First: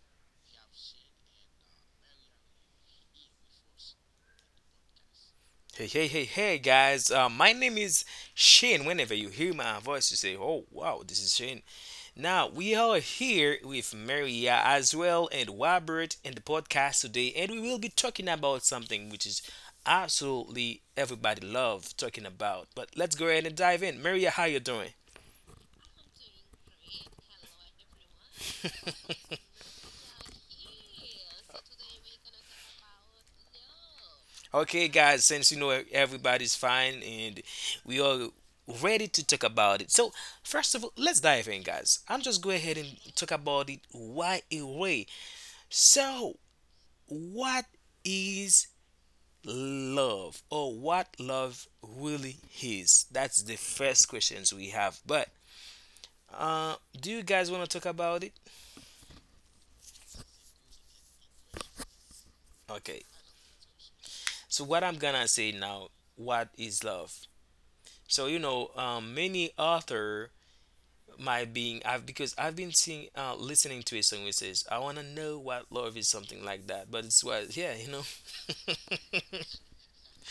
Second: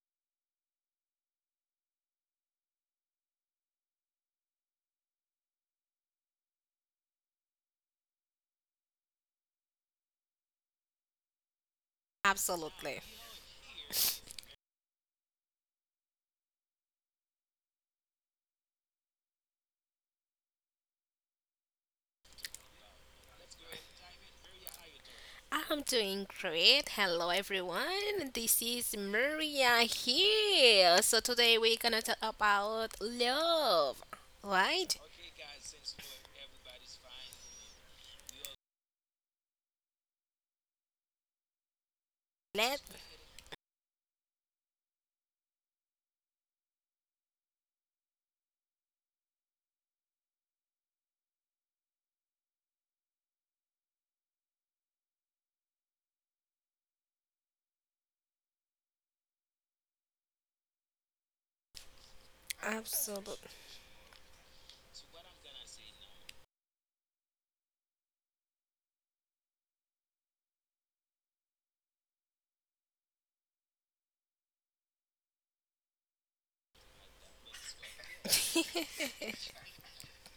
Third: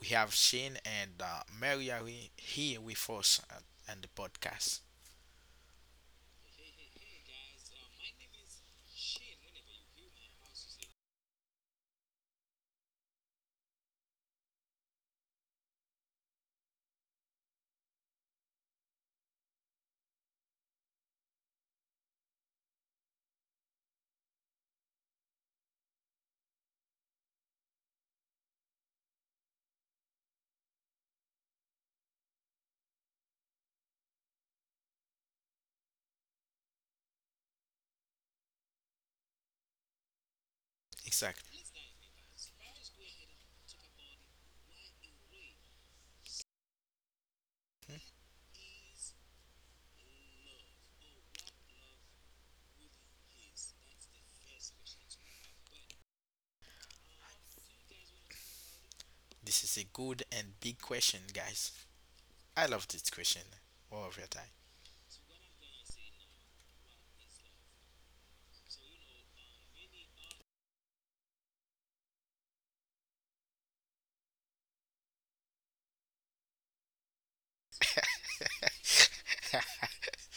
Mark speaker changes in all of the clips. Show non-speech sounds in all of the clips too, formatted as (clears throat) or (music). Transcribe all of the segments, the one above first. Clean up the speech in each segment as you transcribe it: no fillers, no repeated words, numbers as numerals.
Speaker 1: We have Shane and Mary are here with us on the podcast.
Speaker 2: Hey, hey, hey, hey, guys. My name is Shane. Whenever you hear my voice, you say, oh, wow, this is Shane. Now, we are
Speaker 3: Absolutely.
Speaker 2: here with Maria as well and Robert in the podcast today, and we will be talking about something which is absolutely everybody love talking about. But let's go ahead and dive in. Maria, how you doing?
Speaker 3: I'm doing great. Hello, everyone. This is Maria here. So, today we're gonna talk about love,
Speaker 2: Okay,
Speaker 3: right?
Speaker 2: guys, since you know everybody's fine and we are ready to talk about it. So, first of all, let's dive in,
Speaker 1: Exactly.
Speaker 2: guys. I'm just go ahead
Speaker 3: Let
Speaker 2: and talk about it. Why a ray? So, what is love or what love really is? That's the first questions we have. But do you guys want to talk about it?
Speaker 1: This is a good and big question, guys. I love
Speaker 2: Okay.
Speaker 1: this question
Speaker 3: absolutely,
Speaker 1: all of your time.
Speaker 2: So, what I'm gonna say now, what is love? So, you know, many author might being I've been seeing listening to a song which says I wanna know what love is, something like that. But it's what, yeah,
Speaker 1: (laughs)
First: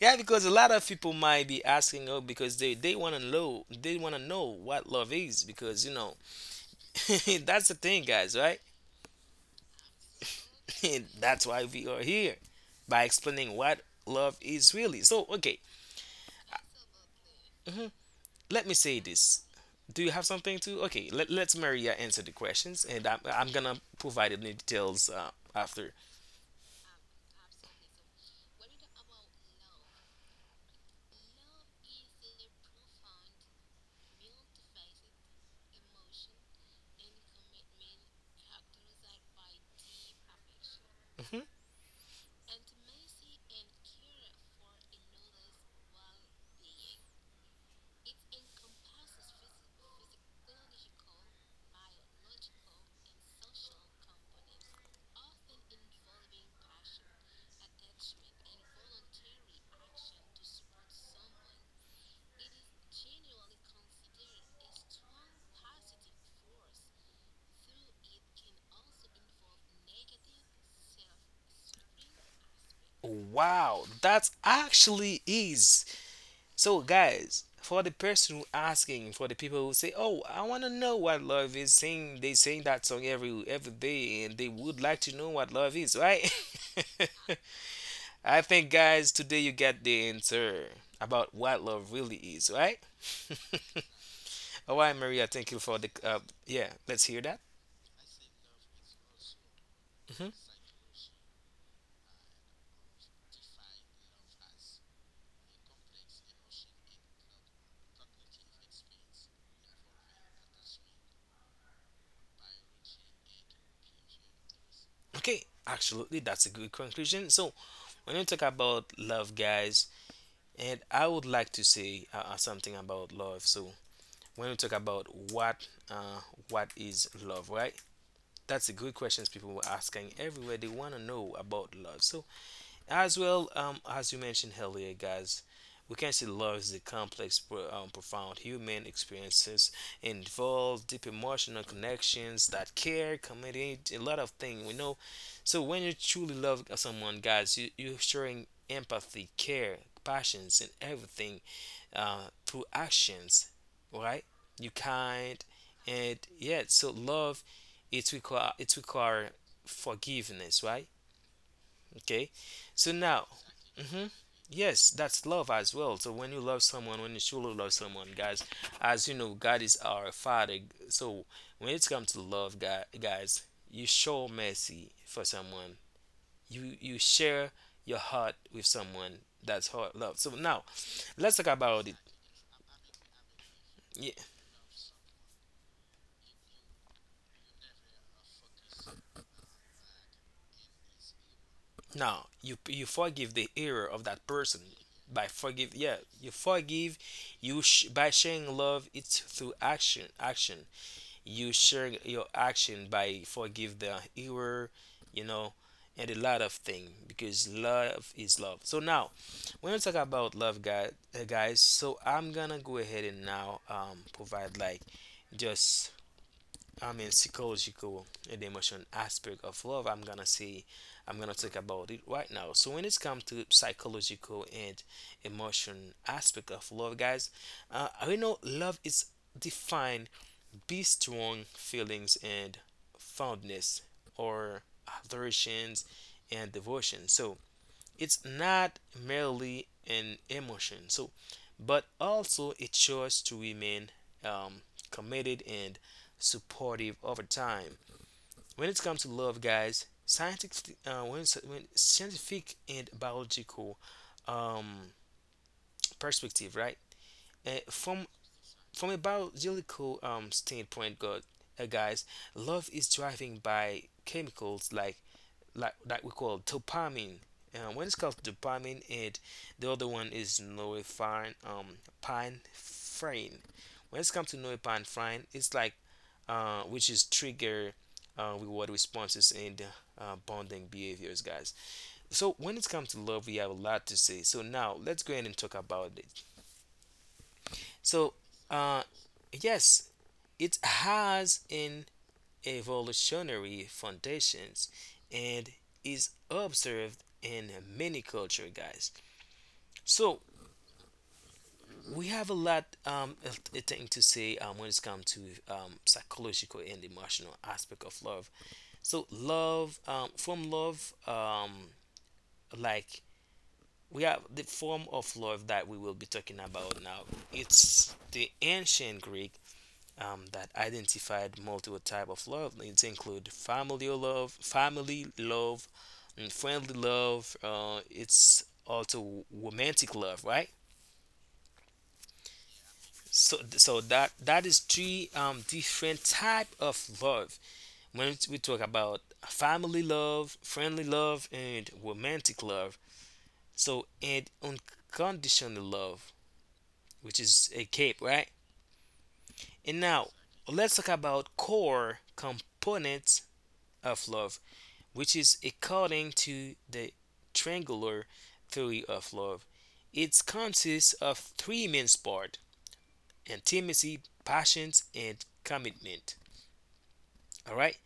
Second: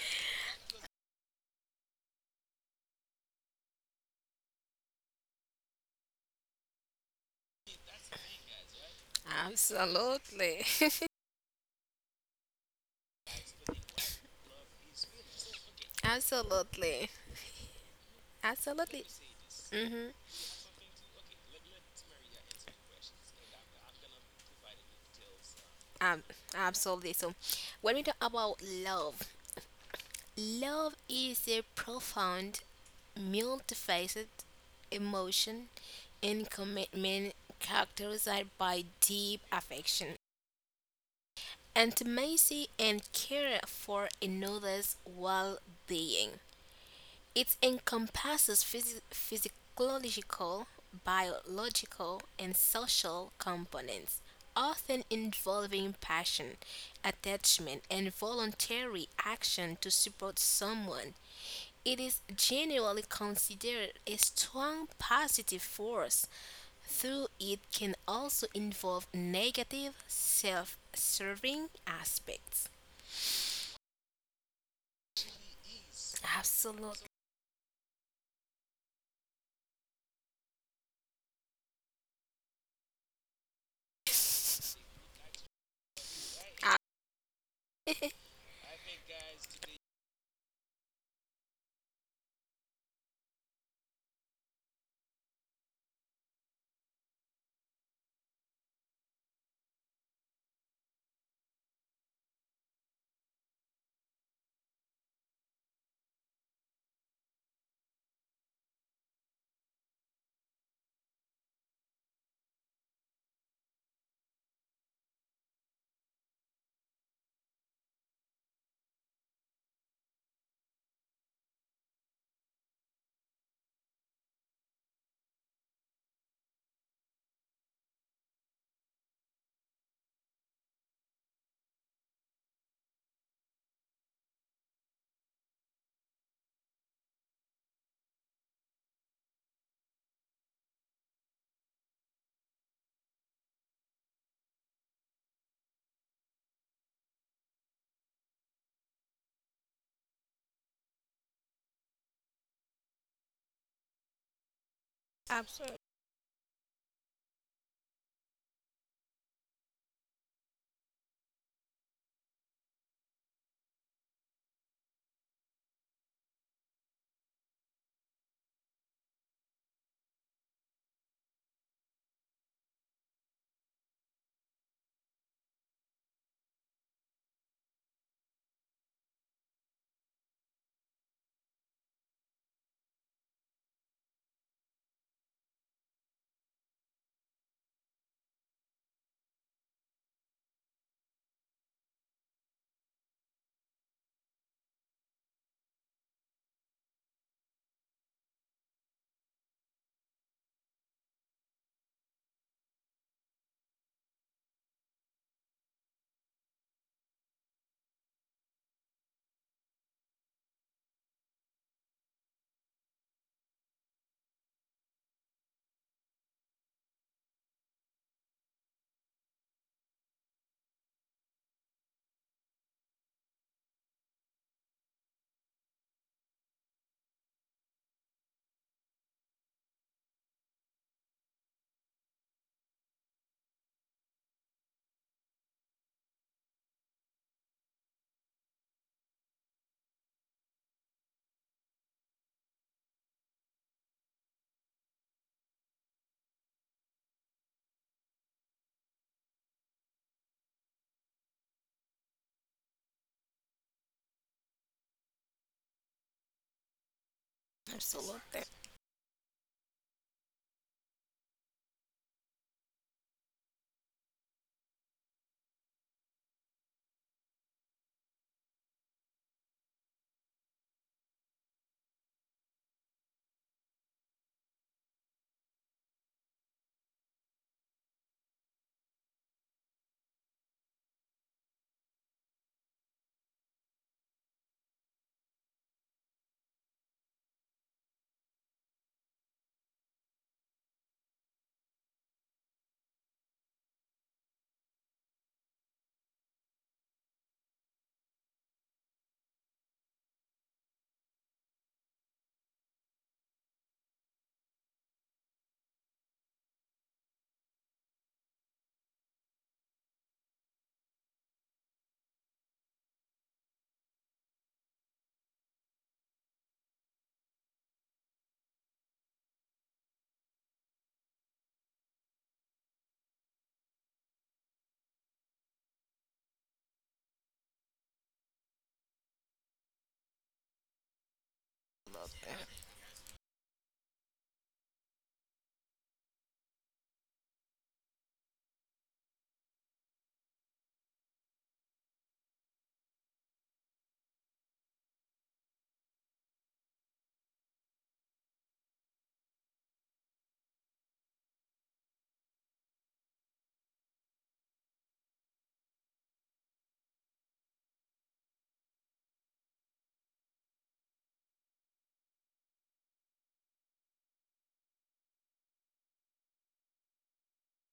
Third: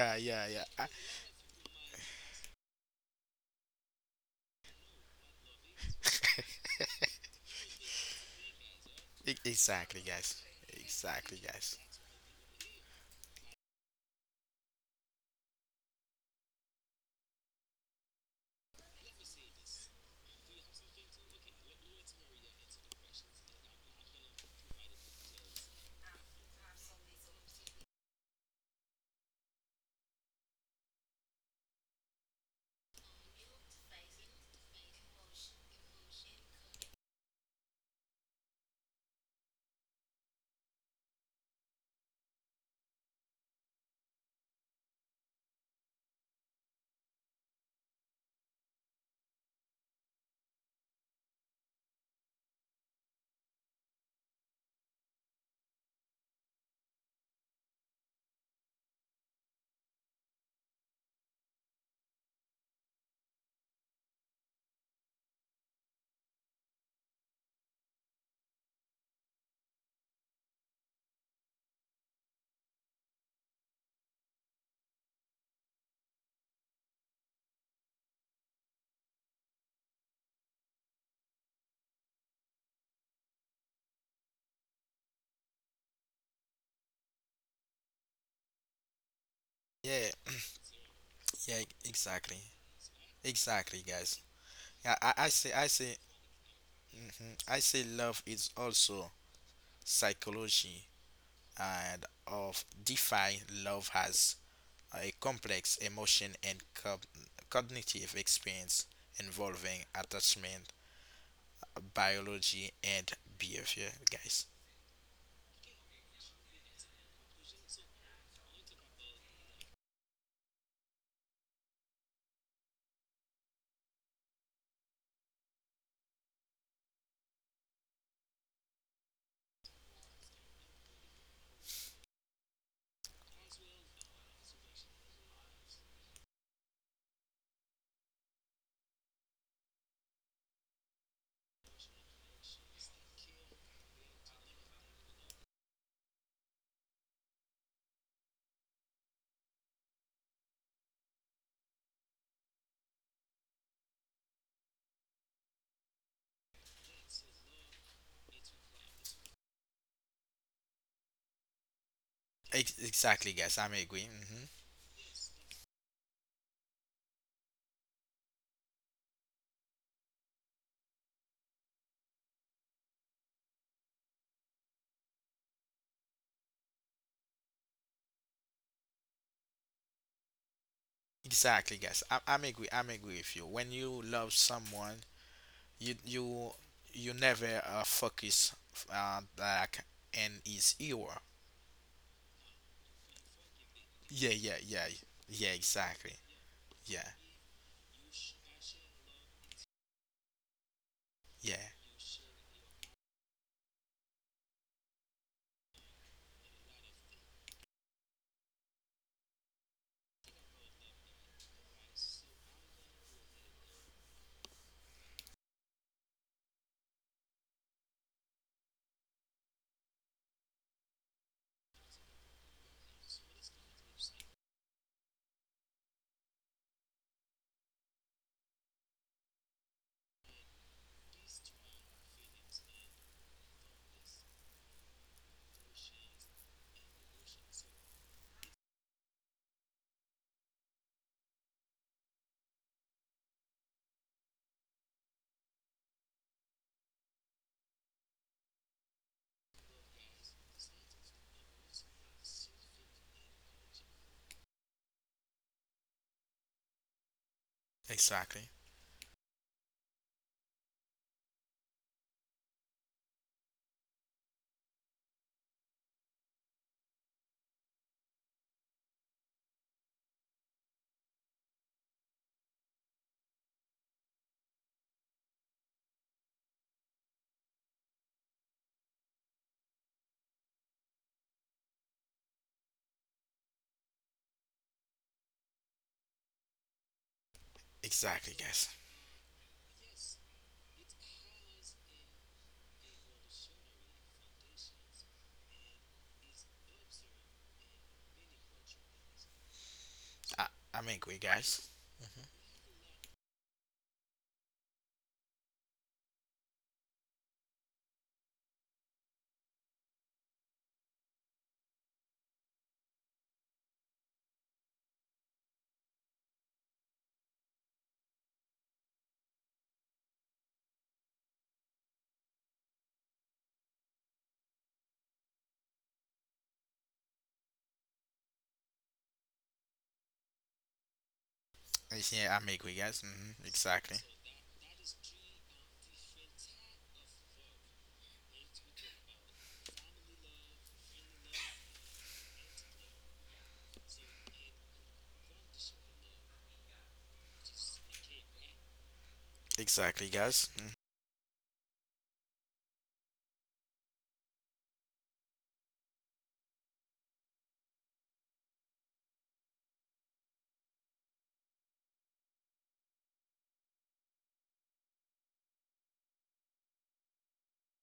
Speaker 2: Yeah, because
Speaker 1: yeah,
Speaker 2: a lot of
Speaker 1: yeah.
Speaker 2: people might be asking, oh, because they want to know, they want to know what love is, because you know (laughs) that's the thing, guys, right?
Speaker 1: (laughs) Exactly, guys.
Speaker 3: absolutely,
Speaker 2: (laughs)
Speaker 1: Exactly,
Speaker 2: That's why
Speaker 1: guys.
Speaker 2: we are here by explaining what love is really. So, okay,
Speaker 3: (laughs) absolutely,
Speaker 2: let me say
Speaker 3: absolutely.
Speaker 2: this. Do you
Speaker 3: Mm-hmm.
Speaker 2: have something to? Okay, let's Maria answer the questions, and I'm gonna provide the details after.
Speaker 3: Um, absolutely. So, when we talk about love, love is a profound, multifaceted emotion and commitment, characterized by deep affection,
Speaker 2: Hmm.
Speaker 3: intimacy, and care for another's well being. It encompasses physiological, biological, and social components, often involving passion, attachment, and voluntary action to support someone. It is generally considered a strong positive force, though it can also involve negative, self serving aspects.
Speaker 2: Wow, that actually is. So,
Speaker 3: Absolutely.
Speaker 2: guys, for the person who asking, for the people who say, "Oh, I want to know what love is," sing, they sing that song every day, and they would like to know what love is, right? (laughs)
Speaker 3: (laughs)
Speaker 2: I think, guys, today you get the
Speaker 1: Yeah,
Speaker 2: answer about what
Speaker 1: yeah,
Speaker 2: love really
Speaker 1: exactly,
Speaker 2: is, right?
Speaker 1: exactly, guys.
Speaker 2: (laughs) All right,
Speaker 1: Yeah, I,
Speaker 2: Maria,
Speaker 1: I
Speaker 2: thank
Speaker 1: say,
Speaker 2: you
Speaker 1: I
Speaker 2: for the
Speaker 1: say,
Speaker 2: yeah. Let's hear
Speaker 1: mhm,
Speaker 2: that.
Speaker 1: I say, love is also
Speaker 2: Hmm.
Speaker 1: psychology and of DeFi, love has a complex emotion and cognitive experience involving attachment, biology, and behavior, guys.
Speaker 2: Okay, absolutely, that's a good conclusion. So when you talk about love, guys, and I would like to say something about love. So when we talk about what uh, what is love, right, that's a good questions, people were asking everywhere, they want to know about love. So as well, as you mentioned earlier, guys, we can see love is a complex, profound human experiences, involve deep emotional connections, that care, commitment, a lot of things. We know. So when you truly love someone, guys, you're showing empathy, care, passions, and everything through actions, right? You kind,
Speaker 3: Absolutely.
Speaker 2: and yeah. So love, it require forgiveness, right? Okay. So now,
Speaker 1: Exactly, guys. I'm agree.
Speaker 2: hmm,
Speaker 1: Hmm.
Speaker 2: yes, that's love as well. So when you love someone, when you truly love someone, guys, as you know, God is our Father. So when it comes to love, guys, you show mercy for someone. You share your heart with someone. That's heart love. So now, let's talk
Speaker 1: Exactly,
Speaker 2: about it.
Speaker 1: guys. I'm agree. I'm agree with you. When you
Speaker 2: Yeah.
Speaker 1: love someone, you you you never focus like and is you.
Speaker 2: Now you forgive the error of that
Speaker 1: Yeah, yeah,
Speaker 2: person
Speaker 1: yeah,
Speaker 2: by
Speaker 1: yeah.
Speaker 2: forgive. Yeah,
Speaker 1: Exactly.
Speaker 2: you forgive.
Speaker 1: Yeah,
Speaker 2: By sharing love, it's through action. Action. You
Speaker 1: yeah.
Speaker 2: share your action by forgive the error, you know, and a lot of thing, because love is love. So now when we talk about love, guys, so I'm gonna go ahead and now provide, like, just, I mean, psychological and emotion aspect of love. I'm gonna say, I'm gonna talk about it right now. So when it's come to psychological and emotion aspect of love, guys, we know love is defined be strong feelings and fondness or adorations and devotion. So it's not merely an emotion. So, but also a choice to remain um, committed and supportive over time. When it comes to love, guys, scientific, when scientific and biological um, perspective, right? Uh, from
Speaker 1: Exactly.
Speaker 3: Absolutely.
Speaker 2: from a biological standpoint, God, guys, love is driven by chemicals like that we call dopamine. When it's called dopamine, and the other one is norepinephrine. Pinephrine. When it's come to norepinephrine, it's like which is trigger reward responses and bonding behaviors, guys. So when it comes to love, we have a lot to say. So now let's go ahead and talk about it. So,
Speaker 1: Exactly, guys.
Speaker 2: uh, yes, it has an evolutionary foundations and is observed in many cultures, guys. So
Speaker 1: I, I'm angry, guys.
Speaker 2: we have a lot a thing to say when it's come to psychological and emotional aspect of love. So love, from love like, we have the form of love that we will be talking about now. It's the ancient Greek that identified multiple type of love. It include family love, and friendly love. It's also romantic love, right?
Speaker 1: Yeah, I'm angry, guys.
Speaker 2: So,
Speaker 1: Hmm.
Speaker 2: so
Speaker 1: Exactly.
Speaker 2: that is three different type of love. When we talk about family love, friendly love, and romantic love. So, and unconditional love, which is a cape, right? And now
Speaker 1: Exactly, guys. Mhm.
Speaker 2: let's talk about core components of love, which is according to the triangular theory of love. It consists of three main parts: intimacy, passions, and commitment. All right.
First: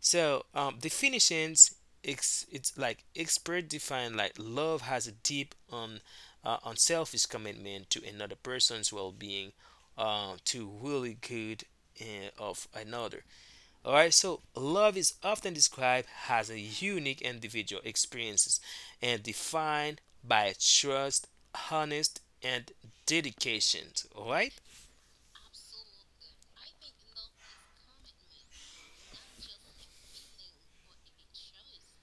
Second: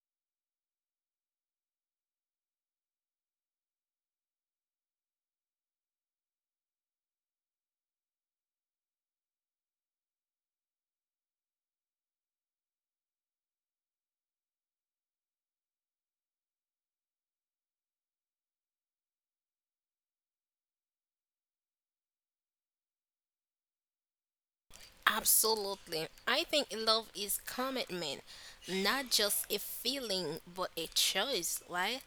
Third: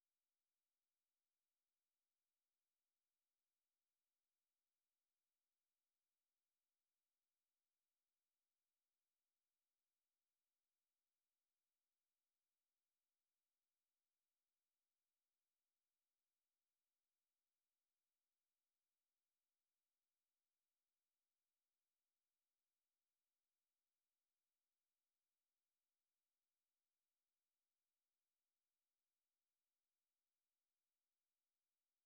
Speaker 2: So, definitions. It's like expert define, like, love has a deep unselfish commitment to another person's well-being, to really good of another. All right, so love is often described as a unique individual experiences and defined by trust, honest, and dedication. All right?
Speaker 3: Absolutely. I think love is commitment, not just a feeling, but a choice, right?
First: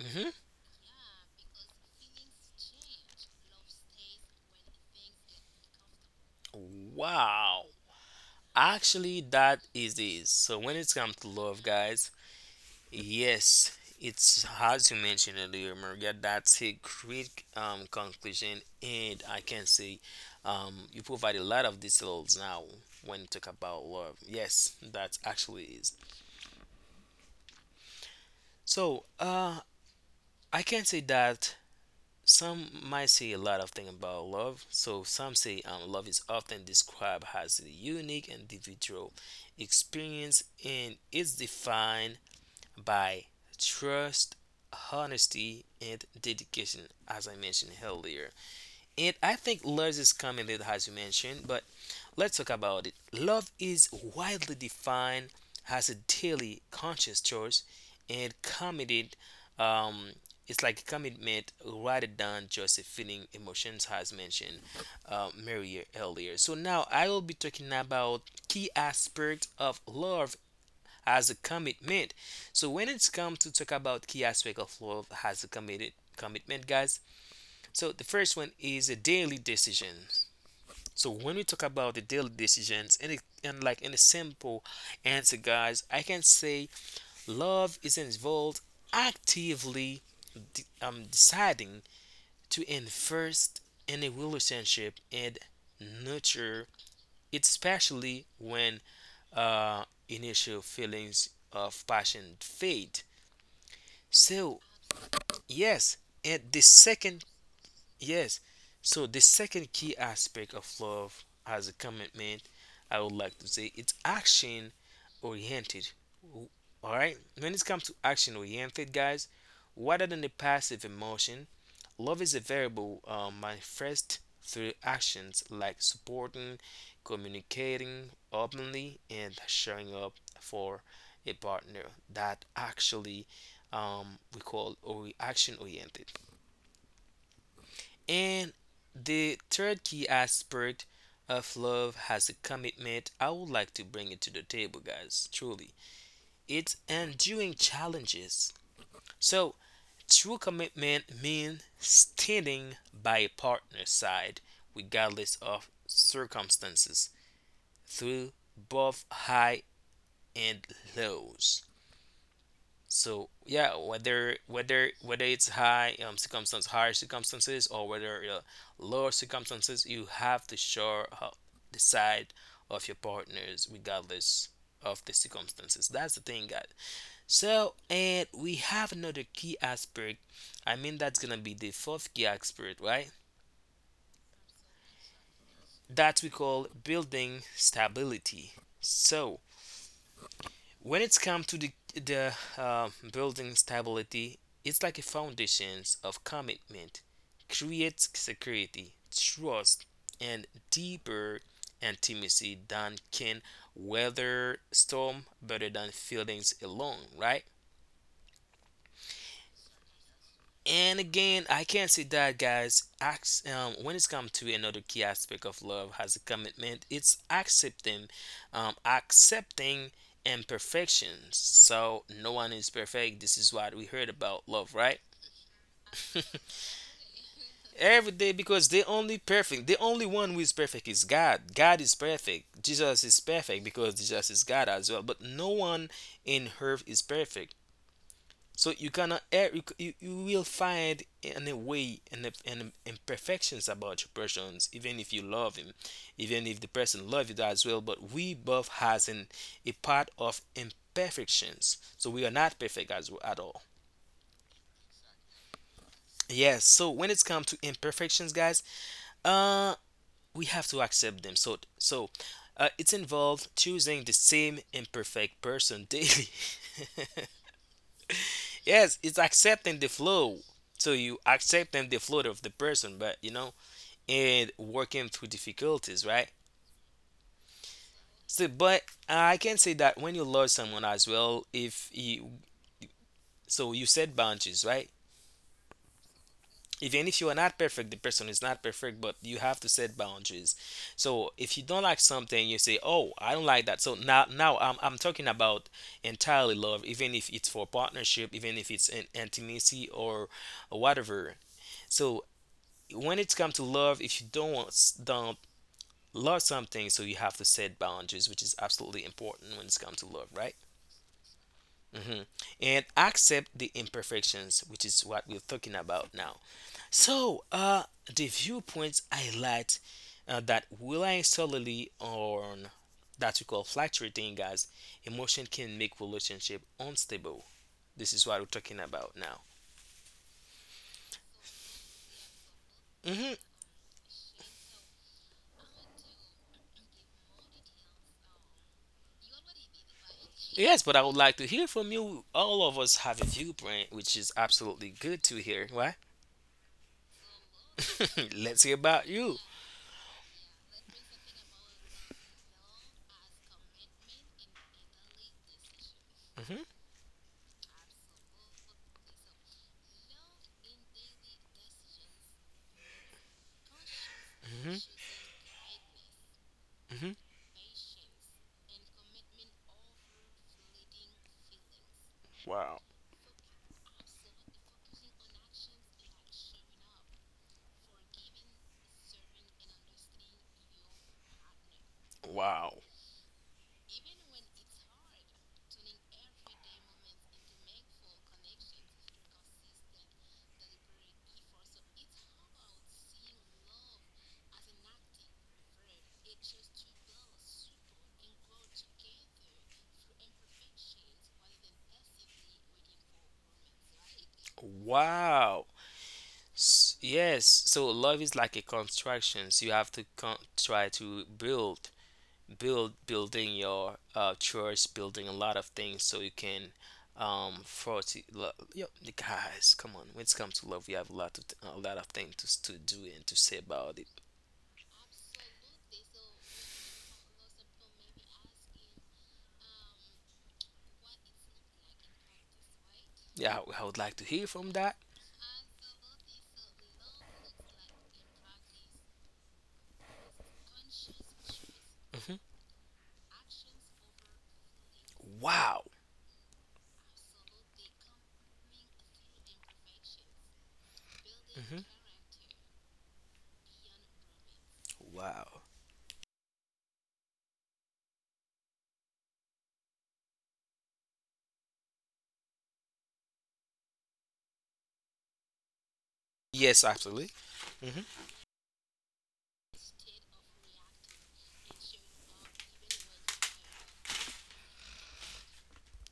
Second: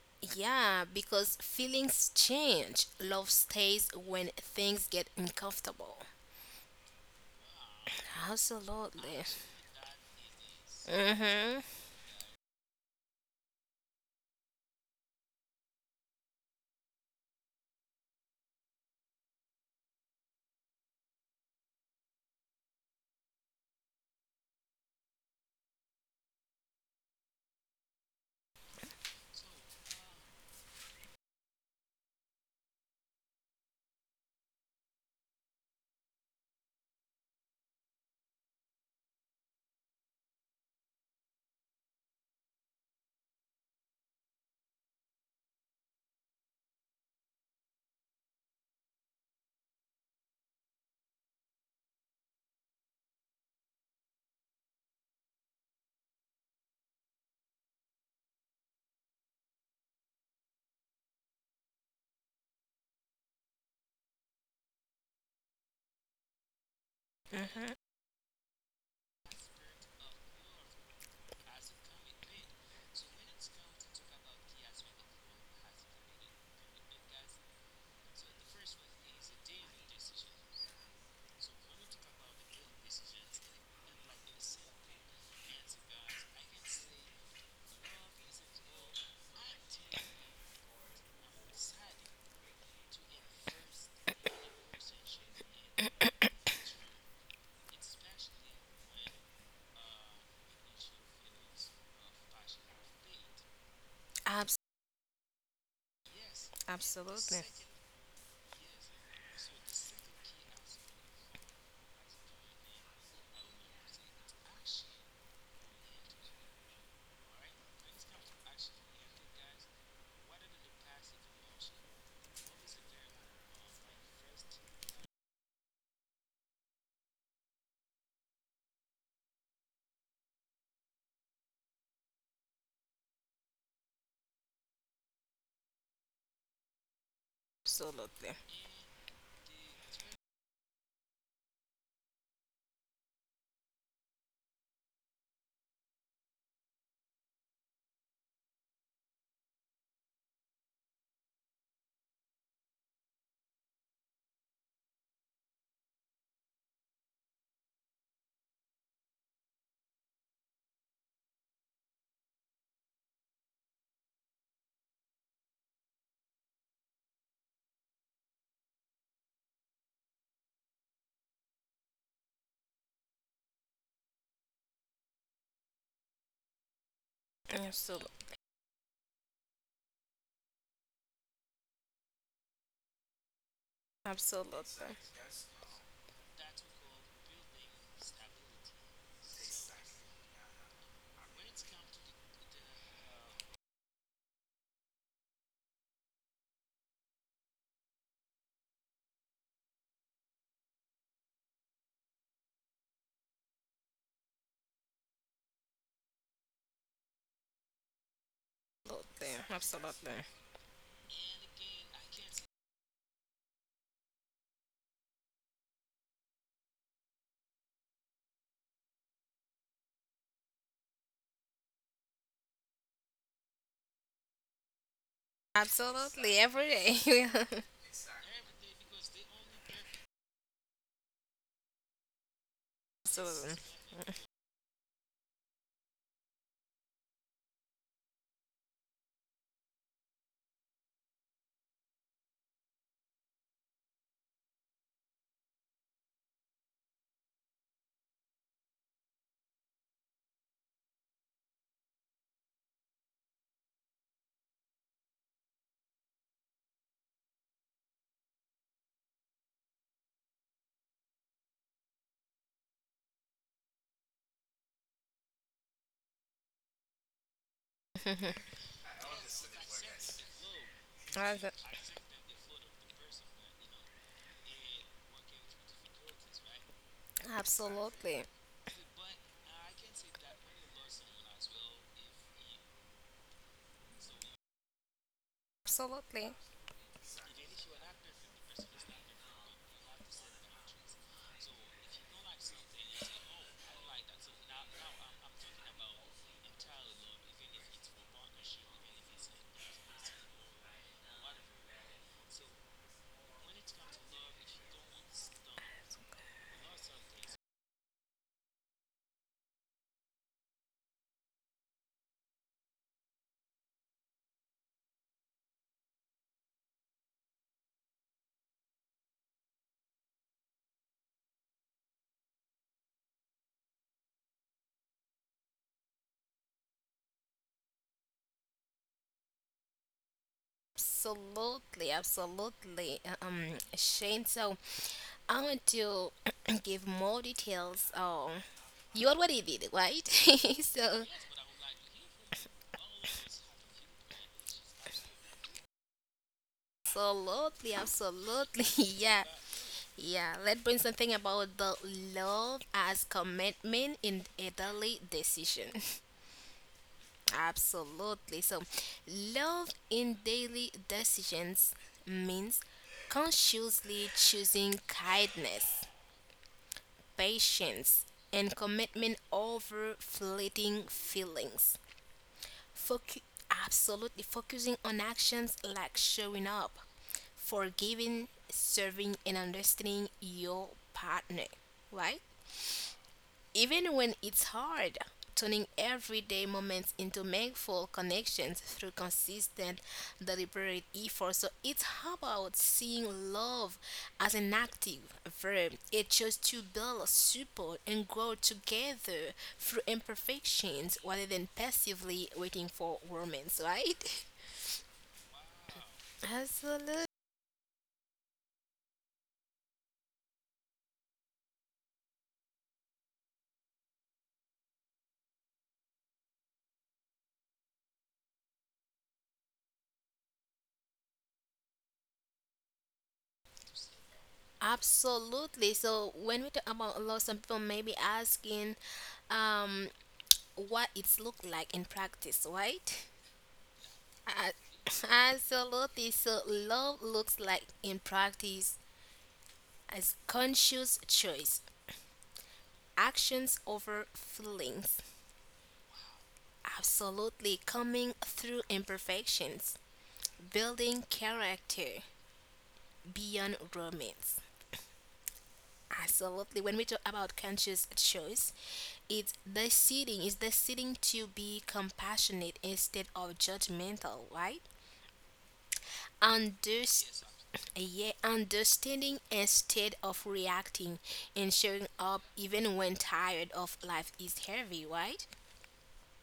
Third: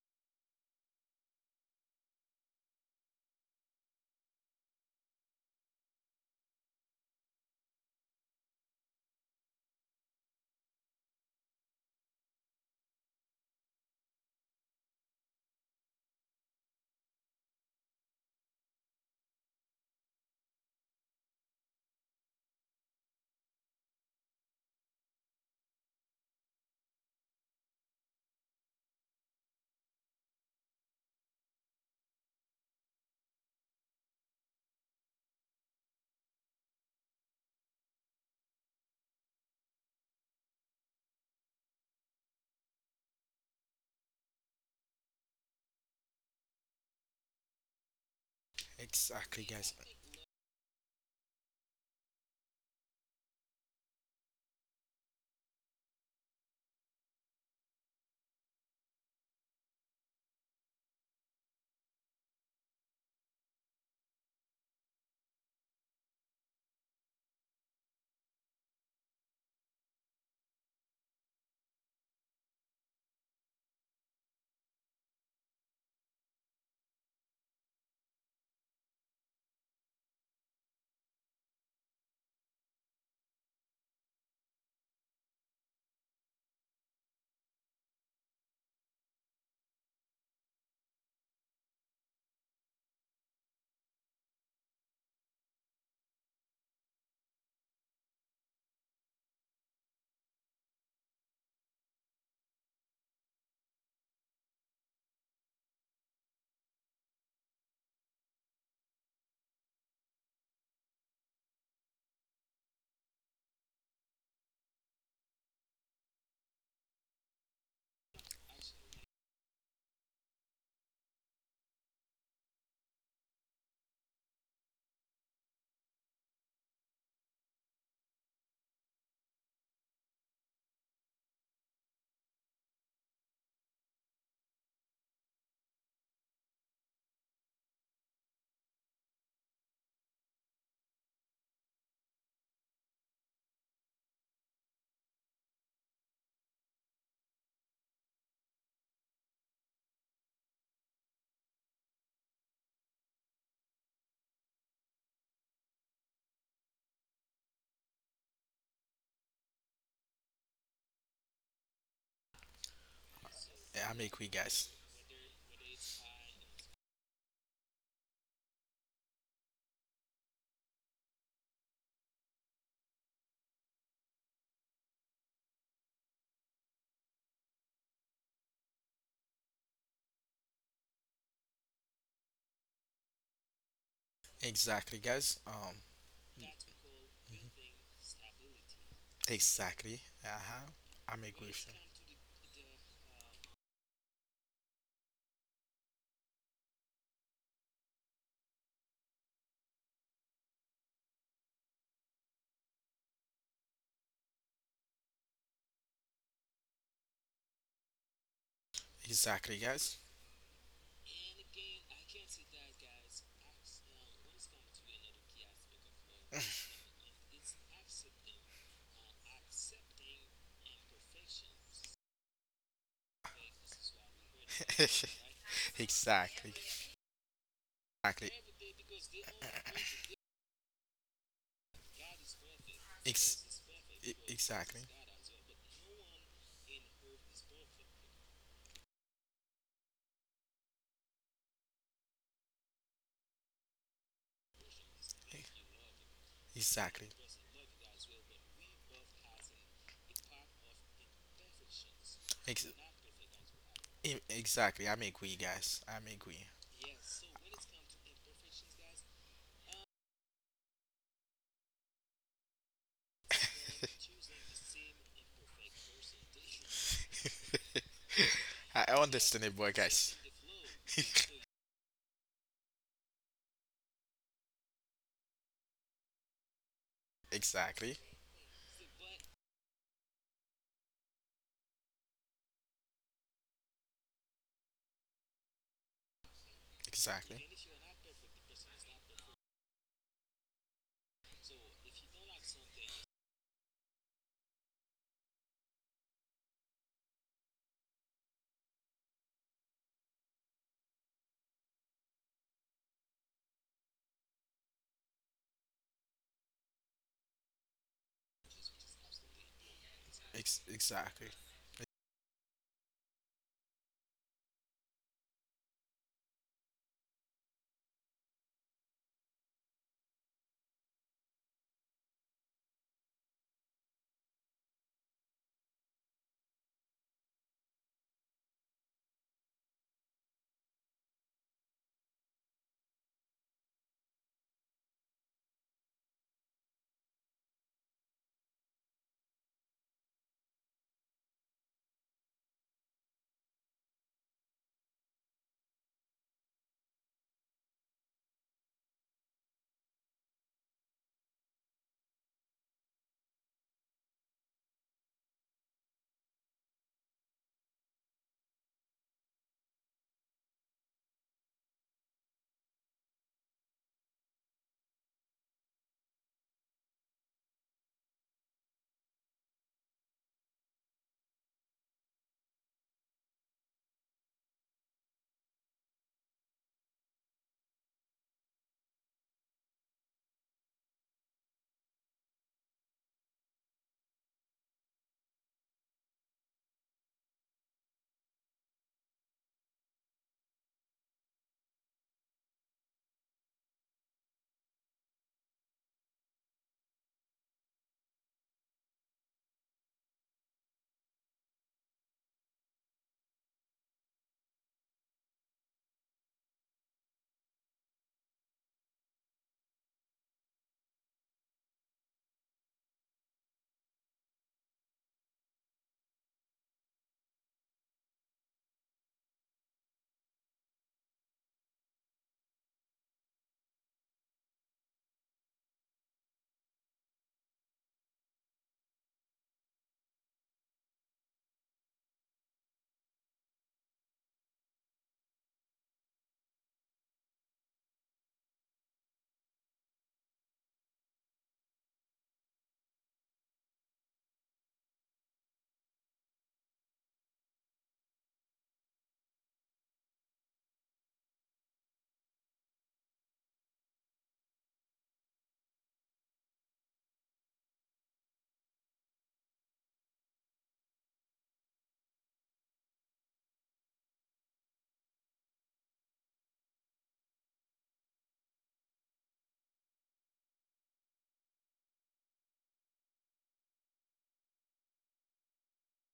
Speaker 2: Mm-hmm.
Speaker 3: Yeah, because feelings change. Love stays when things get uncomfortable.
Speaker 2: Wow. Actually,
Speaker 3: Absolutely.
Speaker 2: that is it. So when it comes to
Speaker 3: Mhm.
Speaker 2: love, guys, yes, it's as you mentioned earlier, Maria. That's a great conclusion, and I can say you provide a lot of details now when you talk about love. Yes, that actually is. So, I can say that some might say a lot of things about love. So, some say, love is often described as a unique individual experience and is defined by trust, honesty, and dedication, as I mentioned earlier. And I
Speaker 1: Exactly,
Speaker 2: think
Speaker 1: guys.
Speaker 2: love is coming there, as you mentioned, but let's talk about it. Love is widely defined as a daily conscious choice and committed. Um, it's like a commitment rather than just a feeling, emotions, as mentioned Mary earlier. So now I will be
Speaker 3: Mhm.
Speaker 2: talking about key aspects of love as a commitment. So when it's come to talk about key aspect of love as a committed commitment, guys, so the first one is a daily decision. So when we talk about the daily decisions, and, it, and, like, in a simple answer, guys, I can say love is involved actively deciding to invest in a relationship and nurture it, especially when initial feelings of passion fade.
Speaker 3: Abs-
Speaker 2: So yes, and the second.
Speaker 3: absolutely.
Speaker 2: Yes. So the second key aspect of love as a commitment, I would like to say, it's action oriented. All right. When it comes to action oriented, guys, rather than the passive emotion, love is a variable manifest through actions like supporting, communicating openly, and showing up for a partner. That actually we call or action oriented.
Speaker 3: Absolutely.
Speaker 2: And the third key aspect of love has a commitment, I would like to bring it to the table, guys. Truly, it's enduring challenges. So, true commitment means standing by a partner's side regardless of circumstances, through both high and lows. So yeah,
Speaker 1: Yeah, I'm angry,
Speaker 2: whether
Speaker 1: guys.
Speaker 2: whether whether it's high circumstance, higher circumstances, or whether lower circumstances, you have to show up the side of your partners regardless of the circumstances. That's the thing, guys. So,
Speaker 3: Absolutely.
Speaker 2: and we have another key aspect. I mean, that's gonna be the fourth key aspect, right?
Speaker 3: Absolutely. Absolutely.
Speaker 1: Exactly, guys. Um,
Speaker 2: That we call building stability. So
Speaker 1: exactly. Uh huh.
Speaker 2: when
Speaker 1: I'm
Speaker 2: it's
Speaker 1: angry
Speaker 2: come to
Speaker 1: with
Speaker 2: the
Speaker 1: you.
Speaker 2: the uh, building stability, it's like a foundations of commitment creates security, trust, and deeper intimacy than can weather storm better than feelings alone, right?
Speaker 1: Exactly, guys.
Speaker 3: Absolutely.
Speaker 2: And again, I can't say that, guys. When it's come to another key aspect of love has a commitment, it's accepting, accepting imperfections. So no one is perfect. This is what we heard about love, right?
Speaker 1: (laughs)
Speaker 3: Absolutely.
Speaker 1: Exactly.
Speaker 3: Every day. (laughs)
Speaker 2: Every
Speaker 1: Exactly.
Speaker 2: day, because the only perfect, the only one who is perfect is God. God is perfect. Jesus is
Speaker 1: Ex-
Speaker 3: Absolutely.
Speaker 2: perfect, because Jesus is God
Speaker 1: exactly.
Speaker 2: as well. But no one in earth is perfect. So you cannot err. You, you, you will find in a way and an imperfections about your persons, even if you love him, even if the
Speaker 1: Exactly.
Speaker 2: person loves you as well. But we both has an a part of imperfections. So we are not
Speaker 1: Ex-
Speaker 2: perfect as at all.
Speaker 1: exactly. I'm agree, guys. I'm agree.
Speaker 2: Yes. So when it comes to imperfections, guys, uh, we have to accept them. It's involved choosing the same imperfect person daily.
Speaker 3: (laughs)
Speaker 2: (laughs)
Speaker 1: (laughs) I
Speaker 2: Yes, it's
Speaker 1: understand it, boy,
Speaker 2: accepting the
Speaker 1: guys.
Speaker 2: flow. So you
Speaker 1: (laughs)
Speaker 2: accept them the flow of the person, but you know, and working through difficulties, right?
Speaker 1: Exactly,
Speaker 3: Absolutely.
Speaker 2: So, but I can say that when you love someone as well, if you, so you set boundaries, right?
Speaker 3: Absolutely.
Speaker 2: Even if you are
Speaker 1: exactly,
Speaker 2: not perfect, the person is not perfect, but you have to set boundaries. So if you don't like something, you say, "Oh, I don't like that." So now I'm talking about entirely love, even if it's for partnership, even if it's in intimacy or whatever. So when it comes to love, if you don't love something, so you have to set boundaries, which is absolutely important when it comes to love, right?
Speaker 1: exactly,
Speaker 2: Hmm. And accept the imperfections, which is what we're talking about now. So, the viewpoints highlight that relying solely on that we call fluctuating, guys, emotion can make relationship unstable. This is what we're talking about now.
Speaker 3: Absolutely, absolutely,
Speaker 2: Hmm.
Speaker 3: Shane. So I want to (clears throat) give more details. You already did, right? (laughs)
Speaker 2: Yes,
Speaker 3: So
Speaker 2: but I would like to hear from you. All of us have a viewpoint, which is absolutely good to hear. Why?
Speaker 3: absolutely,
Speaker 2: (laughs)
Speaker 3: absolutely,
Speaker 2: Let's
Speaker 3: (laughs)
Speaker 2: hear about
Speaker 3: yeah,
Speaker 2: you.
Speaker 3: yeah. Let's bring something about the love as commitment in a daily decision. (laughs)
Speaker 2: Mhm,
Speaker 3: Absolutely. So, love in daily decisions means consciously choosing
Speaker 2: mhm,
Speaker 3: kindness,
Speaker 2: mhm.
Speaker 3: patience, and commitment over fleeting feelings.
Speaker 2: Wow.
Speaker 3: Focu- Absolutely focusing on actions like showing up, forgiving, serving, and understanding your partner, right?
Speaker 2: Wow.
Speaker 3: Even when it's hard, turning everyday moments into meaningful connections through consistent, deliberate effort. So it's about seeing love as an active verb. It's just to build, support, and grow together through imperfections rather than passively waiting for romance, right?
Speaker 2: Wow.
Speaker 3: (laughs) Absolutely.
Speaker 2: Yes. So love is like a construction. So you have to try to building your church, building a lot of things so you can forty love yo the guys come on when it comes to love we have a lot of things to, to do and to say about it.
Speaker 3: Absolutely. So when we talk about love, some people may be asking, um, what it's look like in practice, right?
Speaker 2: Yeah, I would like to hear from that.
Speaker 3: A- (laughs) Absolutely. So love looks like in practice as conscious choice,
Speaker 2: Hmm.
Speaker 3: actions over feelings.
Speaker 2: Wow.
Speaker 3: Absolutely coming through imperfections, building
Speaker 2: Hmm.
Speaker 3: character beyond romance.
Speaker 2: Wow.
Speaker 3: Absolutely. When we talk about conscious choice, it's deciding to be compassionate instead of judgmental, right?
Speaker 2: Yes,
Speaker 3: Underst-
Speaker 2: absolutely.
Speaker 3: yeah, understanding instead of reacting and showing up even when tired of life is heavy, right?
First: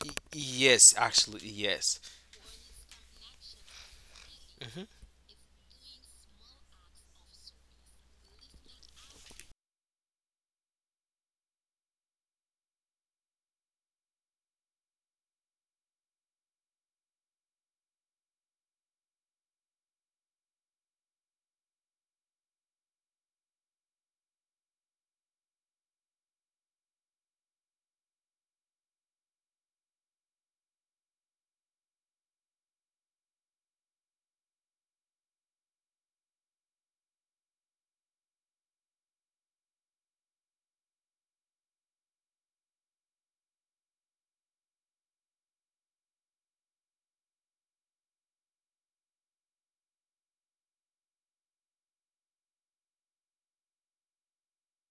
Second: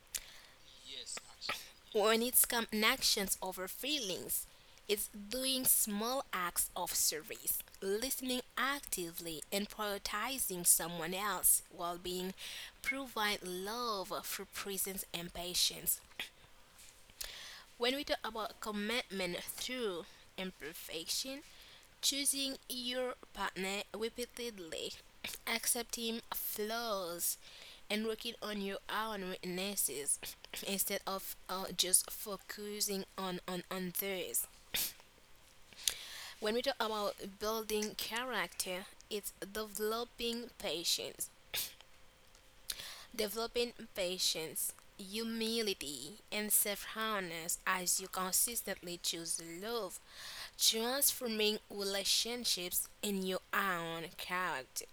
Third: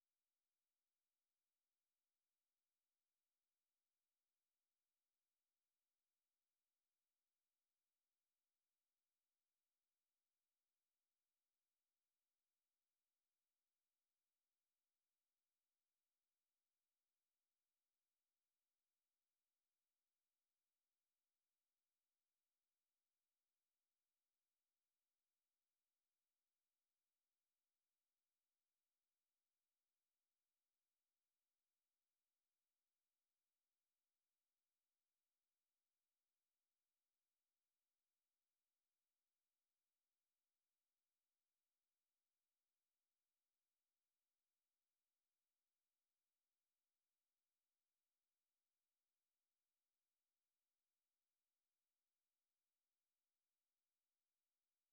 Speaker 2: Yes, actually, yes.
Speaker 3: When it's come actions over feelings,
Speaker 2: Hmm.
Speaker 3: it's doing small acts of service, listening actively and prioritizing someone else while being provide love through presence and patience. When we talk about commitment through imperfection, choosing your partner repeatedly, accepting flaws, and working on your own weaknesses (clears throat) instead of just focusing on theirs. When we talk about building character, it's developing patience, developing patience, humility, and self awareness as you consistently choose love, transforming relationships in your own character.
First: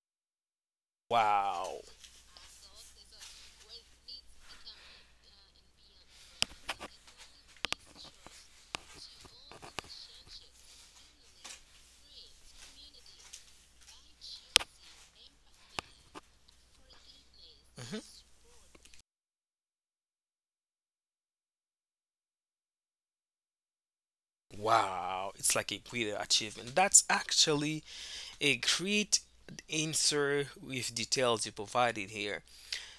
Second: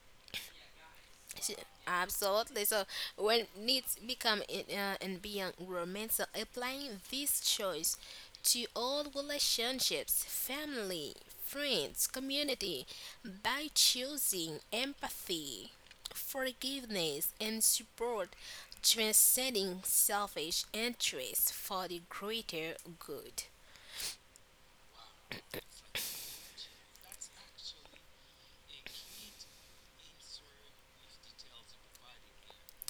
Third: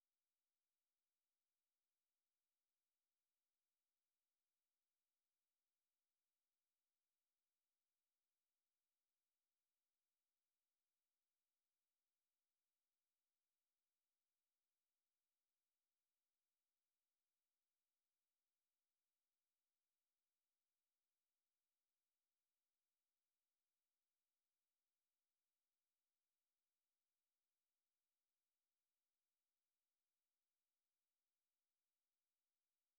Speaker 2: Wow.
Speaker 3: Absolutely. So when needs become in, and beyond romance, so applying this choice to all relationships, family, friends, community, by choosing empathy, forgiveness, and
Speaker 2: Hmm.
Speaker 3: support, transcending selfish interests for the greater good.
Speaker 2: Wow. It's like a great achievement. That's actually a great answer with details you provided here.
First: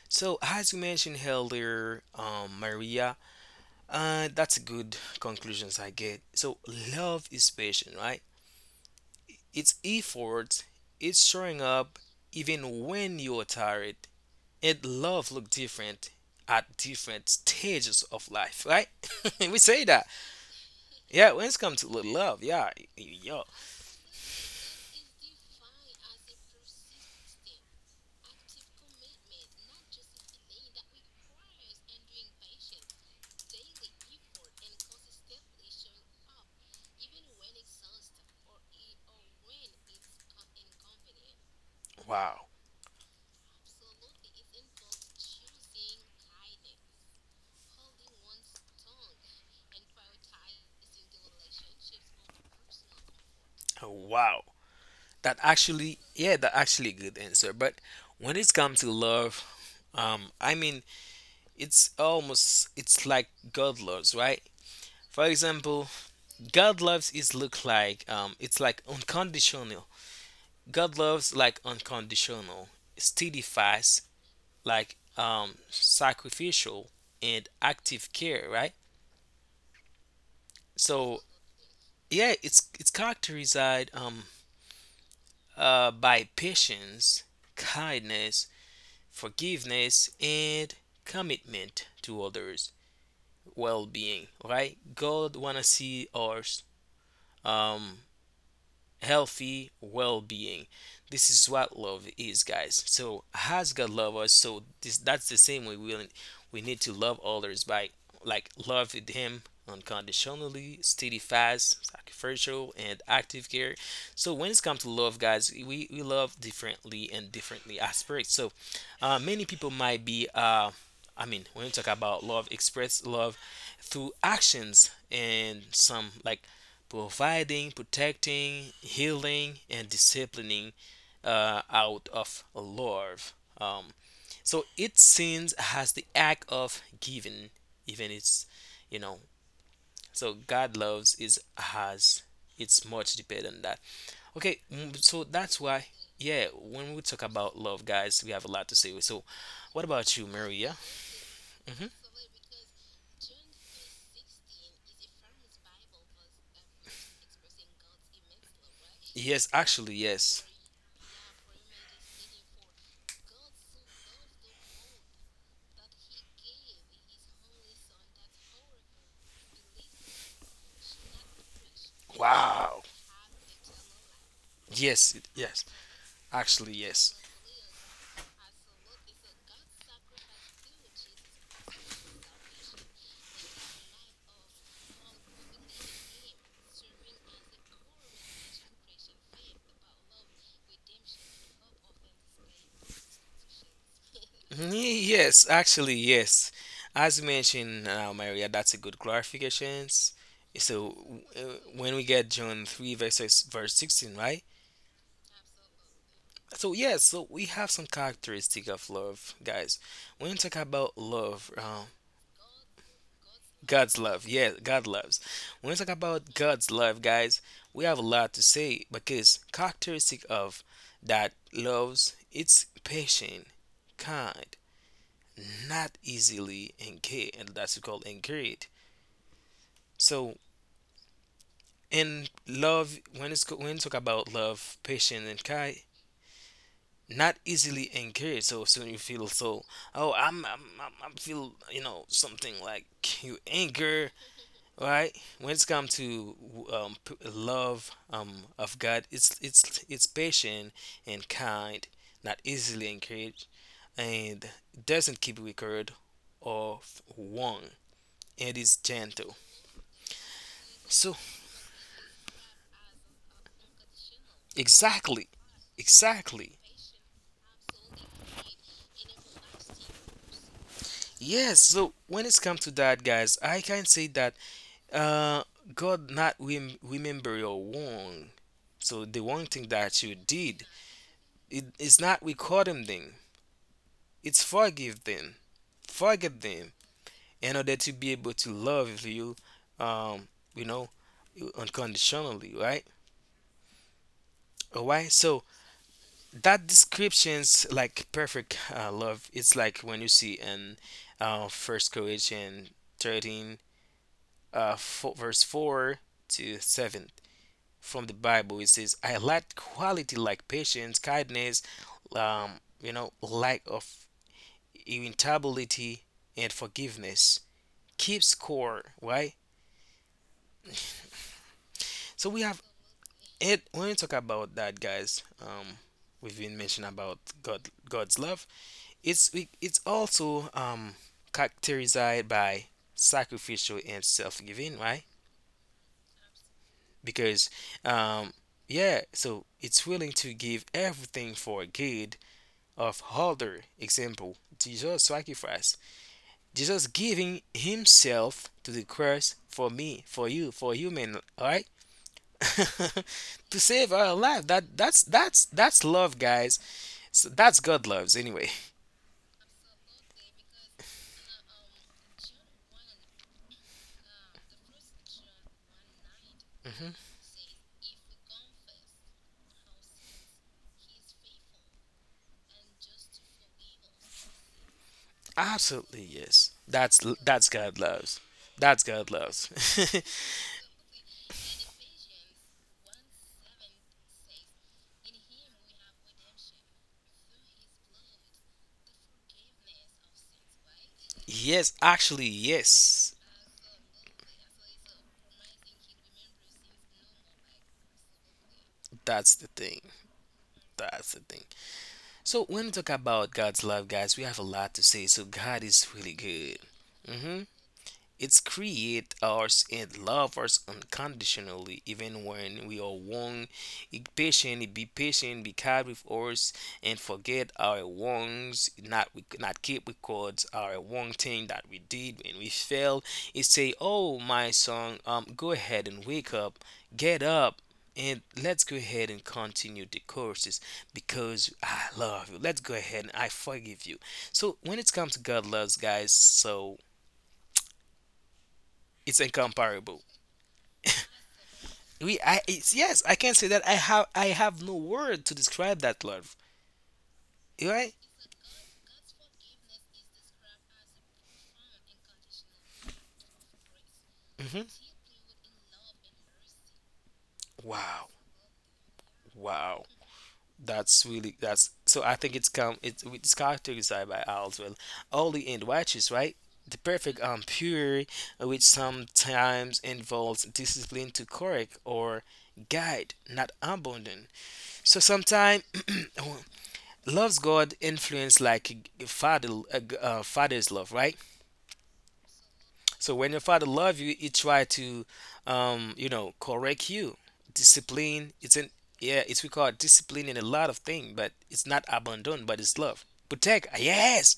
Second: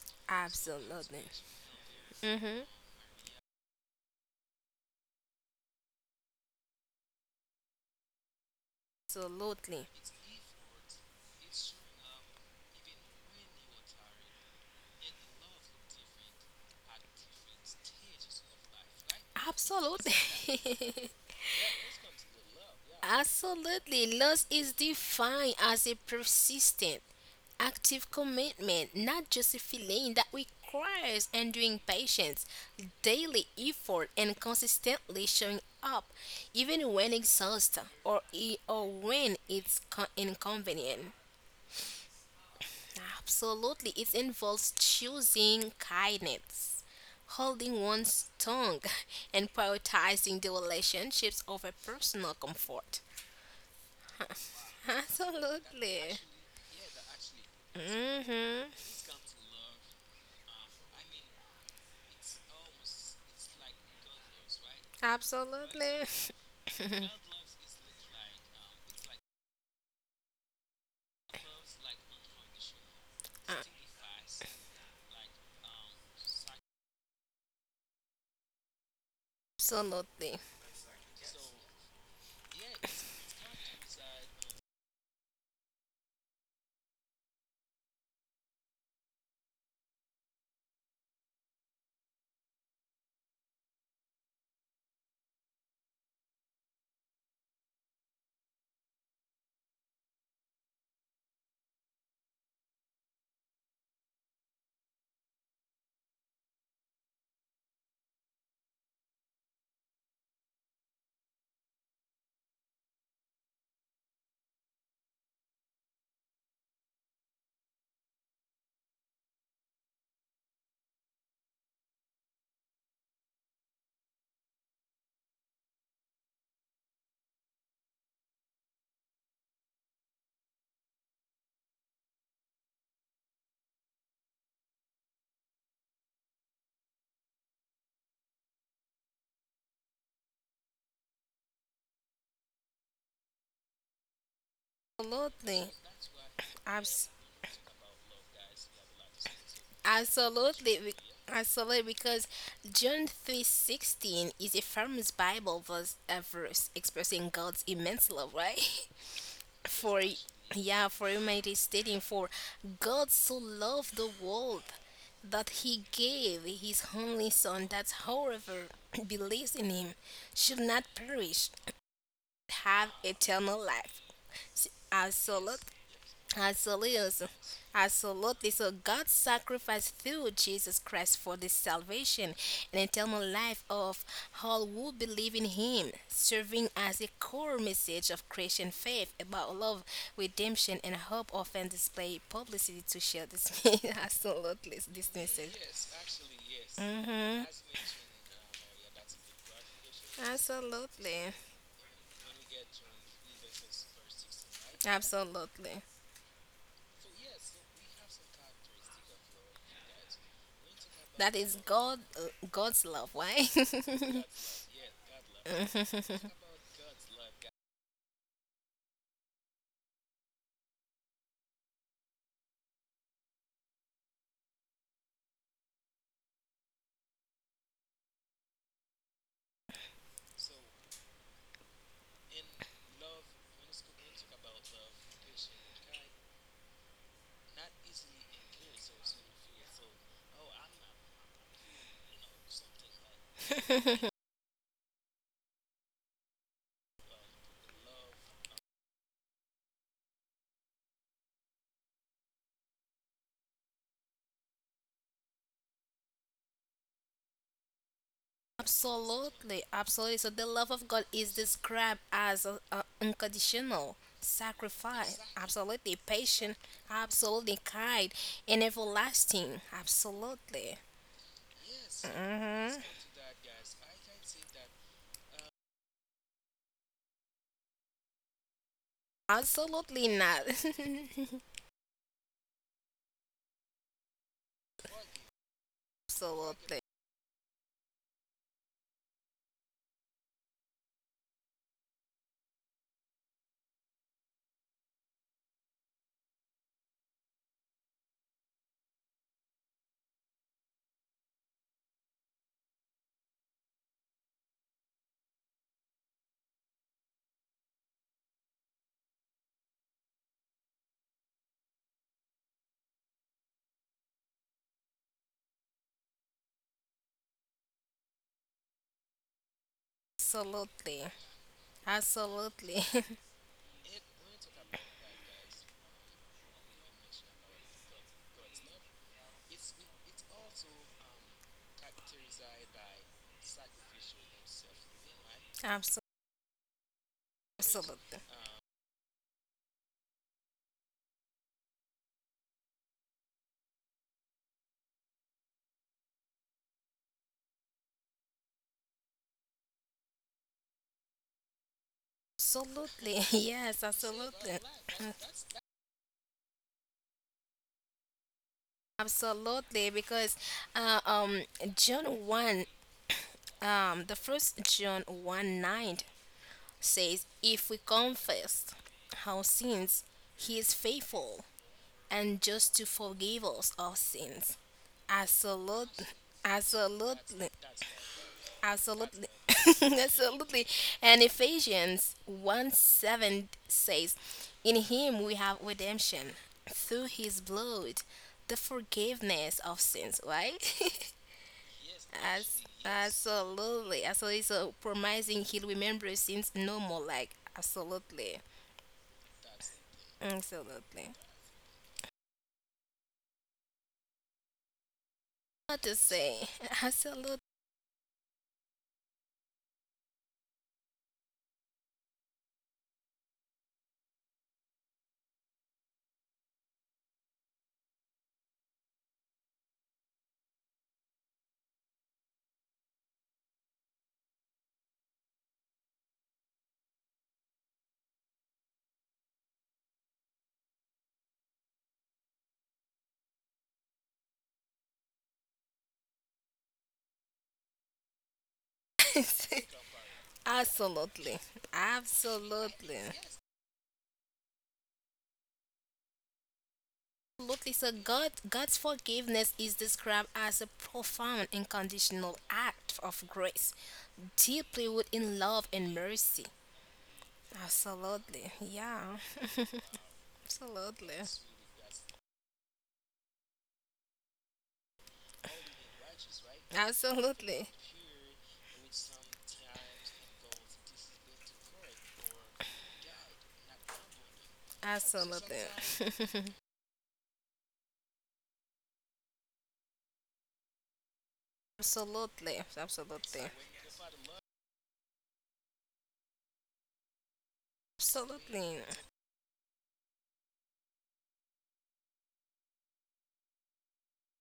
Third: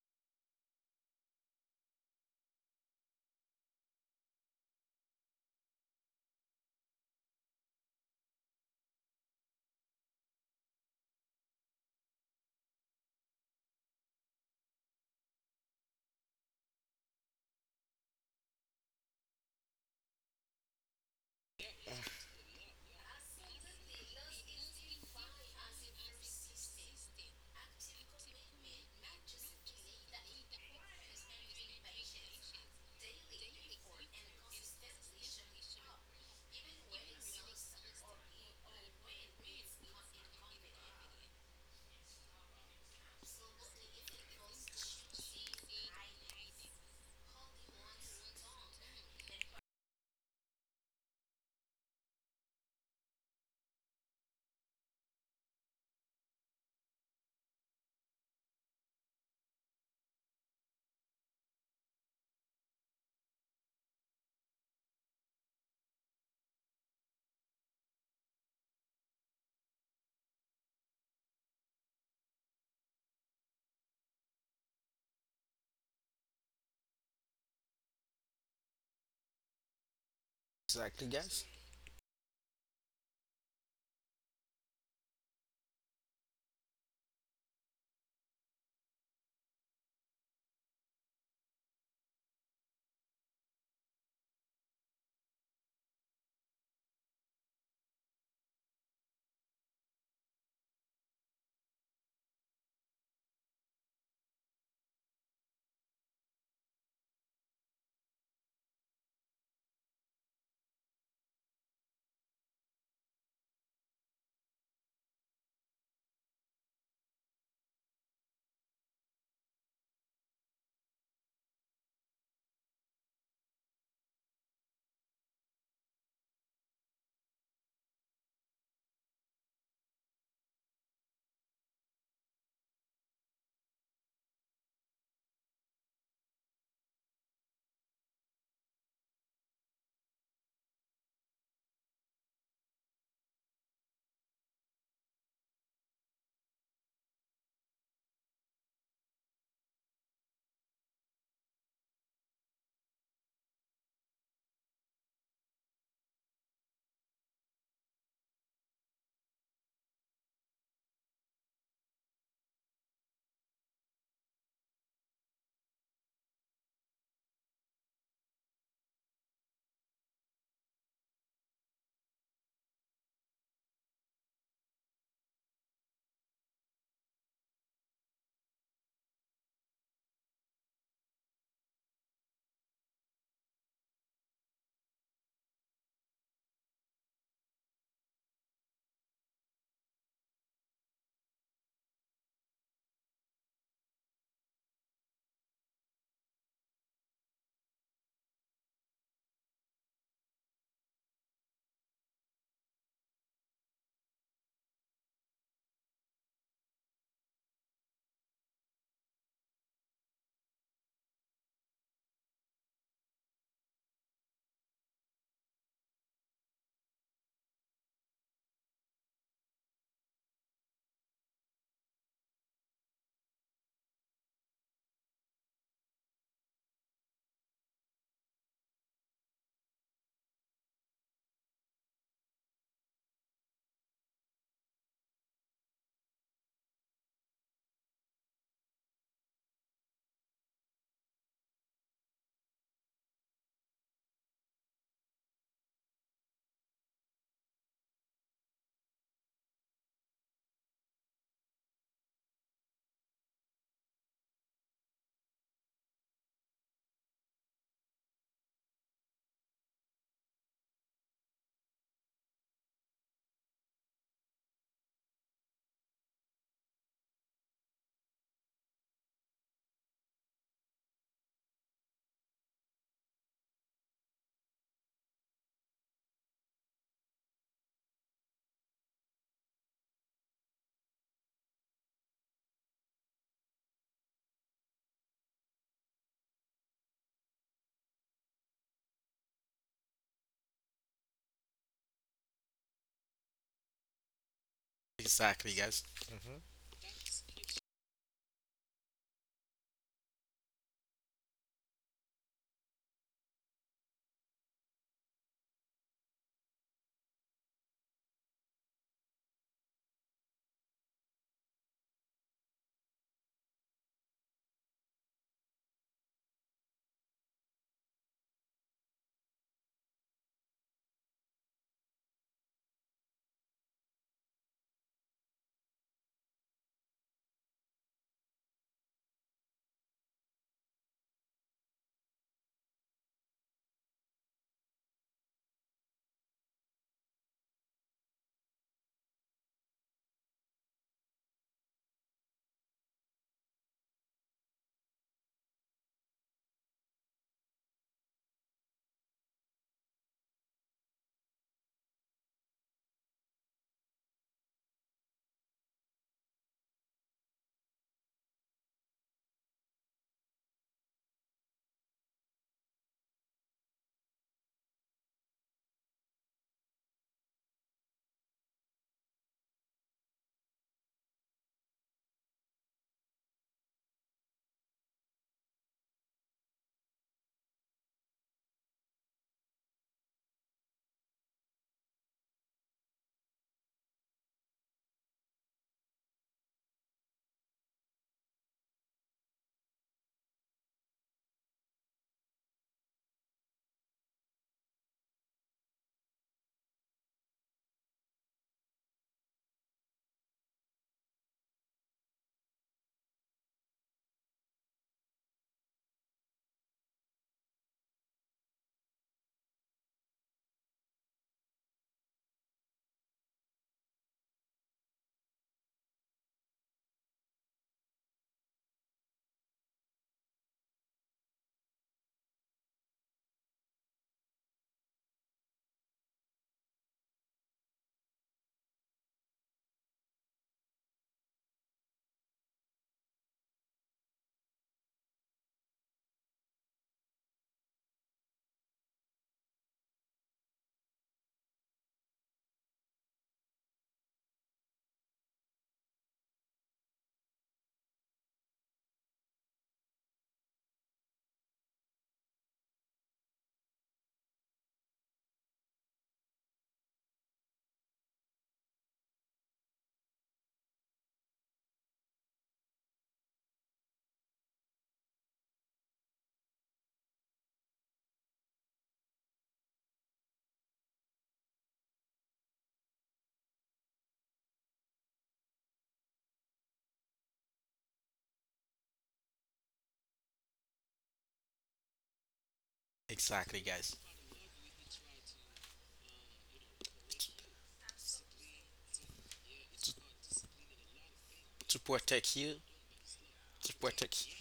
Speaker 2: So, as you mentioned
Speaker 3: Absolutely.
Speaker 2: earlier,
Speaker 3: Hmm.
Speaker 2: Maria, that's good conclusions I get. So, love is patient, right? It's
Speaker 3: Absolutely.
Speaker 2: effort, it's showing up even when you're tired, and love look different at different stages of life, right? (laughs) We say that.
Speaker 3: Absolutely. (laughs)
Speaker 2: Yeah, when it comes to love, yeah, yo,
Speaker 3: Absolutely. Loss is defined as a persistent, active commitment, not just a feeling that requires enduring patience, daily effort, and consistently showing up, even when exhausted or, or when it's inconvenient.
Speaker 2: wow,
Speaker 3: Absolutely. It involves choosing kindness, holding one's tongue, (laughs) and prioritizing the relationships over personal comfort.
Speaker 2: wow. That actually,
Speaker 3: Absolutely.
Speaker 2: yeah, that actually a good answer. But when it
Speaker 3: Mhm.
Speaker 2: comes to love, I mean, it's almost it's like God loves, right? For example,
Speaker 3: Absolutely. (laughs)
Speaker 2: God loves is look like it's like unconditional. God loves like unconditional, steady like sacrificial and active care, right?
Speaker 3: Absolutely.
Speaker 1: exactly,
Speaker 2: So
Speaker 1: guys.
Speaker 2: yeah, it's characterized, um by patience, kindness, forgiveness, and commitment to others well-being, right? God wanna see us, um healthy well-being. This is what love is, guys. So as God love us, so this that's the same way we need to love others by like love with Him unconditionally, steady, fast, sacrificial, and active care. So when it's come to love, guys, we love differently and differently aspects. So many people might be I mean, when we talk about love, express love through actions and some like providing, protecting, healing, and disciplining out of love. Um, so it sins has the act of giving, even it's you know. So God loves is has it's much deeper than that. Okay, mm, so that's
Speaker 3: Absolutely.
Speaker 2: why yeah. When we
Speaker 3: Abs-
Speaker 2: talk about love, guys, we have a lot to say. So, what about you, Maria?
Speaker 3: Absolutely. Absolutely,
Speaker 2: Hmm.
Speaker 3: because John 3:16 is a famous Bible verse, a verse expressing God's immense love, right?
Speaker 2: Yes,
Speaker 3: (laughs)
Speaker 2: actually,
Speaker 3: For,
Speaker 2: yes.
Speaker 3: yeah, for humanity stating, for God so loved the world that he gave his only son, that whoever (clears throat) believes in him should not perish, have
Speaker 2: Wow.
Speaker 3: eternal life. S-
Speaker 2: Yes,
Speaker 3: Absolute,
Speaker 2: yes. Actually,
Speaker 3: absolutely,
Speaker 2: yes.
Speaker 3: absolutely. So God sacrificed through Jesus Christ for the salvation and eternal life of all who believe in Him, serving as a core message of Christian faith about love, redemption, and hope. Often display publicity to share this (laughs) absolutely this
Speaker 2: Yes,
Speaker 3: message.
Speaker 2: actually, yes. As you
Speaker 3: Mm-hmm.
Speaker 2: mentioned, Maria, that's a good clarification. So,
Speaker 3: Absolutely,
Speaker 2: when we get John 3, verse 16, right?
Speaker 3: absolutely.
Speaker 2: So, yes, so we have some characteristic of love, guys. When you talk about love,
Speaker 3: That is God, God's love. Why?
Speaker 2: God's love,
Speaker 3: (laughs)
Speaker 2: yeah, God loves. When you talk about God's love, guys, we have a lot to say because characteristic of that loves, it's patient, kind, not easily engage, and that's called engaged. So in love when it's when you talk about love patience and kind, not easily engaged, so soon you feel so, oh, I'm feel you know something like you anger, right? When it's come to love, of God, it's patient and kind, not easily engaged, and doesn't keep record of wrong, and is gentle.
Speaker 3: Absolutely, absolutely. So the love of
Speaker 2: So
Speaker 3: God is described as a unconditional sacrifice.
Speaker 2: exactly,
Speaker 3: Absolutely,
Speaker 2: exactly.
Speaker 3: patient. Absolutely, kind, and everlasting. Absolutely.
Speaker 2: Yes. So when it's come to
Speaker 3: Hmm.
Speaker 2: that, guys, I can say that uh, God not remember your wrong. So the one thing that
Speaker 3: Absolutely
Speaker 2: you
Speaker 3: not.
Speaker 2: did,
Speaker 3: (laughs)
Speaker 2: it is not recording them. It's forgive them,
Speaker 3: Absolutely,
Speaker 2: in order to be able to love you, um, you know, unconditionally, right? Alright. So
Speaker 1: Exactly, guys. Hmm.
Speaker 2: that description's like perfect love. It's like when you see in First Corinthians 13, fo verse 4 to 7 from the Bible. It says, I lack quality like patience, kindness, um, you know, lack of irritability and forgiveness. Keep score, right?
Speaker 3: absolutely,
Speaker 2: So we have
Speaker 3: absolutely, (laughs)
Speaker 2: it when we talk about that, guys. We've been mentioning about God, God's love. It's also characterized by sacrificial and self-giving, right?
Speaker 3: Abso-
Speaker 2: Because
Speaker 3: absolutely,
Speaker 2: um, yeah, so it's willing to give everything for good of other. Example, Jesus sacrifice. Jesus giving himself to the cross for me, for you, for human, all right? (laughs)
Speaker 3: absolutely. (laughs)
Speaker 2: To
Speaker 3: Yes,
Speaker 2: save our life.
Speaker 3: absolutely.
Speaker 2: That's love, guys. So that's God loves anyway.
Speaker 3: Absolutely, because uh, um, John 1 the first John 1:9
Speaker 2: Mm-hmm.
Speaker 3: says, if we confess our sins, he is faithful and just to forgive us our sins. Absolutely.
Speaker 2: Absolutely, yes.
Speaker 3: Absolutely,
Speaker 2: That's God loves. That's God
Speaker 3: absolutely, (laughs)
Speaker 2: loves.
Speaker 3: absolutely. And Ephesians 1:7 says, in him we have redemption through his blood, the forgiveness of sins, right? (laughs)
Speaker 2: (laughs) Yes, actually,
Speaker 3: As
Speaker 2: yes.
Speaker 3: absolutely, absolutely. So promising he remembers seems normal. Like absolutely,
Speaker 2: That's the thing.
Speaker 3: absolutely.
Speaker 2: That's the thing. So when we talk about God's love, guys, we have a lot to say. So God
Speaker 3: What
Speaker 2: is
Speaker 3: to
Speaker 2: really
Speaker 3: say?
Speaker 2: good.
Speaker 3: (laughs) Absolutely,
Speaker 2: Mm-hmm. It's create us and love us unconditionally, even when we are wrong. It patient, be kind with us, and forget our wrongs. Not we not keep records our wrong thing that we did when we failed. It say, "Oh my son, go ahead and wake up, get up." And let's go ahead and continue the courses because I love you. Let's go ahead and I forgive you. So when it comes to God loves, guys, so
Speaker 3: (laughs)
Speaker 2: it's incomparable.
Speaker 3: absolutely, absolutely,
Speaker 2: Yes, I can say that I have no word to describe that love.
Speaker 3: absolutely. So
Speaker 2: Right?
Speaker 3: God, God's forgiveness is described as a profound unconditional act of grace,
Speaker 2: Hmm.
Speaker 3: deeply within love and mercy.
Speaker 2: Wow,
Speaker 3: Absolutely, yeah,
Speaker 2: wow. That's
Speaker 3: absolutely,
Speaker 2: really that's so. I think it's come it's characterized by Aldwell, holy and righteous, right? The perfect
Speaker 3: absolutely,
Speaker 2: pure, which sometimes involves discipline to correct or guide, not abandon. So sometimes
Speaker 3: absolutely. (laughs)
Speaker 2: (clears throat) loves God influence like a father, father's love, right?
Speaker 3: Absolutely,
Speaker 2: So when your
Speaker 3: absolutely,
Speaker 1: Exactly,
Speaker 2: father
Speaker 1: guys.
Speaker 2: love you, he try to, you know, correct you. Discipline. It's in
Speaker 3: absolutely,
Speaker 2: yeah. It's we call it discipline in a lot of things, but it's
Speaker 1: To
Speaker 2: not
Speaker 1: protect
Speaker 2: abandon,
Speaker 1: you,
Speaker 2: but it's love. Protect.
Speaker 1: to
Speaker 2: Ah,
Speaker 1: protect you,
Speaker 2: yes.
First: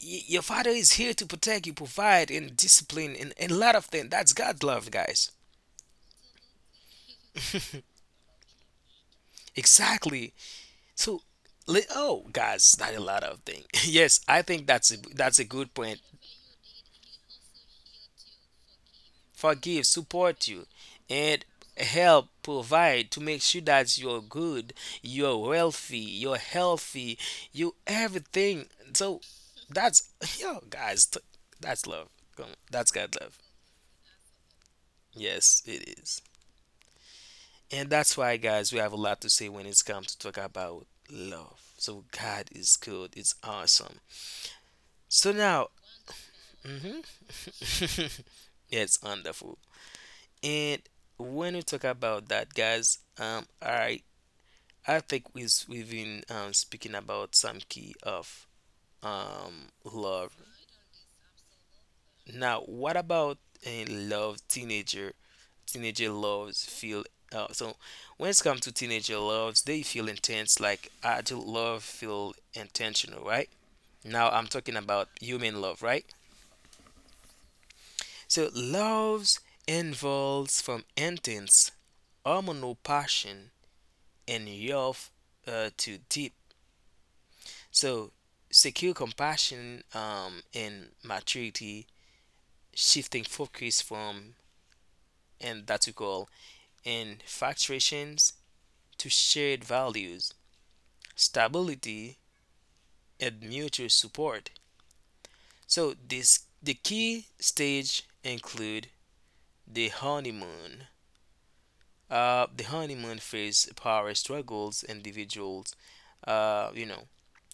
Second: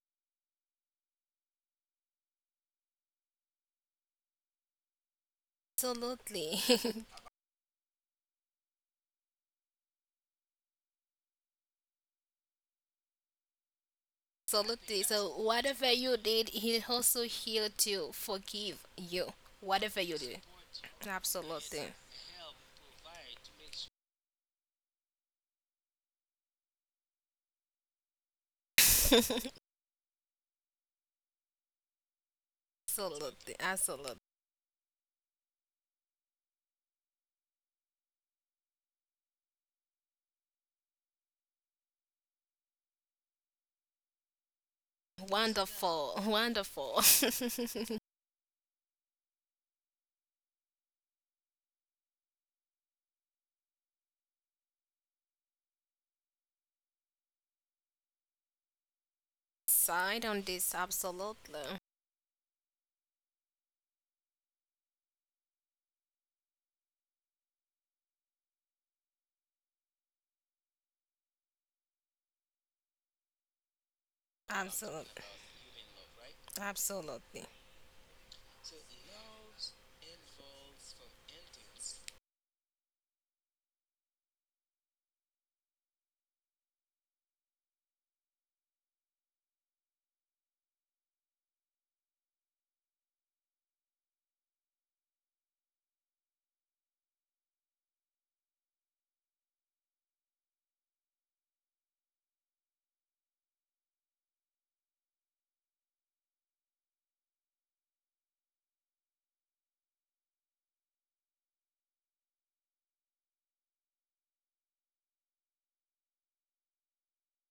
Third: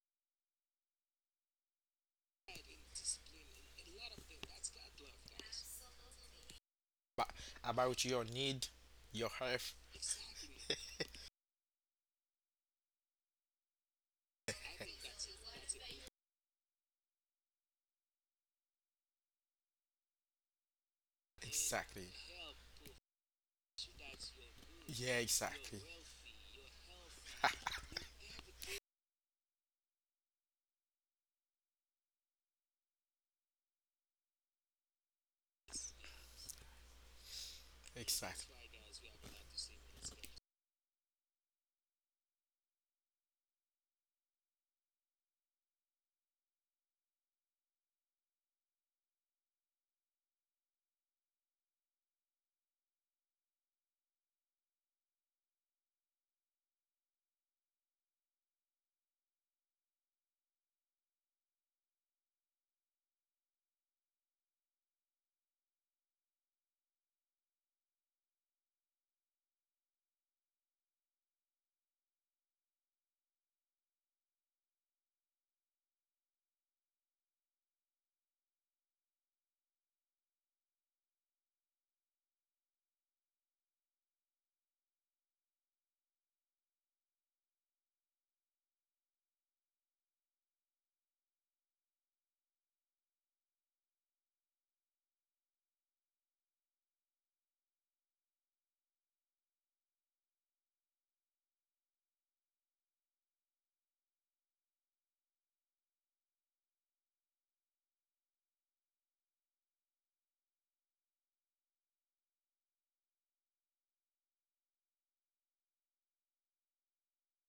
Speaker 2: Your father is here to protect you, provide, and discipline, and a lot of things. That's God's love, guys.
Speaker 3: absolutely, (laughs)
Speaker 1: but about your need, your health.
Speaker 2: Exactly. So, oh, guys, not a lot of things. (laughs) Yes, I think that's a,
Speaker 3: absolutely. So,
Speaker 2: that's a good
Speaker 3: whatever
Speaker 2: point.
Speaker 3: you did, He also here to forgive you.
Speaker 2: Forgive,
Speaker 3: Whatever you do,
Speaker 2: support you, and
Speaker 3: absolutely,
Speaker 1: Exactly.
Speaker 2: help provide to make sure that you're good,
Speaker 1: Yeah,
Speaker 2: you're
Speaker 1: exactly,
Speaker 2: wealthy, you're healthy, you everything. So that's (laughs) yo guys, that's love. Come on, that's
Speaker 3: (laughs)
Speaker 2: God love.
Speaker 3: absolutely, absolutely.
Speaker 2: Yes, it is. And that's why
Speaker 1: exactly,
Speaker 2: guys, we have a lot to say when it's come to talk about love. So God is good, it's awesome. So now,
Speaker 3: Wonderful,
Speaker 2: hmm.
Speaker 3: wonderful. (laughs)
Speaker 2: (laughs) It's wonderful. And when we talk about that, guys, I think we've been speaking about some key of
Speaker 3: Side
Speaker 2: love.
Speaker 3: on this, absolutely,
Speaker 2: Now, what about in love teenager? Teenager loves feel so when it's come to teenager loves, they feel intense like adult love feel intentional, right? Now I'm talking about
Speaker 3: absolutely,
Speaker 2: human love, right?
Speaker 3: absolutely,
Speaker 2: So loves involves from intense hormonal passion and youth to deep. So, secure compassion and maturity, shifting focus from and that we call infatuations to shared values, stability, and mutual support. So, this the key stage include the honeymoon. The honeymoon phase, power struggles, individuals. You know,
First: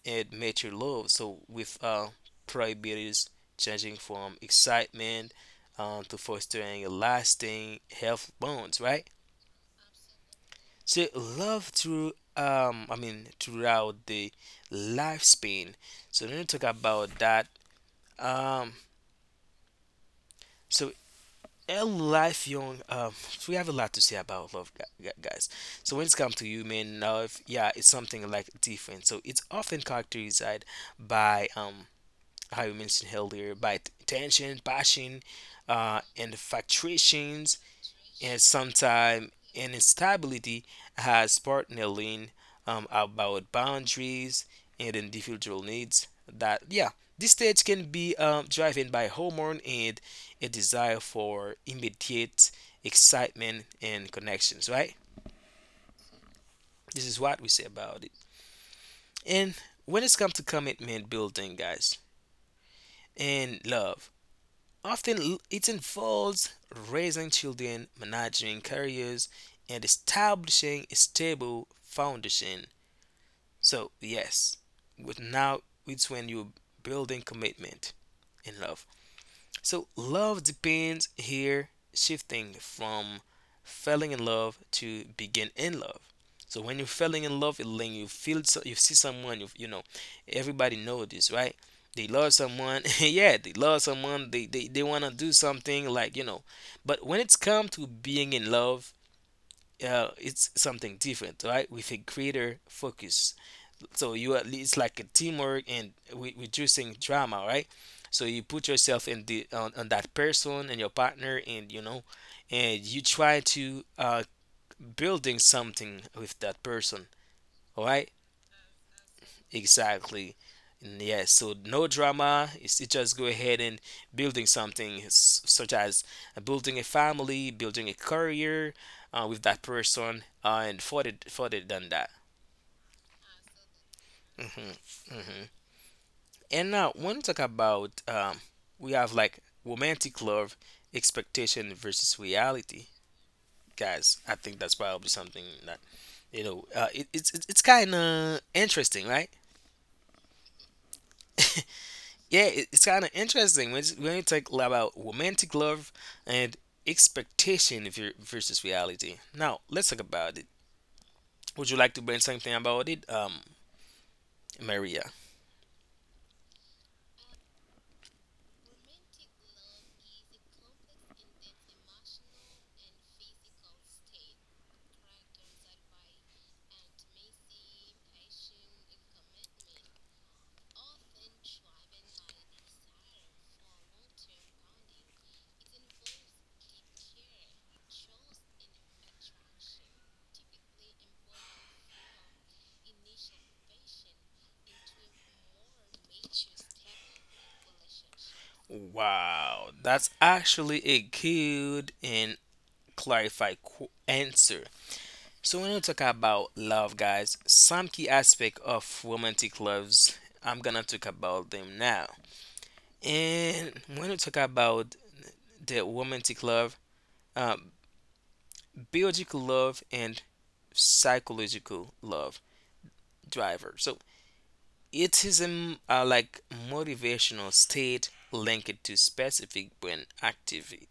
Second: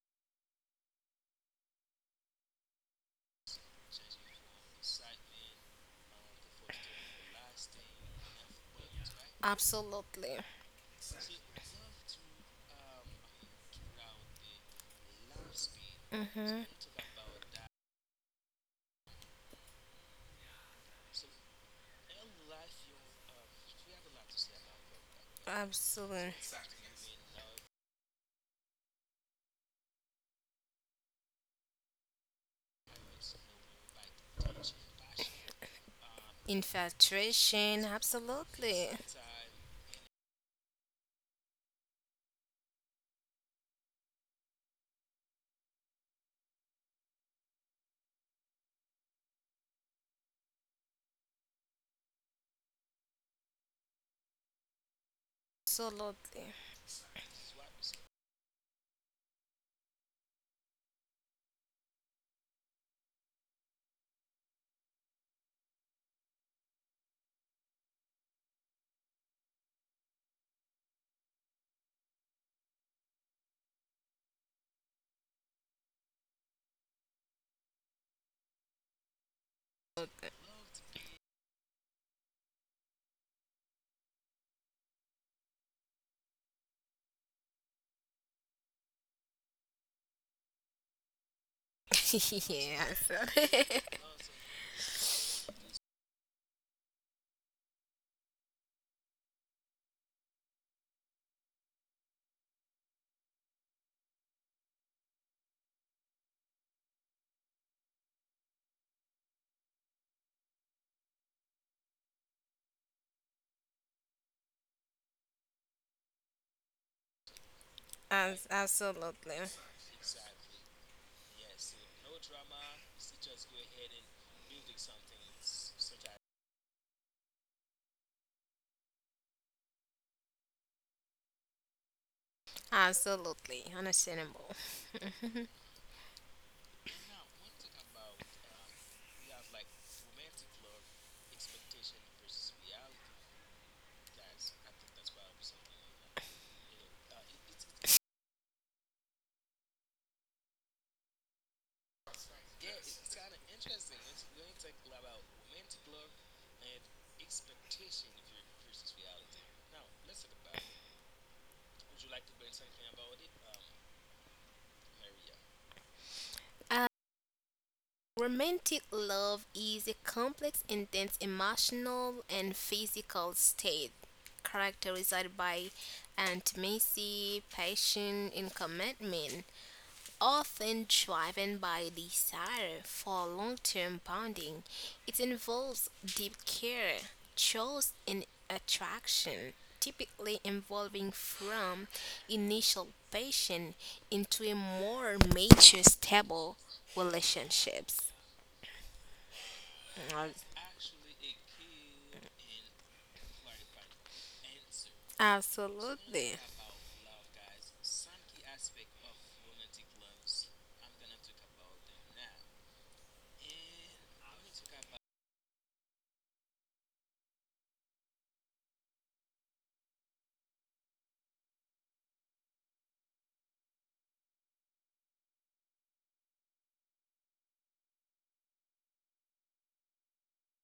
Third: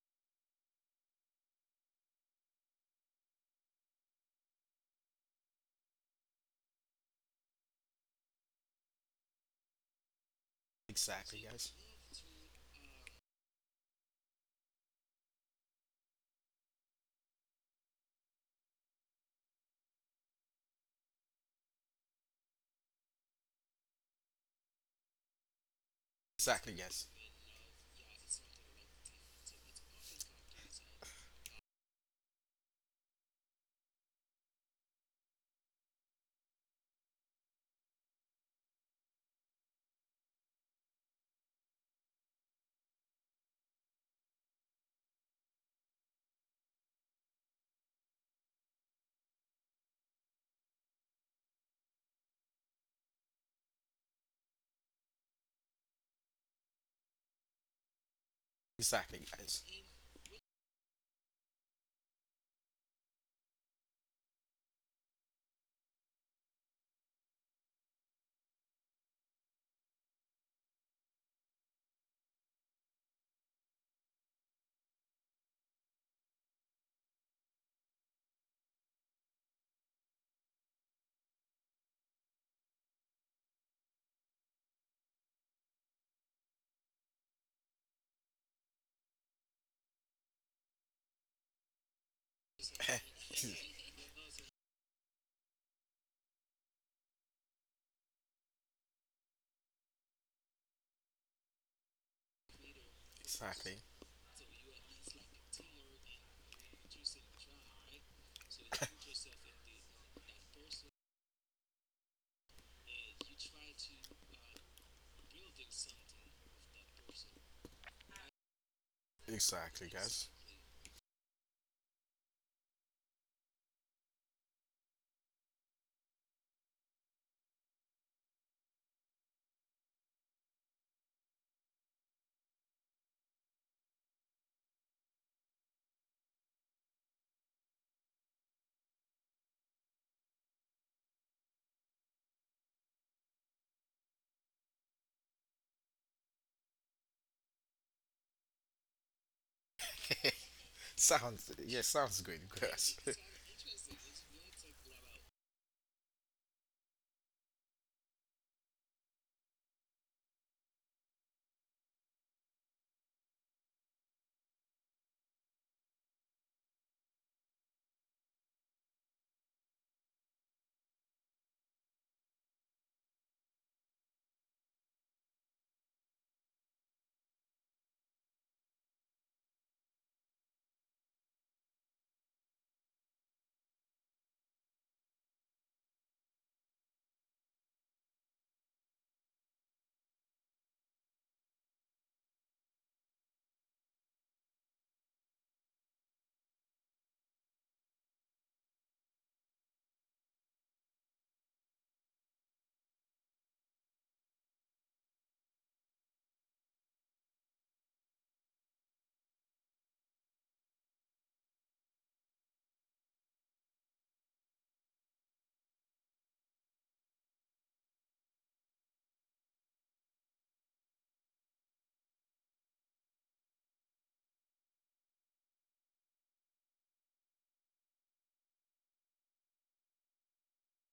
Speaker 2: and mature love. So with priorities changing from excitement to fostering a lasting health bonds, right?
Speaker 3: absolutely.
Speaker 2: So
Speaker 1: exactly,
Speaker 2: love
Speaker 1: guys.
Speaker 2: through I mean throughout the lifespan. So let me talk
Speaker 3: Mm-hmm.
Speaker 2: about that. Um so a life young so we have a lot to say about love guys. So when it's come
Speaker 3: Absolutely.
Speaker 2: to
Speaker 1: Exactly,
Speaker 2: human
Speaker 1: guys.
Speaker 2: love, yeah, it's something like different. So it's often characterized by how you mentioned earlier, by tension, passion, and fluctuations,
Speaker 3: Infatuation,
Speaker 2: and
Speaker 3: absolutely,
Speaker 2: sometimes instability has partnering about boundaries and individual needs. That yeah, this stage can be driven by hormone and a desire for immediate excitement and connections. Right,
Speaker 3: absolutely.
Speaker 2: this is what we say about it.
Speaker 1: Exactly,
Speaker 2: And
Speaker 1: guys.
Speaker 2: when it's come to commitment building, guys, and love, often it involves raising children, managing careers, and establishing a stable foundation. So, yes, but now it's when you're building commitment and love. So love depends here shifting from falling in love to begin in love. So when you're falling in love, when you feel so, you see someone, everybody know this, right? They
Speaker 3: (laughs)
Speaker 2: love someone, (laughs)
Speaker 3: Yes.
Speaker 2: yeah, they
Speaker 3: (laughs)
Speaker 2: love someone. They wanna do something like but when it's come to being in love, it's something different, right? With a greater
Speaker 1: (laughs)
Speaker 2: focus
Speaker 1: Exactly,
Speaker 2: so you at least like a teamwork and reducing drama, right? So you put yourself in the on that person and your partner, and and you try to building something with that person. All right,
Speaker 3: Absolutely.
Speaker 1: exactly, guys.
Speaker 2: exactly. And yes, so no drama. It just go ahead and building something such as building a family, building a career with that person, and further than that.
Speaker 3: Absolutely.
Speaker 2: hmm
Speaker 3: Understandable.
Speaker 2: hmm And now, when we talk about, we have like romantic love, expectation versus reality, guys. I think that's probably something that it's kind of interesting, right?
Speaker 1: (laughs) Sounds yeah, sounds good,
Speaker 2: Yeah, it's
Speaker 1: guys.
Speaker 2: kind of interesting when you talk about romantic love and expectation versus reality. Now, let's talk about it. Would you like to bring something about it, Maria?
Speaker 3: Uh, Romantic love is a complex, intense emotional and physical state, characterized by intimacy, passion, and commitment. Often driven by desire for long term bonding, it involves deep care, trust, and attraction, typically evolving from initial passion into a more mature, stable relationships.
Speaker 2: Wow, that's actually a good and clarified answer. So when we talk about
Speaker 3: Absolutely.
Speaker 2: love, guys, some key aspect of romantic loves, I'm gonna talk about them now. And when we talk about the romantic love, um, biological love and psychological love driver. So it is a like motivational state linked to specific brain activity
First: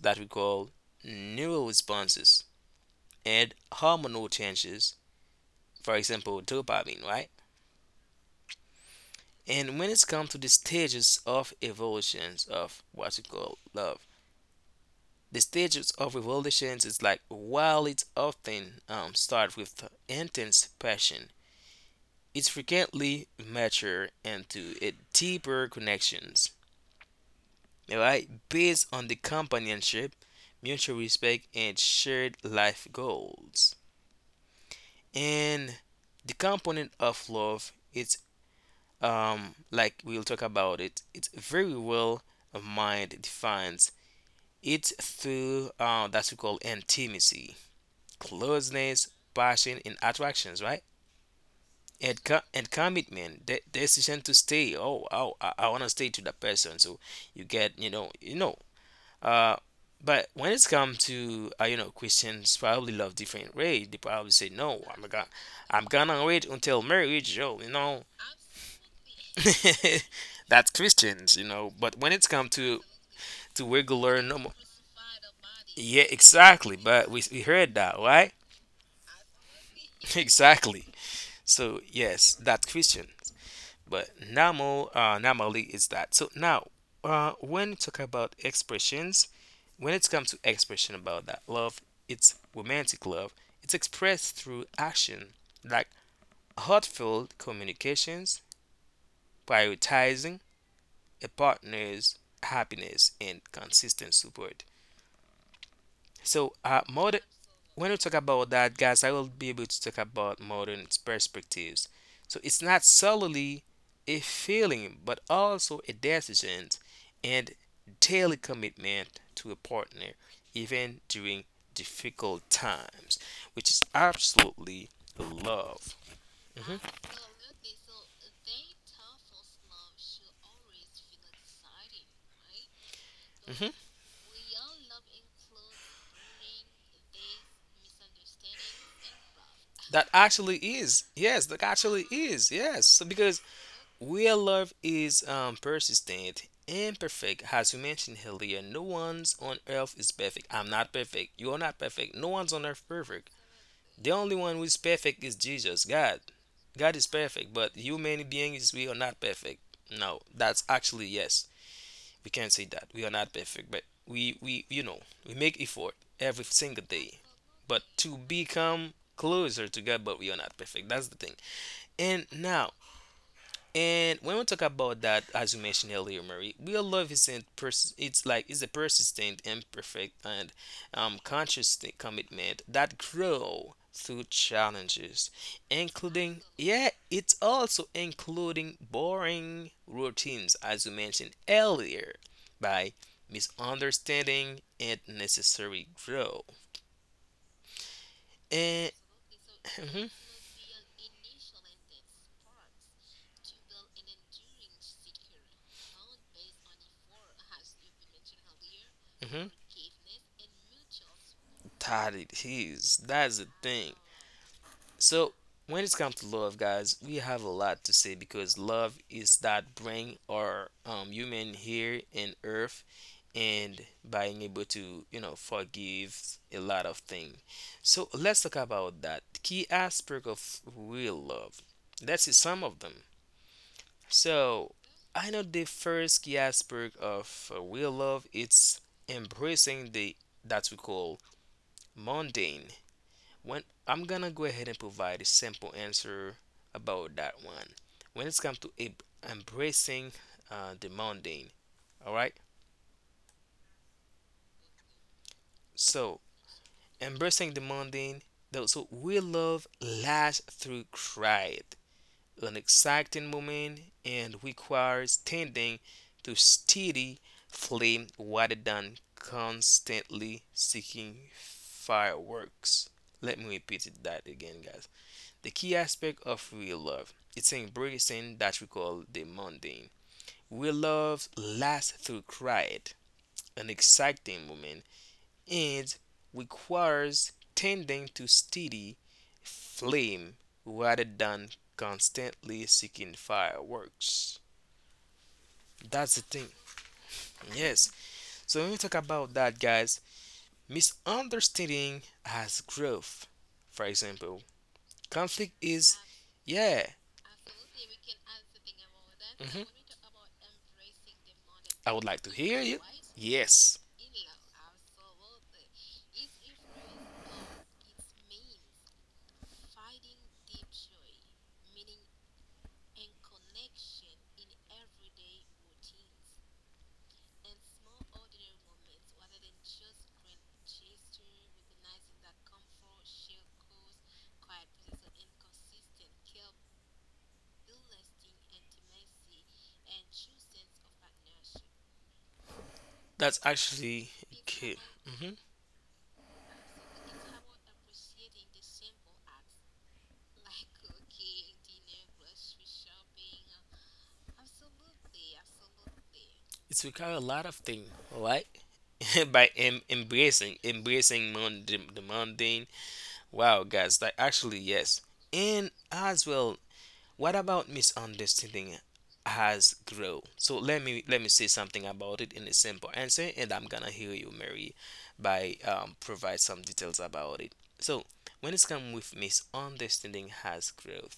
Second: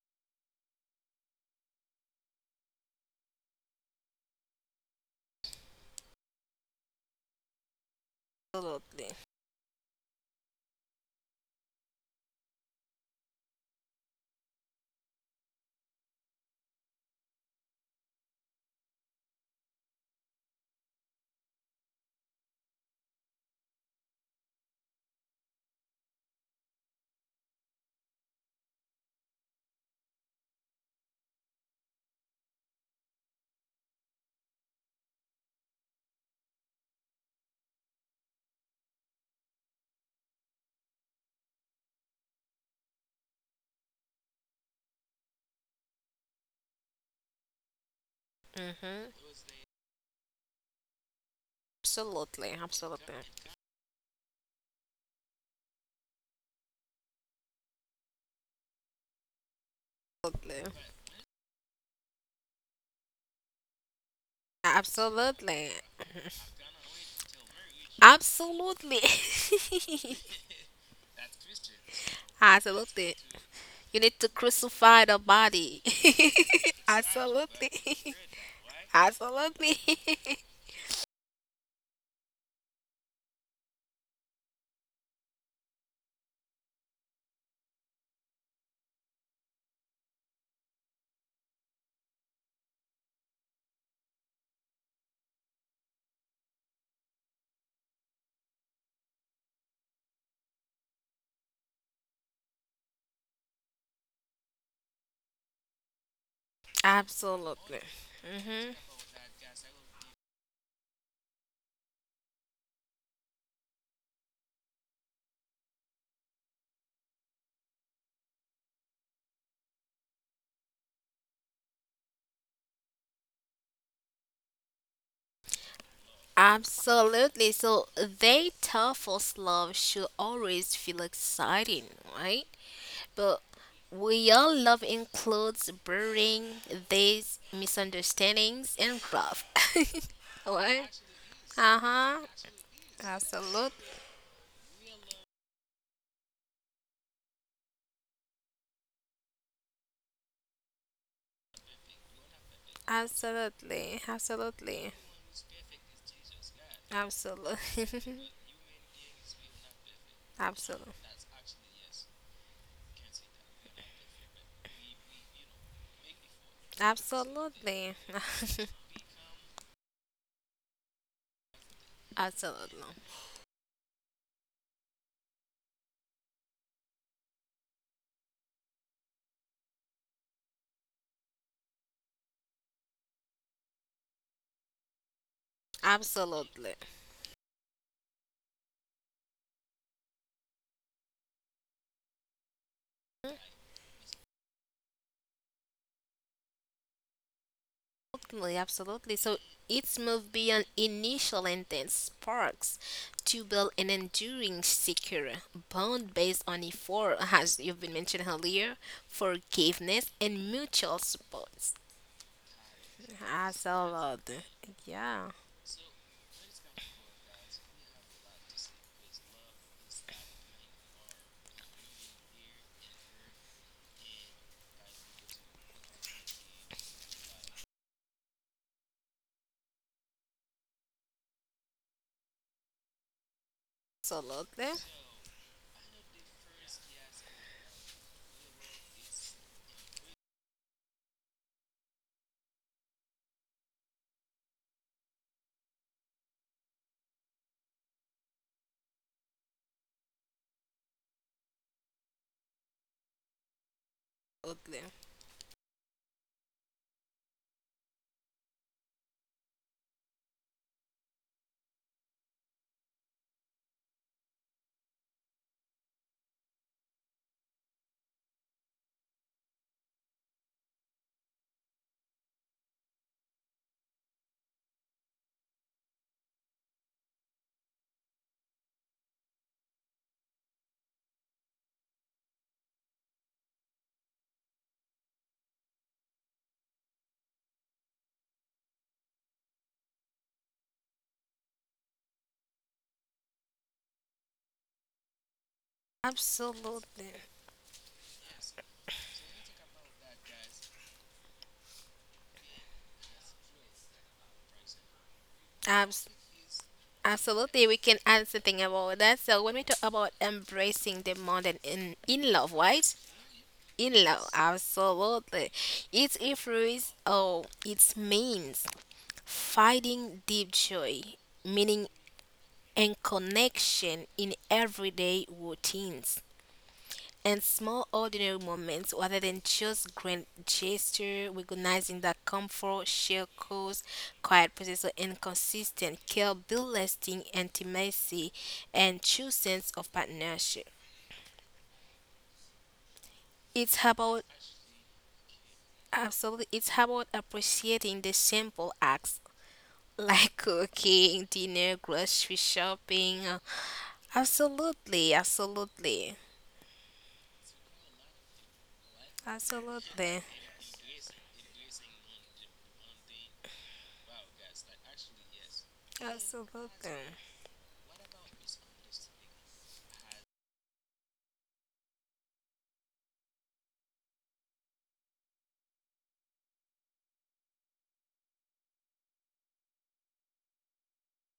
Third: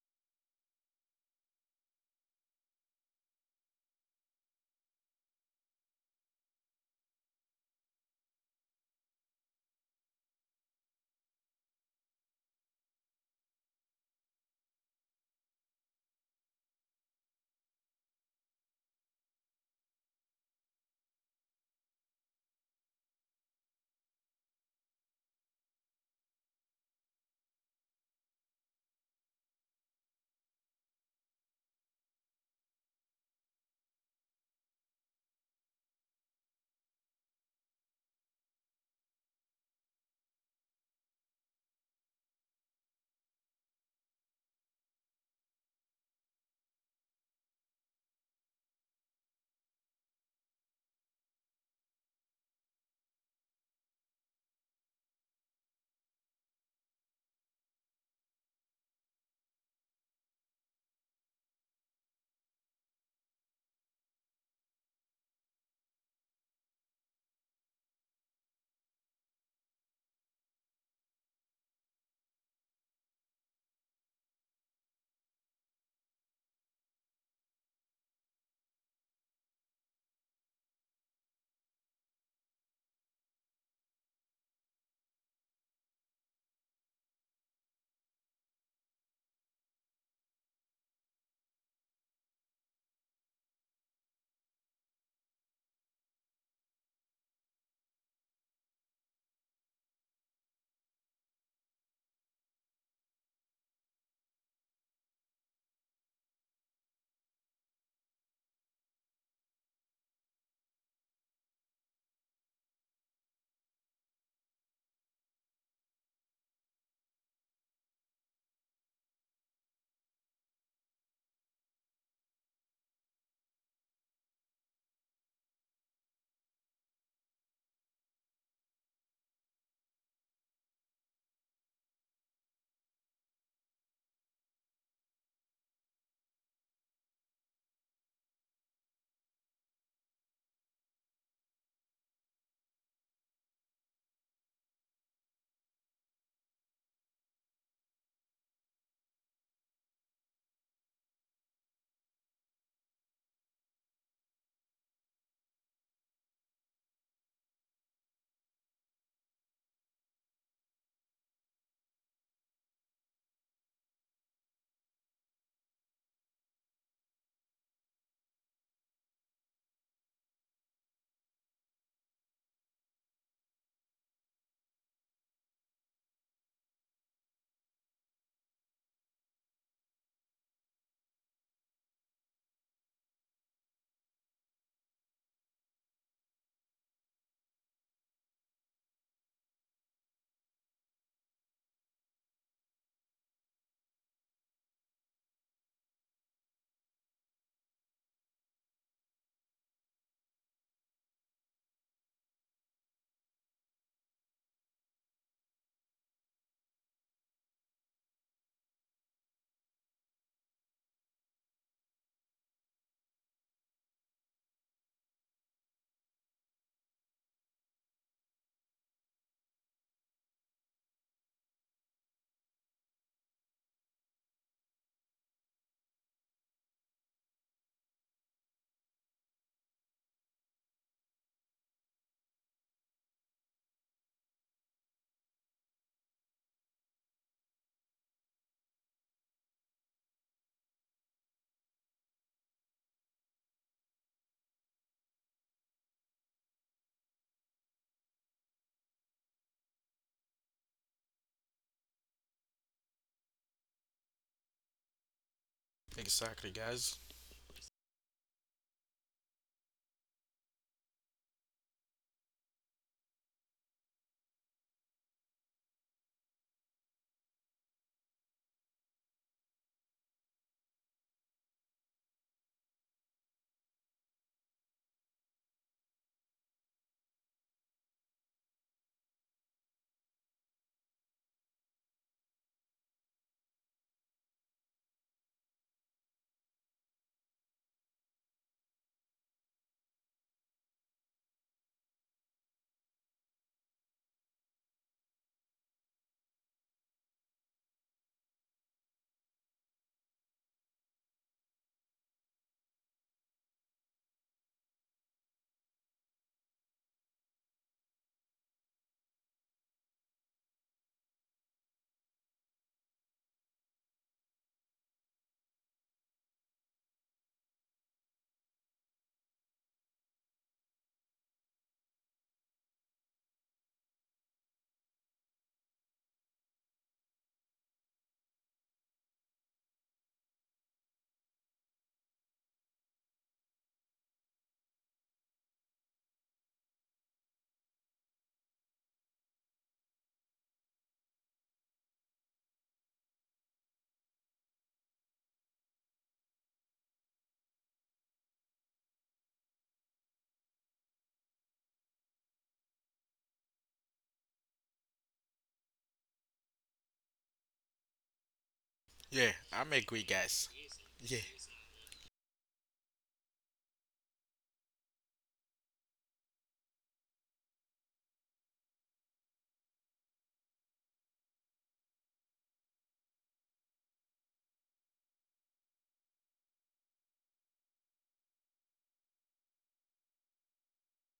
Speaker 2: that we call neural responses and hormonal changes. For example, dopamine, right?
Speaker 3: Absolutely.
Speaker 2: And when it's come to the stages of evolutions of what you call love, the stages of evolutions is like while it often starts with intense passion, it frequently mature into a deeper connections, right? Based on the companionship, mutual respect, and shared life goals. And the component of love, it's like we'll talk about it, it's very well mind defines. It's through that's we call intimacy, closeness,
Speaker 3: Hmm.
Speaker 2: passion, and attractions, right? And
Speaker 3: Absolutely.
Speaker 2: and
Speaker 3: Absolutely.
Speaker 2: commitment, the decision to stay. Oh, oh, I want to stay to that person. So you get, you know, you know. Uh, but
Speaker 3: Absolutely.
Speaker 2: when it's come to you know, Christians probably love different way. They probably say, no,
Speaker 3: Absolutely.
Speaker 2: I'm gonna wait until marriage. Oh, you know,
Speaker 3: Absolutely.
Speaker 2: (laughs)
Speaker 3: (laughs)
Speaker 2: that's Christians, you know. But when it's come to
Speaker 3: Absolutely. You need to
Speaker 2: regular normal,
Speaker 3: crucify the body.
Speaker 2: yeah,
Speaker 3: (laughs)
Speaker 2: exactly. But we heard
Speaker 3: Absolutely.
Speaker 2: that, right?
Speaker 3: (laughs) Absolutely.
Speaker 2: (laughs)
Speaker 3: (laughs)
Speaker 2: Exactly. So yes, that Christian. But normal, normally is that. So now, when you talk about expressions, when it comes to expression about that love, it's romantic love. It's expressed through action, like heartfelt communications, prioritizing a partner's happiness and consistent support. So, modern
Speaker 3: Absolutely.
Speaker 2: when we talk about
Speaker 3: Hmm.
Speaker 2: that, guys, I will be able to talk about modern perspectives. So it's not solely a feeling, but also a decision and daily commitment to a partner, even during difficult times, which is absolutely love. hmm
Speaker 3: Absolutely. So they tell us love should always feel exciting, right? But
Speaker 2: hmm
Speaker 3: real love includes burying these misunderstandings and love.
Speaker 2: That
Speaker 3: (laughs)
Speaker 2: actually
Speaker 3: What?
Speaker 2: is. Yes, that
Speaker 3: Uh
Speaker 2: actually
Speaker 3: huh.
Speaker 2: is. Yes. So because
Speaker 3: Absolutely.
Speaker 2: real love is persistent, and perfect. As you mentioned earlier, no one's on earth is perfect. I'm not perfect. You're not perfect. No one's on earth perfect.
Speaker 3: Absolutely,
Speaker 2: The only one who is
Speaker 3: absolutely,
Speaker 2: perfect is Jesus, God. God is perfect, but
Speaker 3: absolutely,
Speaker 2: human
Speaker 3: (laughs)
Speaker 2: beings, we are not perfect. No, that's
Speaker 3: absolutely,
Speaker 2: actually yes. We can say that. We are not perfect, but we you know, we make effort every single day. But
Speaker 3: absolutely,
Speaker 2: to
Speaker 3: (laughs)
Speaker 2: become closer to God, but we are not perfect. That's the thing. And now,
Speaker 3: absolutely,
Speaker 2: and when we talk about that, as you mentioned earlier, Marie, real love isn't pers- it's like it's a persistent, imperfect, and conscious commitment that grow through challenges, including
Speaker 3: absolutely,
Speaker 2: yeah, it's also including boring routines, as you mentioned earlier, by misunderstanding and necessary grow.
Speaker 3: absolutely,
Speaker 2: And
Speaker 3: absolutely. So it's
Speaker 2: mhm,
Speaker 3: moved beyond initial intense sparks to build an enduring, secure bond based on effort, as you've been mentioned earlier,
Speaker 2: mhm,
Speaker 3: forgiveness and mutual support.
Speaker 2: that it is. That's the thing.
Speaker 3: Absolutely, yeah,
Speaker 2: So when it comes to love, guys, we have a lot to say because love is that bring our human here in earth and being able to you know forgive a lot of things. So let's talk about that key aspect of real love. Let's see some of them.
Speaker 3: absolutely,
Speaker 2: So I know the first key aspect of real love it's embracing the that we call mundane when I'm gonna go ahead and provide a simple answer about that one. When it's come to embracing the mundane, all right.
Speaker 3: absolutely,
Speaker 1: (laughs)
Speaker 2: So
Speaker 1: Exactly, guys.
Speaker 2: embracing the mundane, though, so we love lasts through cried, an exciting moment, and requires tending to steady flame rather than constantly seeking fireworks. Let me repeat it that again, guys. The key aspect of real love, it's embracing that we call the mundane. Real love lasts through quiet, an exciting moment, and requires tending to steady flame rather than constantly seeking fireworks. That's the thing.
Speaker 3: absolutely.
Speaker 2: Yes. So when we talk about that, guys, misunderstanding as growth. For example, conflict
Speaker 3: Abs-
Speaker 2: is, yeah.
Speaker 3: Absolutely, we can add something about that. So when we talk
Speaker 2: Hmm.
Speaker 3: about embracing the modern in
Speaker 2: I would
Speaker 3: in
Speaker 2: like
Speaker 3: love,
Speaker 2: to hear
Speaker 3: right?
Speaker 2: you.
Speaker 3: In
Speaker 2: Yes,
Speaker 3: love, absolutely. Its influence, oh, it means finding deep joy, meaning, and connection in everyday routines and small ordinary moments rather than just grand gesture, recognizing that comfort shared cause quiet process and consistent care build lasting intimacy and true sense of partnership.
Speaker 2: that's
Speaker 3: It's about
Speaker 2: actually okay. Hmm.
Speaker 3: absolutely, it's about appreciating the simple acts (laughs) like cooking dinner, grocery shopping, absolutely, absolutely,
Speaker 2: It's require a lot of things, right?
Speaker 1: Yeah,
Speaker 2: (laughs) By
Speaker 1: I'm
Speaker 3: absolutely,
Speaker 1: agree, guys. Yeah,
Speaker 2: embracing the mundane. Wow, guys, like actually yes, and as well
Speaker 3: absolutely.
Speaker 2: what about misunderstanding has grown? So let me say something about it in a simple answer, and I'm gonna hear you, Mary, by provide some details about it. So when it's come with misunderstanding has growth,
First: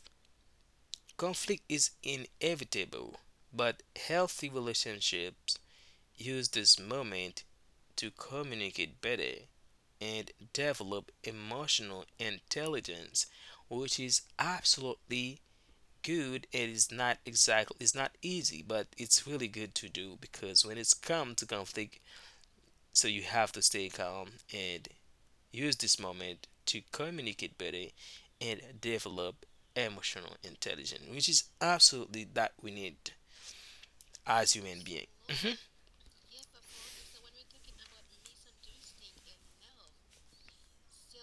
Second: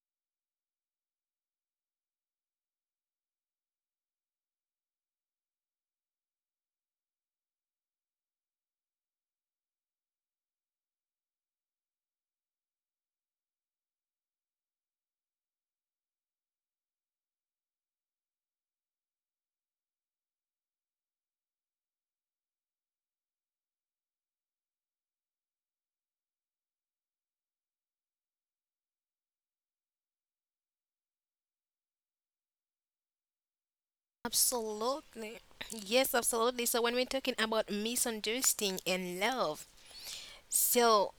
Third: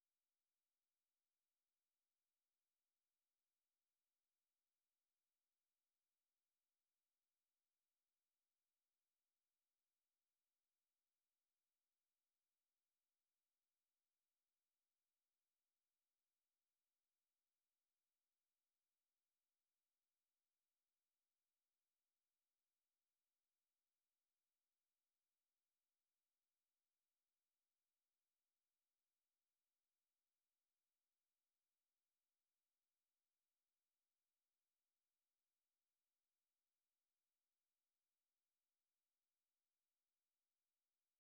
Speaker 2: conflict is inevitable, but healthy relationships use this moment to communicate better and develop emotional intelligence, which is absolutely good. It is not exactly it's not easy but it's really good to do because when it's come to conflict so you have to stay calm and use this moment to communicate better and develop emotional intelligence which is absolutely that we need as human being.
Speaker 3: Absolutely.
Speaker 2: Mhm,
Speaker 3: Yes, absolutely. So when we're talking about misunderstanding and love, so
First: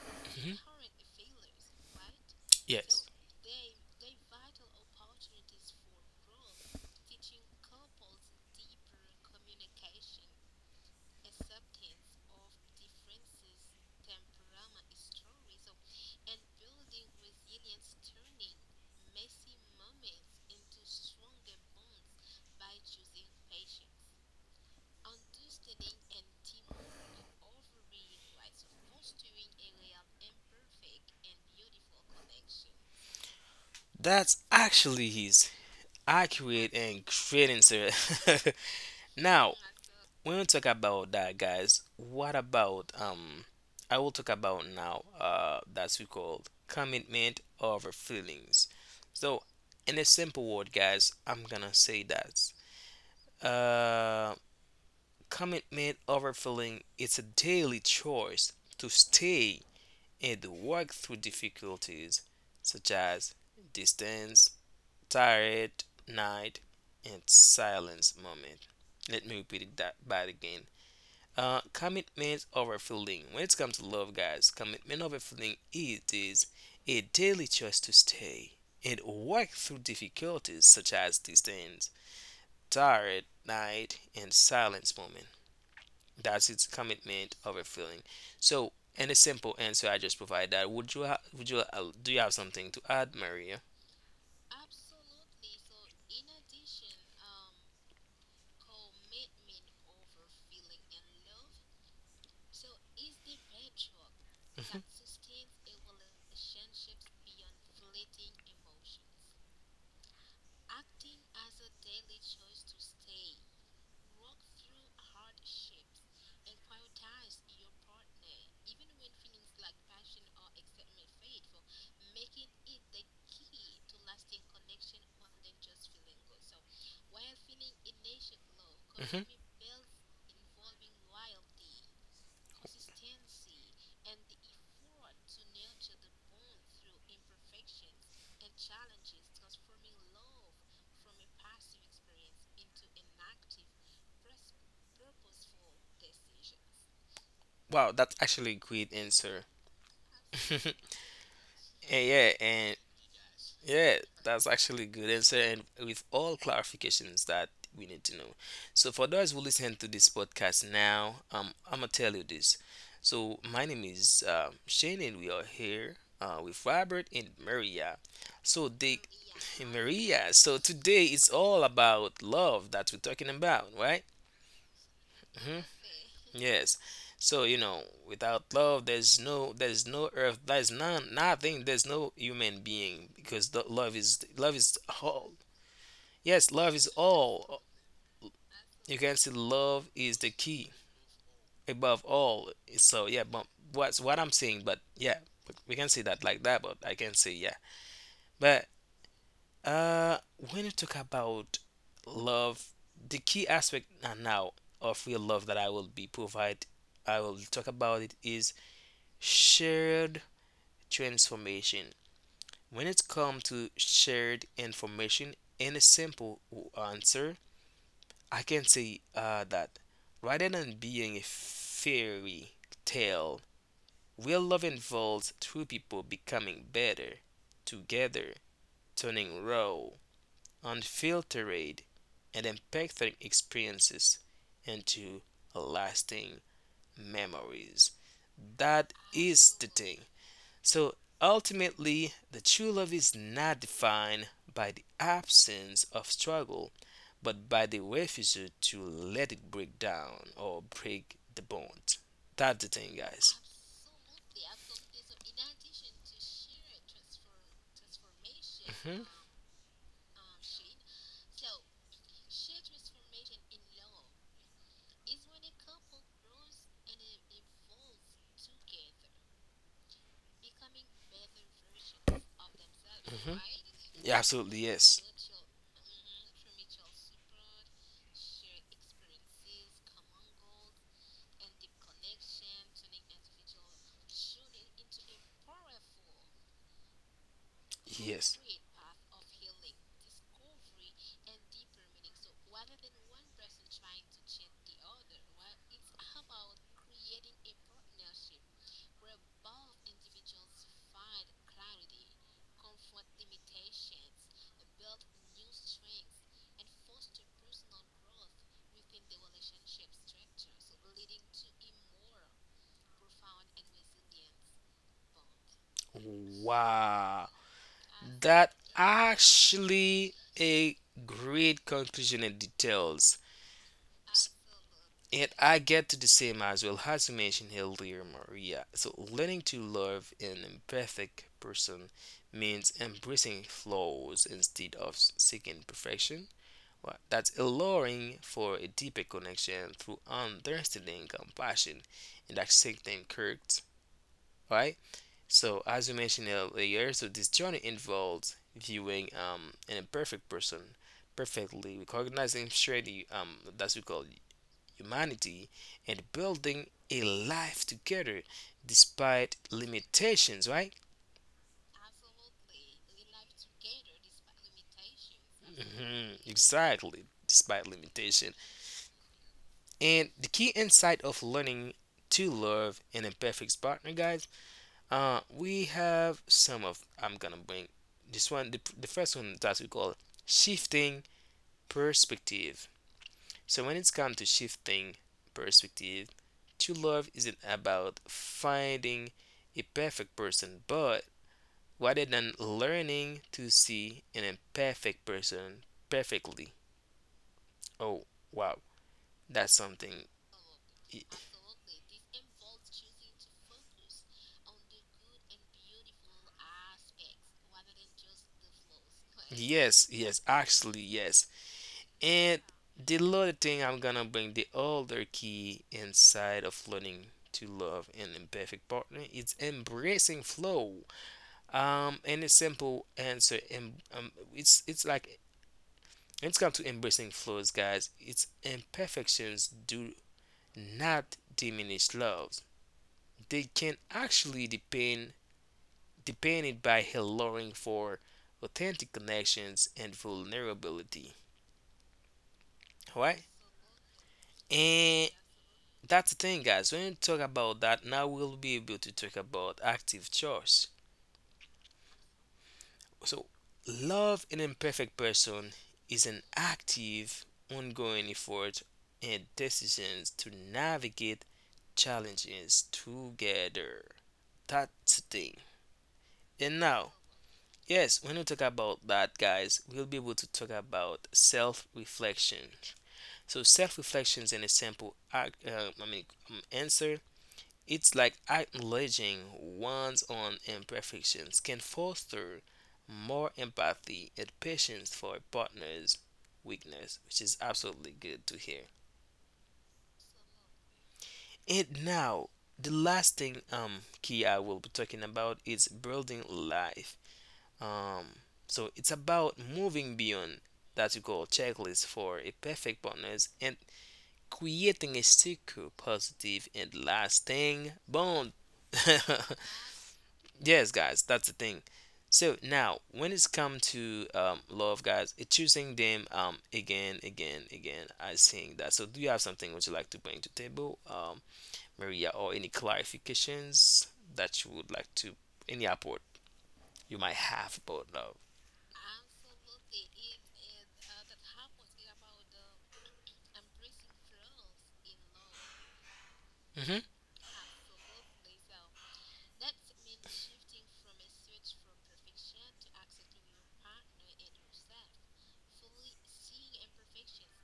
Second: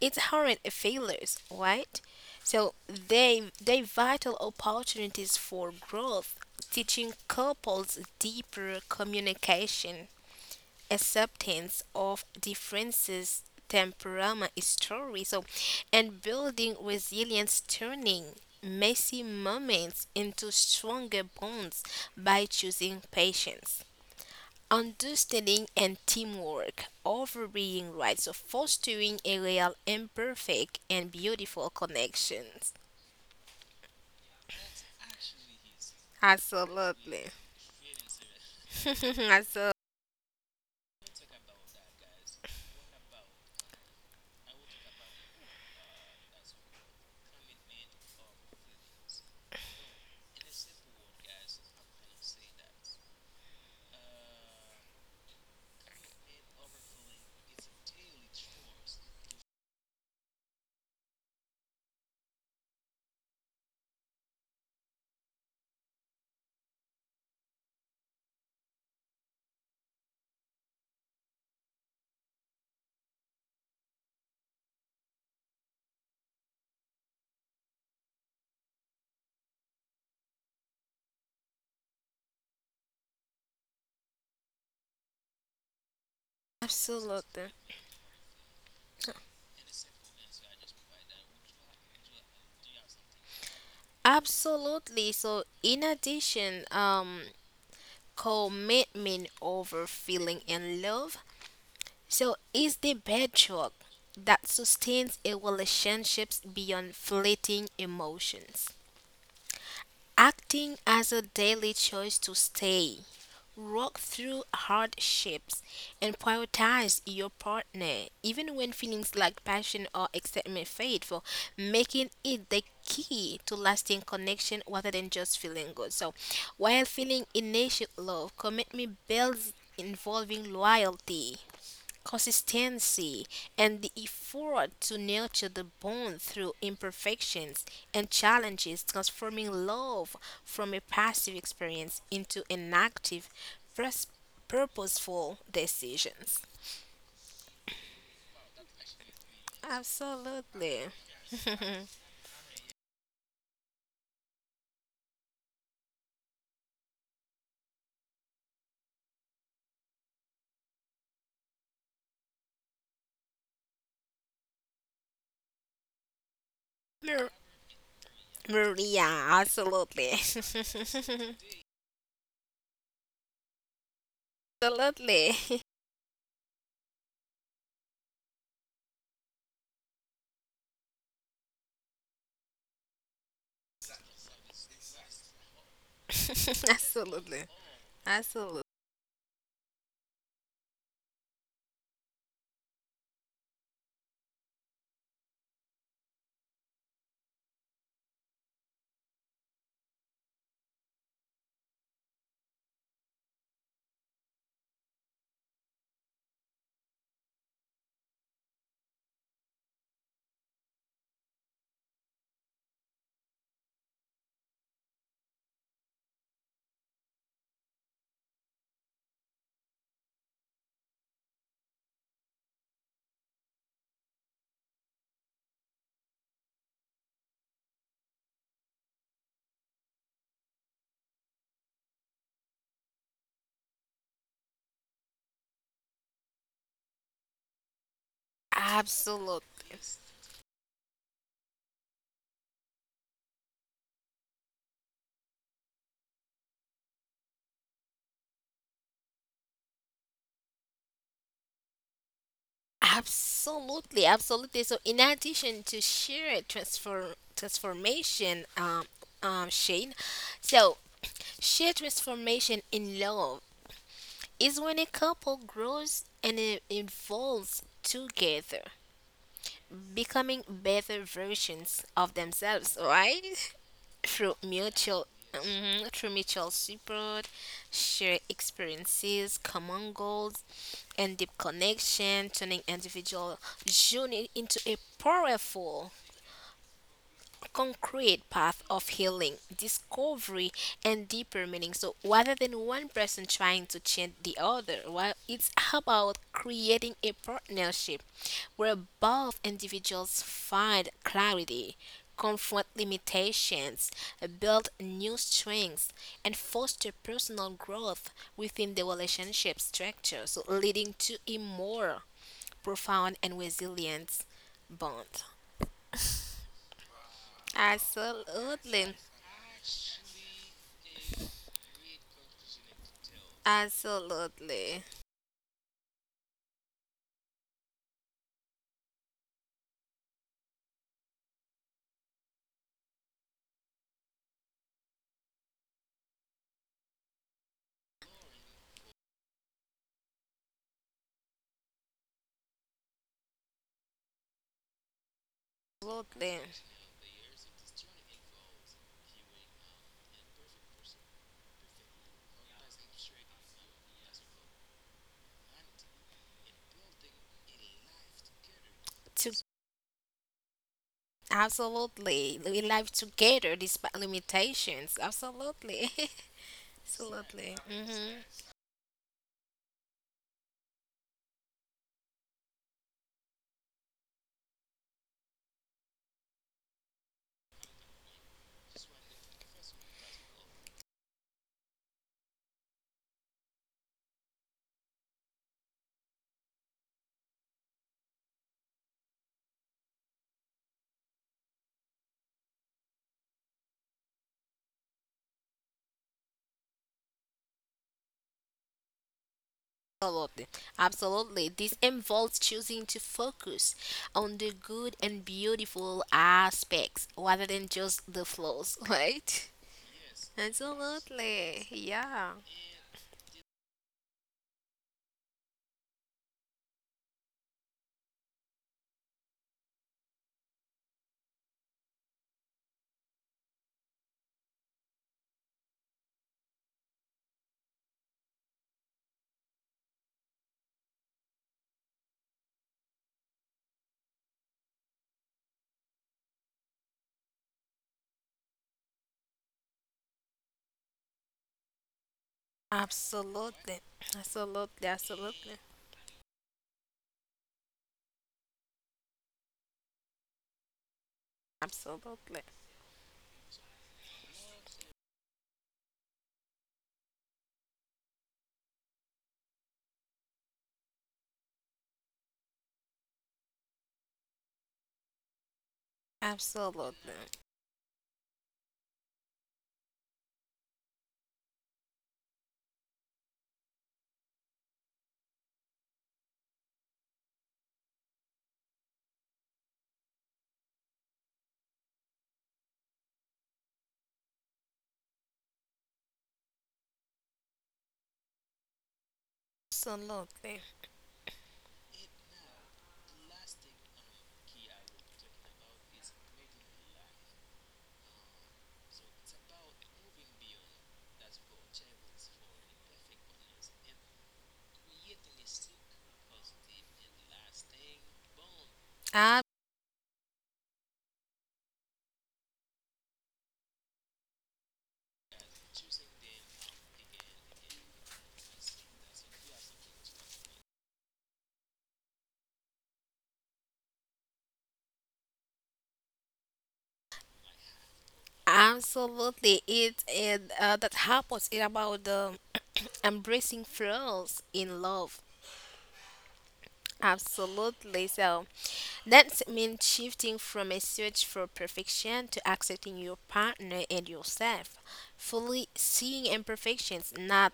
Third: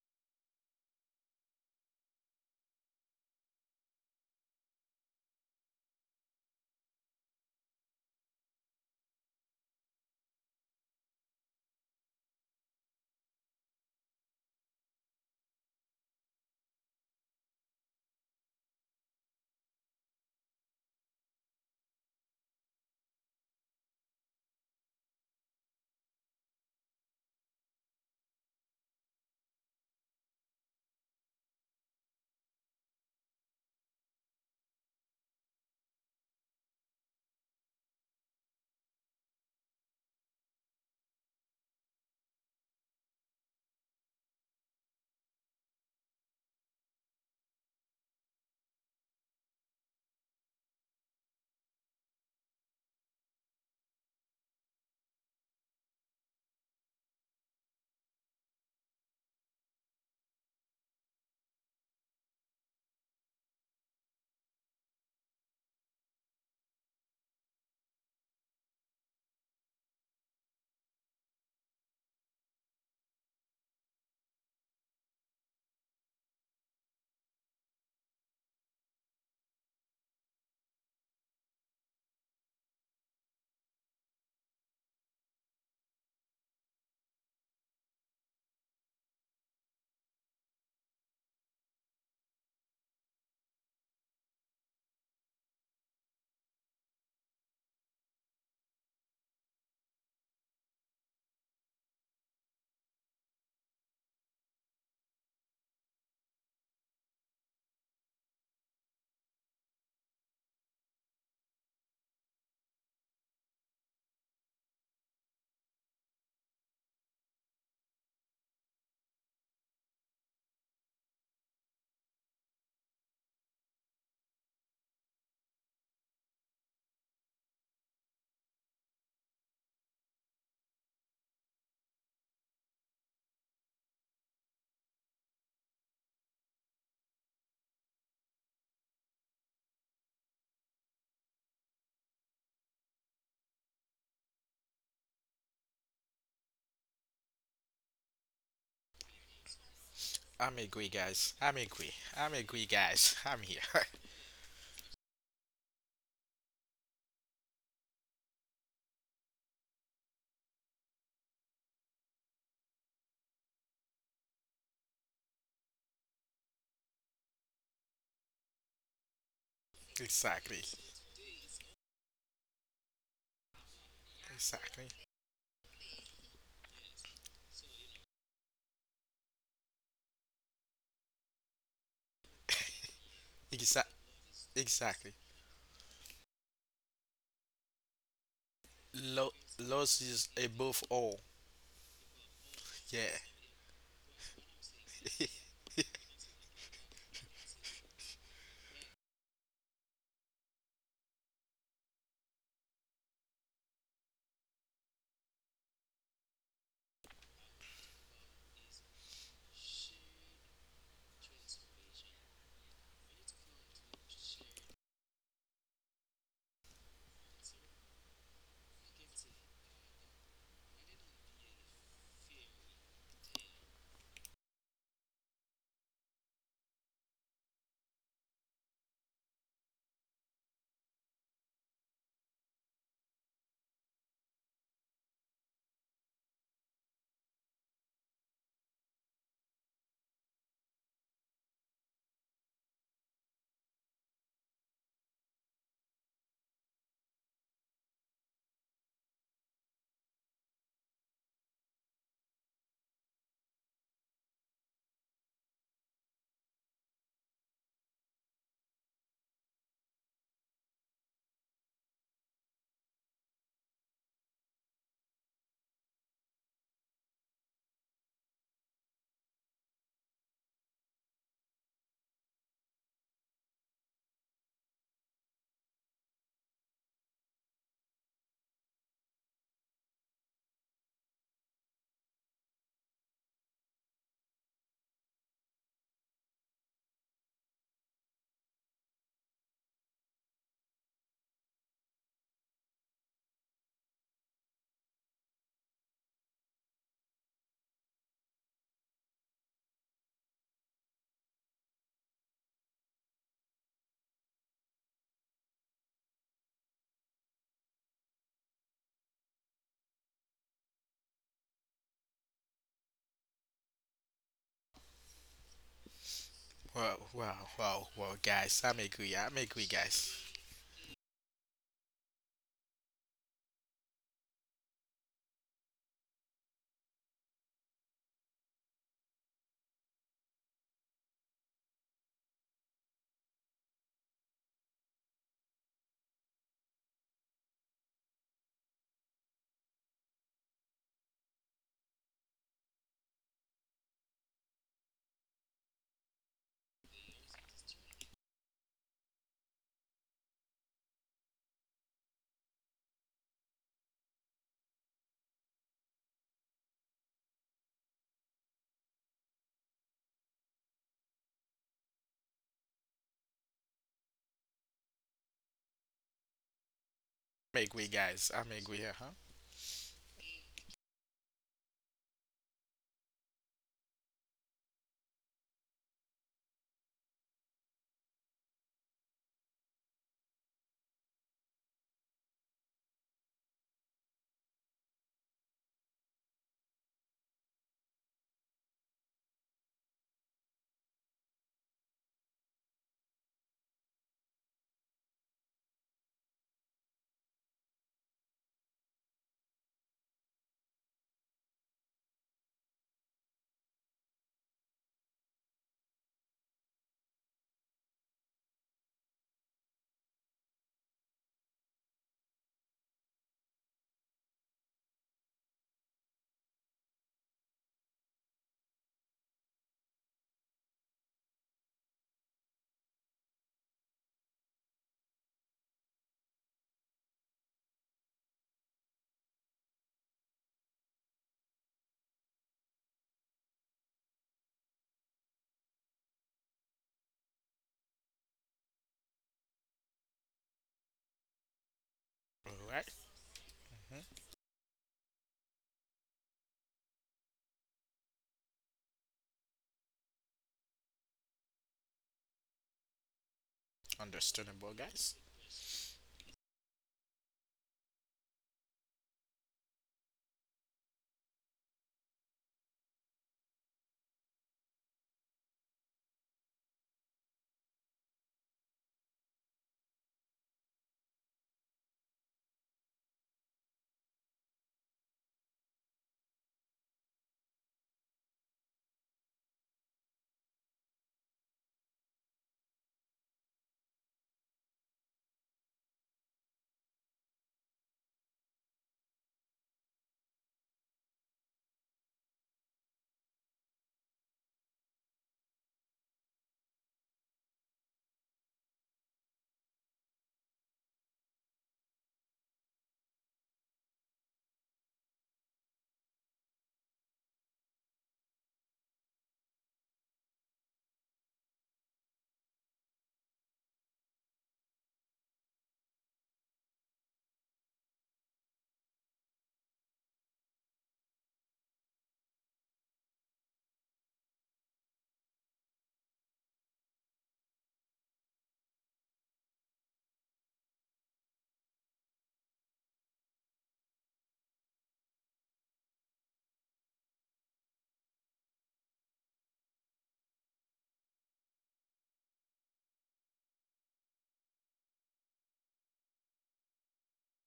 Speaker 3: it's
Speaker 2: mhm,
Speaker 3: hard failures, right? So
Speaker 2: yes
Speaker 3: they vital opportunities for growth, teaching couples deeper communication, acceptance of differences, temperament, story. So and building resilience, turning messy moments into stronger bonds by choosing patience. Understanding and teamwork, overbearing rights of fostering a real, imperfect, and beautiful connections.
Speaker 2: that's actually his accurate and
Speaker 3: Absolutely.
Speaker 2: great answer.
Speaker 3: (laughs)
Speaker 2: (laughs) Now,
Speaker 3: Absolutely.
Speaker 2: when we talk about that, guys, what about I will talk about now that's we called commitment over feelings. So, in a simple word, guys, I'm gonna say that uh commitment over feeling it's a daily choice to stay and work through difficulties such as distance, tired night, and silence moment. Let me repeat it that back again. Commitment over feeling. When it comes to love, guys, commitment over feeling it is a daily choice to stay and work through difficulties such as distance, tired night, and silence moment. That's its commitment
Speaker 3: Absolutely.
Speaker 2: over feeling. So, and a simple answer I just provide that. Would you ha- would you Do you have something to add, Maria?
Speaker 3: Absolutely. So, in addition, commitment over feeling and love. So, is the bedrock that sustains a relationships beyond fleeting emotions. Acting as a daily choice to stay, work through hardships, and prioritize your partner, even when feelings like passion or excitement fade, for making it the key to lasting connection rather than just feeling good. So, while feeling initial love, commitment
Speaker 2: Mhm. Mhm.
Speaker 3: builds, involving loyalty, consistency, and the effort to nurture the bond through imperfections and challenges, transforming love from a passive experience into an active, pers- purposeful decisions.
Speaker 2: Wow, that's actually a great answer. (laughs)
Speaker 1: I'm agree,
Speaker 3: Absolutely.
Speaker 1: guys. I'm agree. I'm agree,
Speaker 2: And
Speaker 1: guys. I'm here. (laughs)
Speaker 2: yeah, that's actually a good answer, and with all clarifications that we need to know. So for those who listen to this podcast now, I'm gonna tell you this. So my name is Shane, and we are here with Robert and
Speaker 3: Mar-
Speaker 2: Maria. So they,
Speaker 3: Maria,
Speaker 2: (laughs)
Speaker 3: absolutely.
Speaker 2: Maria. So
Speaker 1: Exactly.
Speaker 3: (laughs)
Speaker 2: today it's all about love that we're talking about, right?
Speaker 1: Exactly.
Speaker 2: Mm-hmm.
Speaker 3: Absolutely.
Speaker 2: Yes. So, you know, without love, there's no earth, there's none, nothing, there's no human being because
Speaker 1: (laughs)
Speaker 2: the
Speaker 1: Exa-
Speaker 2: love is
Speaker 1: exactly.
Speaker 2: all. Yes,
Speaker 3: (laughs)
Speaker 2: love is
Speaker 3: Absolutely.
Speaker 2: all.
Speaker 3: Absolutely.
Speaker 2: You can see
Speaker 1: Lo-
Speaker 2: love
Speaker 1: Loss
Speaker 2: is the
Speaker 1: is
Speaker 2: key
Speaker 1: above all.
Speaker 2: above all. So,
Speaker 1: Yeah.
Speaker 2: yeah, but what's what I'm saying, but yeah, we can say that like that, but I can say, yeah. But, uh, when you talk about love, the key aspect now of real love that I will be provide, I will talk about it is shared transformation. When it comes to shared information, in a simple answer, I can say that rather than being a fairy tale, real love involves two people becoming better together, turning raw, unfiltered, and impacting experiences into lasting memories. That
Speaker 3: Absolutely.
Speaker 2: is the thing. So ultimately, the true love is not defined by the absence of struggle, but by the refusal to let it break down or break the bond. That's the thing, guys.
Speaker 3: Absolutely, absolutely. So, in addition to sheer transformation,
Speaker 2: Hmm.
Speaker 3: Shane, so sheer transformation in love is when a couple grows and it evolves together, becoming better versions of themselves,
Speaker 2: Hmm.
Speaker 3: right? (laughs)
Speaker 2: Yeah,
Speaker 3: Through
Speaker 2: absolutely, yes.
Speaker 3: mutual, mhm, through mutual support, shared experiences, common goals, and deep connection, turning individual journey into a powerful, concrete
Speaker 2: Yes.
Speaker 3: path of healing, discovery, and deeper meaning. So rather than one person trying to change the other, well, it's about creating a partnership where both individuals find clarity, confront limitations, build new strengths, and foster personal growth within the relationship structure, so leading to a more profound and resilient bond.
Speaker 1: Wow,
Speaker 2: Wow.
Speaker 1: wow, wow, wow,
Speaker 2: That
Speaker 1: guys. I'm
Speaker 3: Absolutely.
Speaker 1: agree. I'm agree, guys.
Speaker 2: actually a great conclusion and details.
Speaker 3: Absolutely.
Speaker 2: And I get to the same as well as you mentioned earlier, Maria. So learning to love an imperfect person means embracing flaws instead of seeking perfection. Well, that's allowing for a deeper connection through understanding, compassion, and accepting correct, right? So, as we mentioned
Speaker 3: Absolutely.
Speaker 2: earlier, so this journey involves viewing an imperfect person perfectly, recognizing surely that's we call humanity, and building a life together despite
Speaker 3: To
Speaker 2: limitations, right?
Speaker 3: Absolutely. We live together despite limitations. Absolutely.
Speaker 2: Hmm.
Speaker 3: (laughs)
Speaker 2: Exactly,
Speaker 3: Absolutely.
Speaker 1: I'm
Speaker 2: despite
Speaker 1: agree,
Speaker 3: Hmm.
Speaker 1: guys.
Speaker 2: limitation.
Speaker 1: I'm agree. Uh huh.
Speaker 2: And the key insight of learning to love an imperfect partner, guys, we have some of. I'm gonna bring this one. The first one that we call shifting perspective. So when it's come to shifting perspective, true love isn't about finding a perfect person, but rather than learning to see an imperfect person perfectly. Oh wow, that's something
Speaker 3: Absolutely.
Speaker 2: i-
Speaker 3: Absolutely. This involves choosing to focus on the good and beautiful aspects rather than just the flaws, (laughs)
Speaker 2: (laughs)
Speaker 3: right?
Speaker 2: yes, yes, actually, yes.
Speaker 3: Absolutely. Yeah.
Speaker 2: And the other thing I'm gonna bring the other key inside of learning to love an imperfect partner it's embracing flow. And a simple answer, it's like it's come to embracing flows, guys. It's imperfections do not diminish love they can actually depend depended by alluring for authentic connections and vulnerability.
Speaker 1: All right.
Speaker 2: Alright?
Speaker 3: Absolutely.
Speaker 1: Mm-hmm.
Speaker 3: Absolutely.
Speaker 2: And
Speaker 3: Absolutely.
Speaker 2: that's the thing guys, when we talk about that, now we'll be able to talk about active choice.
Speaker 3: Absolutely.
Speaker 2: So love an
Speaker 1: Understandable,
Speaker 2: imperfect
Speaker 1: guys.
Speaker 2: person is an active, ongoing effort and decisions to navigate challenges together. That's the thing. And now
Speaker 3: Absolutely.
Speaker 2: yes, when we talk about that, guys, we'll be able to talk about self reflection. So, self reflection is in a simple answer. It's like acknowledging one's own imperfections can foster more empathy and patience for a partner's weakness, which is absolutely good to hear.
Speaker 3: Absolutely.
Speaker 2: And now, the last thing key I will be talking about is building life Um, so it's about moving beyond that you call checklist for a perfect partners and creating a secure, positive, and lasting bond. (laughs)
Speaker 3: Ab-
Speaker 2: Yes, guys, that's the thing. So now, when it's come to love, guys, it's choosing them again, again, again. I think that. So, do you have something would you like to bring to table, Maria, or any clarifications that you would like to, any apport you might have about love?
Speaker 3: Absolutely. It that happens in about (clears throat) embracing flaws in love.
Speaker 2: Hmm.
Speaker 3: Absolutely. So that means shifting from a search for perfection to accepting your partner and yourself, fully seeing imperfections not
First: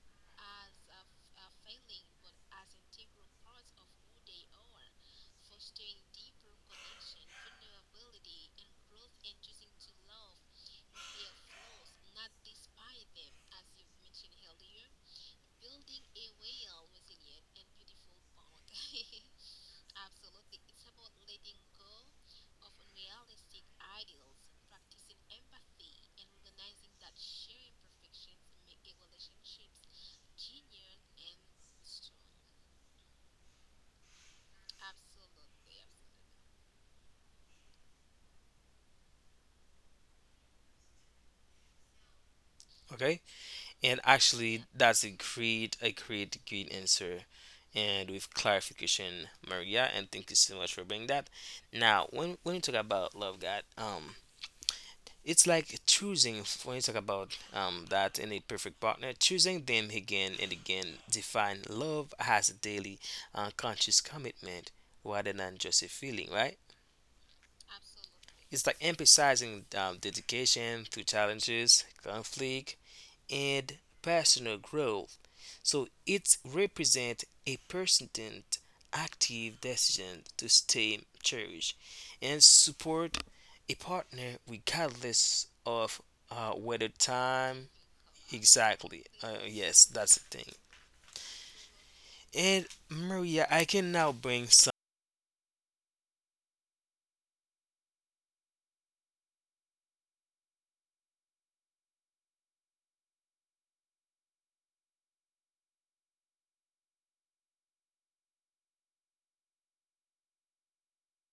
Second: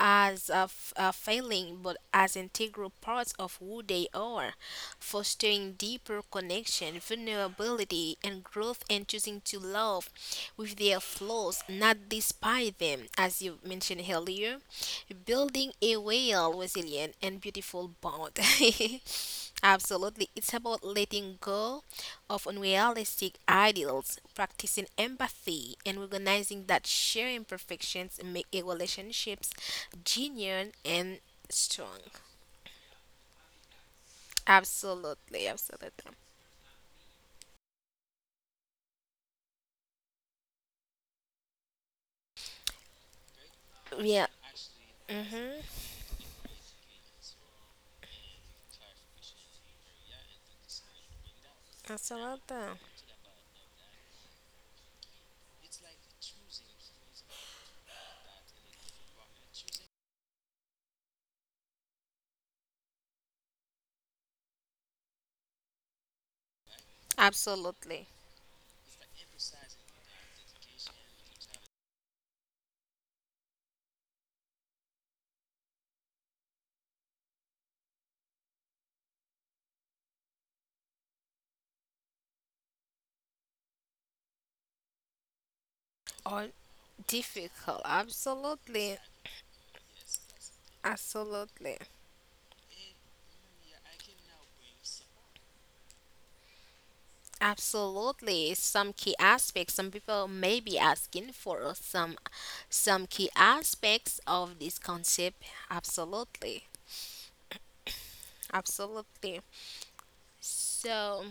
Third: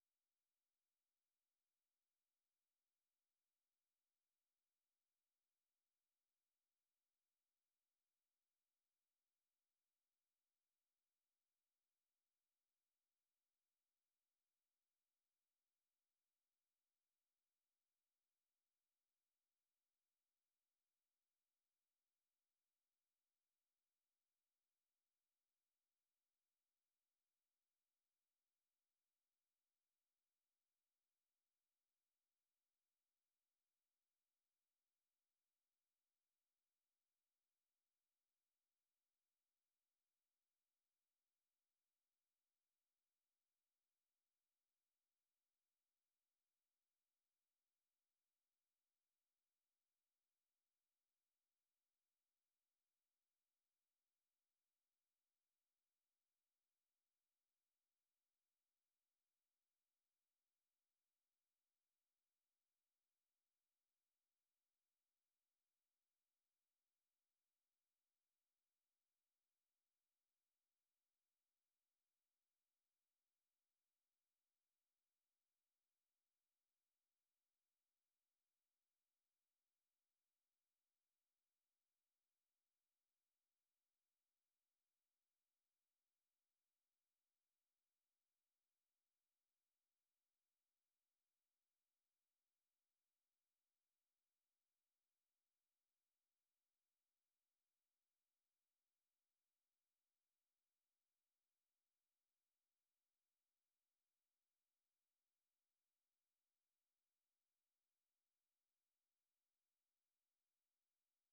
Speaker 3: as a failing but as integral parts of who they are, fostering deeper connection, vulnerability, and growth, and choosing to love with their flaws, not despise them, as you mentioned earlier, building a well resilient and beautiful bond. (laughs) Absolutely, it's about letting go of unrealistic ideals, practicing empathy, and recognizing that sharing imperfections make a relationships genuine and strong. Absolutely, absolutely,
Speaker 2: Okay. And
Speaker 3: yeah,
Speaker 2: actually, that's a
Speaker 3: mm-hmm,
Speaker 2: great answer. And with clarification, Maria, and thank you so much for bringing that. Now, when
Speaker 3: absolutely,
Speaker 2: when you talk about love, God, it's like choosing. When you talk about that in a perfect partner, choosing them again and again define love as a daily, conscious commitment rather than just a feeling, right?
Speaker 3: absolutely,
Speaker 2: It's like emphasizing dedication through challenges, conflict, and personal growth. So it represents a persistent, active decision to stay cherished and support a partner regardless of
Speaker 3: or
Speaker 2: whether time.
Speaker 3: difficult, absolutely,
Speaker 2: Exactly. Yes, that's the thing.
Speaker 3: absolutely.
Speaker 2: And Maria, I can now bring.
Speaker 3: Absolutely. Some key aspects. Some people may be asking for some key aspects of this concept. Absolutely. Absolutely. So,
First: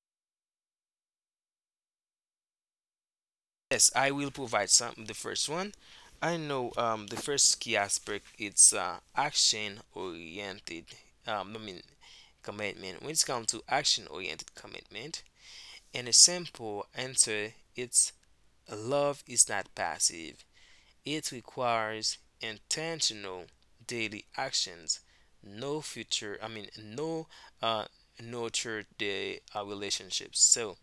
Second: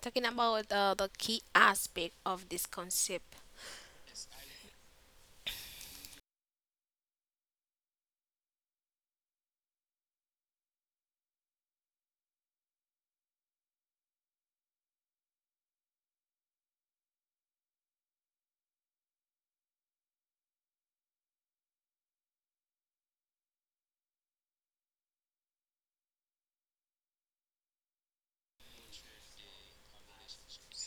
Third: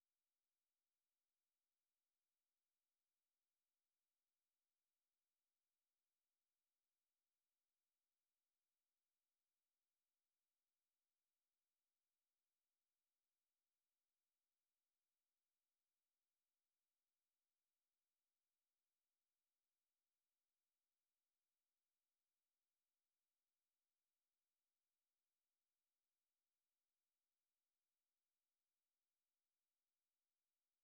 Speaker 3: talking about the key aspect of this concept.
Speaker 2: Yes, I will provide some. The first one, I know the first key aspect it's action oriented. I mean commitment. When it comes to action oriented commitment, and a simple answer, it's love is not passive. It requires intentional daily actions. No future. I mean no uh, nurture the relationships. So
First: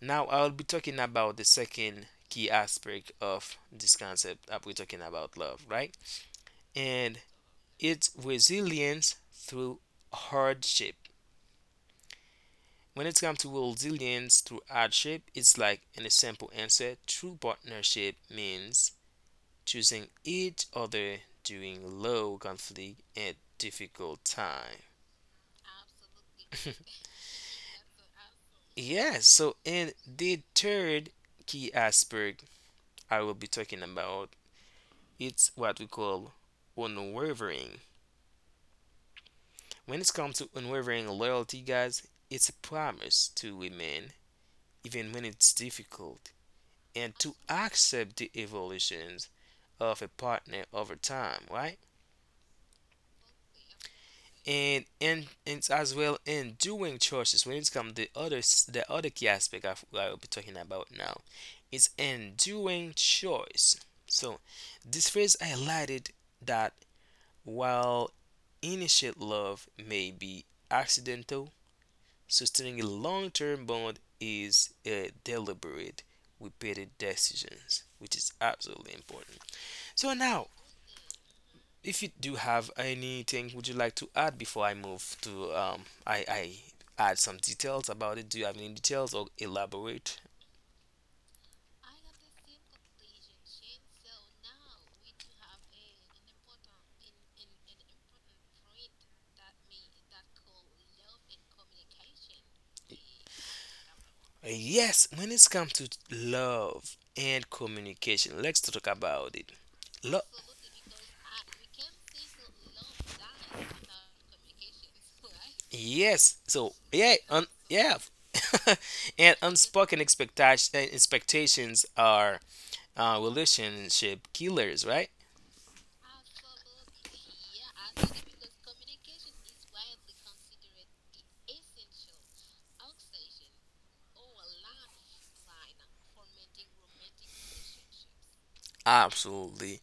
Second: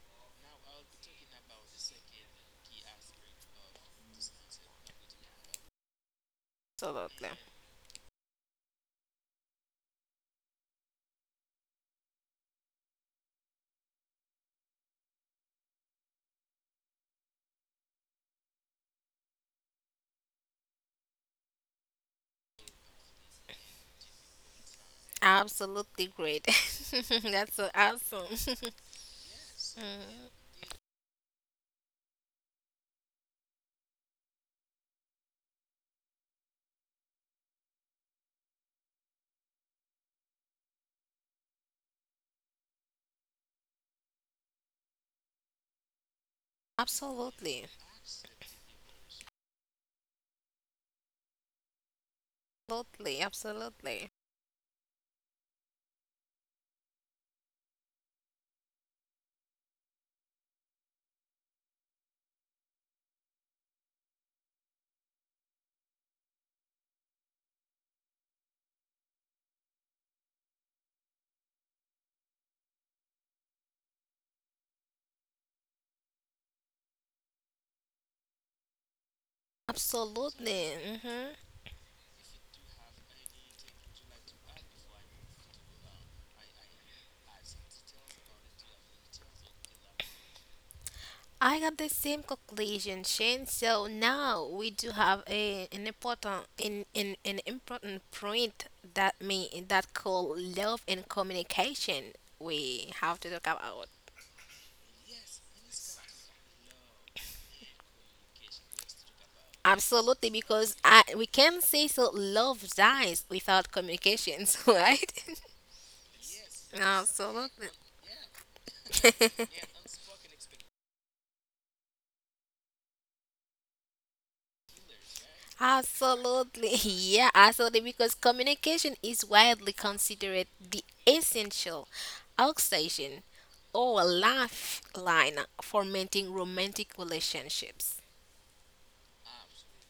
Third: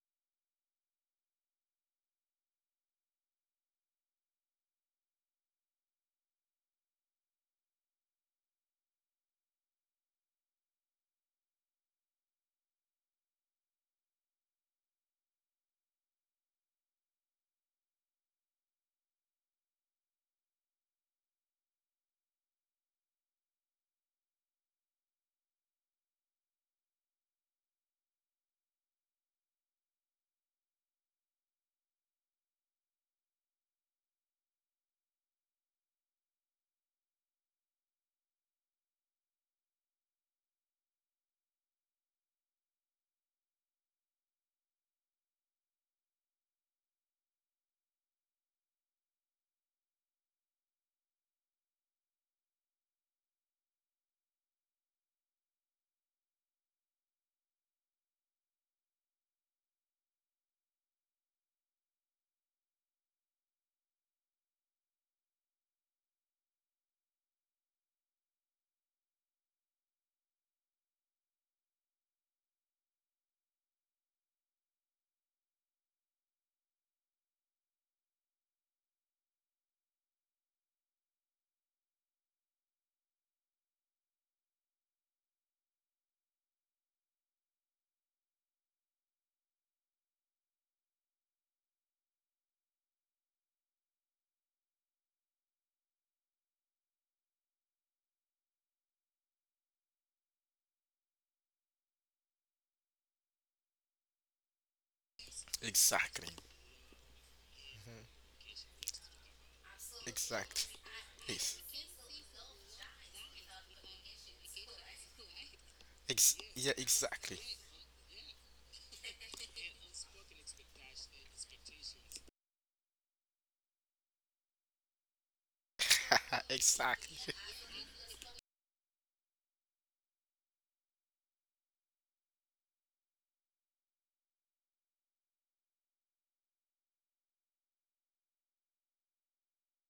Speaker 2: now I'll be talking about the second key aspect of this concept that we're talking about love, right? And
Speaker 3: Absolutely.
Speaker 2: it's resilience through hardship. When it comes to resilience through hardship, it's like in a simple answer, true partnership means choosing each other during low conflict and difficult time.
Speaker 3: Absolutely great.
Speaker 2: (laughs)
Speaker 3: (laughs) That's so awesome. (laughs)
Speaker 2: Yes, so in the third key aspect I will be talking about. It's what we call unwavering. When it comes to unwavering loyalty, guys, it's a promise to remain even when it's difficult and to
Speaker 3: Absolutely.
Speaker 2: accept the evolutions of a partner over time, right?
Speaker 3: Absolutely. Absolutely.
Speaker 2: And it's as well in doing choices when it's come the other key aspect of what I'll be talking about now is enduring choice. So this phrase highlighted that while initial love may be accidental. Sustaining a long term bond is a deliberate, repeated decisions, which is absolutely important. So now,
Speaker 3: Absolutely. Hmm.
Speaker 2: if you do have anything would you like to add before I move to I add some details about it? Do you have any details or elaborate?
Speaker 3: I got the same conclusion, Shane. So now we do have a an important in an important point that me that called love and communication, we have to talk about.
Speaker 2: Yes, when it's come to
Speaker 1: Exactly.
Speaker 2: love and communication, let's talk about it. Lo-.
Speaker 3: Absolutely, because
Speaker 1: Exactly.
Speaker 3: I we can
Speaker 1: Yes.
Speaker 3: say so love dies without communications, (laughs) right?
Speaker 2: Yes. So
Speaker 1: Yeah, exactly.
Speaker 3: Absolutely.
Speaker 2: (laughs) and
Speaker 3: (laughs)
Speaker 2: unspoken expectations are relationship killers, right?
Speaker 1: (laughs)
Speaker 3: Absolutely. (laughs)
Speaker 1: Exactly.
Speaker 3: Yeah, absolutely. Because communication is widely considered the essential oxygen or lifeline for maintaining romantic relationships.
Speaker 2: Absolutely.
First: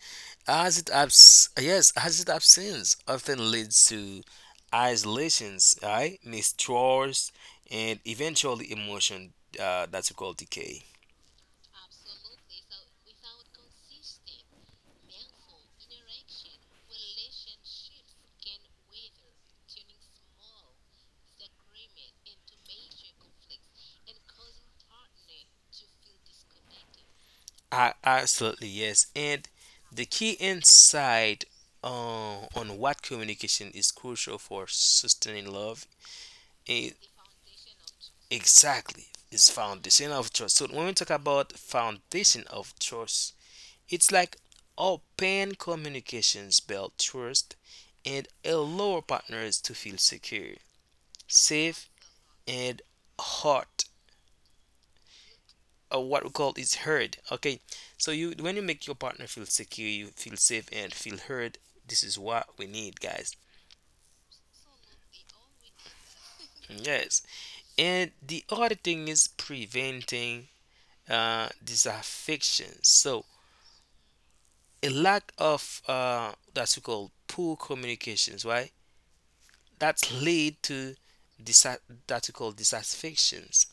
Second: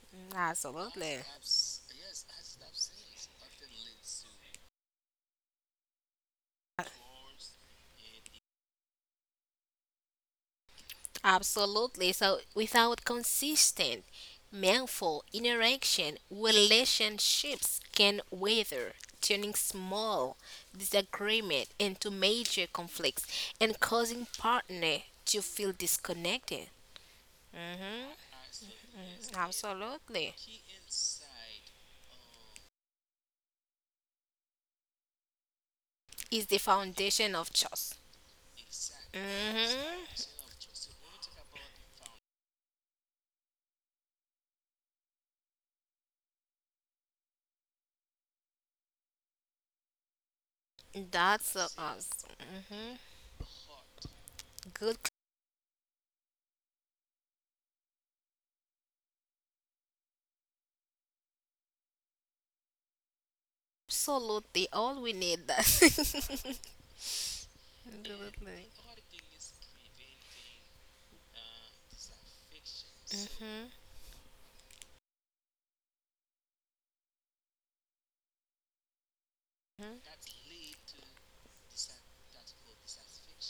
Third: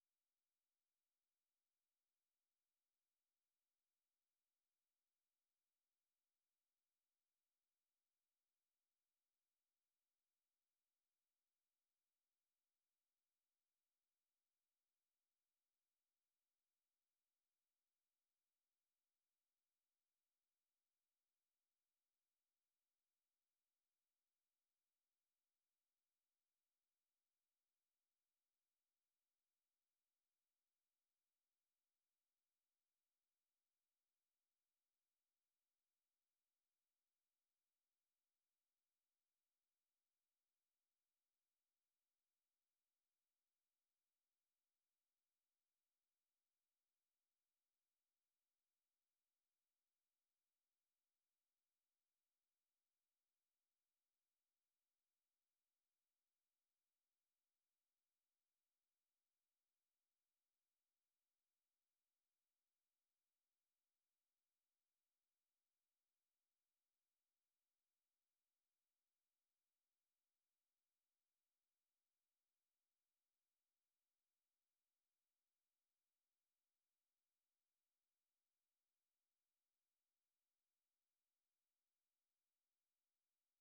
Speaker 2: As it
Speaker 3: Absolutely.
Speaker 2: yes, as it absence often leads to isolations, right? Mistrust, and eventually emotion that's called decay.
Speaker 3: Absolutely. So, without consistent, meaningful interaction, relationships can wither, turning small disagreement into major conflicts and causing partner to feel disconnected.
Speaker 2: I absolutely yes, and the key
Speaker 3: Absolutely.
Speaker 2: insight on what communication is crucial for sustaining love.
Speaker 3: It's the
Speaker 2: E-
Speaker 3: foundation of trust.
Speaker 2: exactly is foundation
Speaker 3: Mm-hmm.
Speaker 2: of trust. So when we talk about foundation of trust it's like open communications build trust and allow partners to feel secure,
Speaker 3: That's so
Speaker 2: safe,
Speaker 3: awesome.
Speaker 2: and
Speaker 3: Mm-hmm.
Speaker 2: hurt,
Speaker 3: Good.
Speaker 2: or what we call is heard. Okay, so you, when you make your partner feel secure, you feel safe and feel heard, this is what we need, guys.
Speaker 3: Absolutely. All we need that. (laughs)
Speaker 2: Yes, and the other
Speaker 3: Absolutely.
Speaker 2: thing is preventing disaffection. So
Speaker 3: Mm-hmm.
Speaker 2: a lack of that's we call poor communications, right? That lead to disa- that we call dissatisfactions,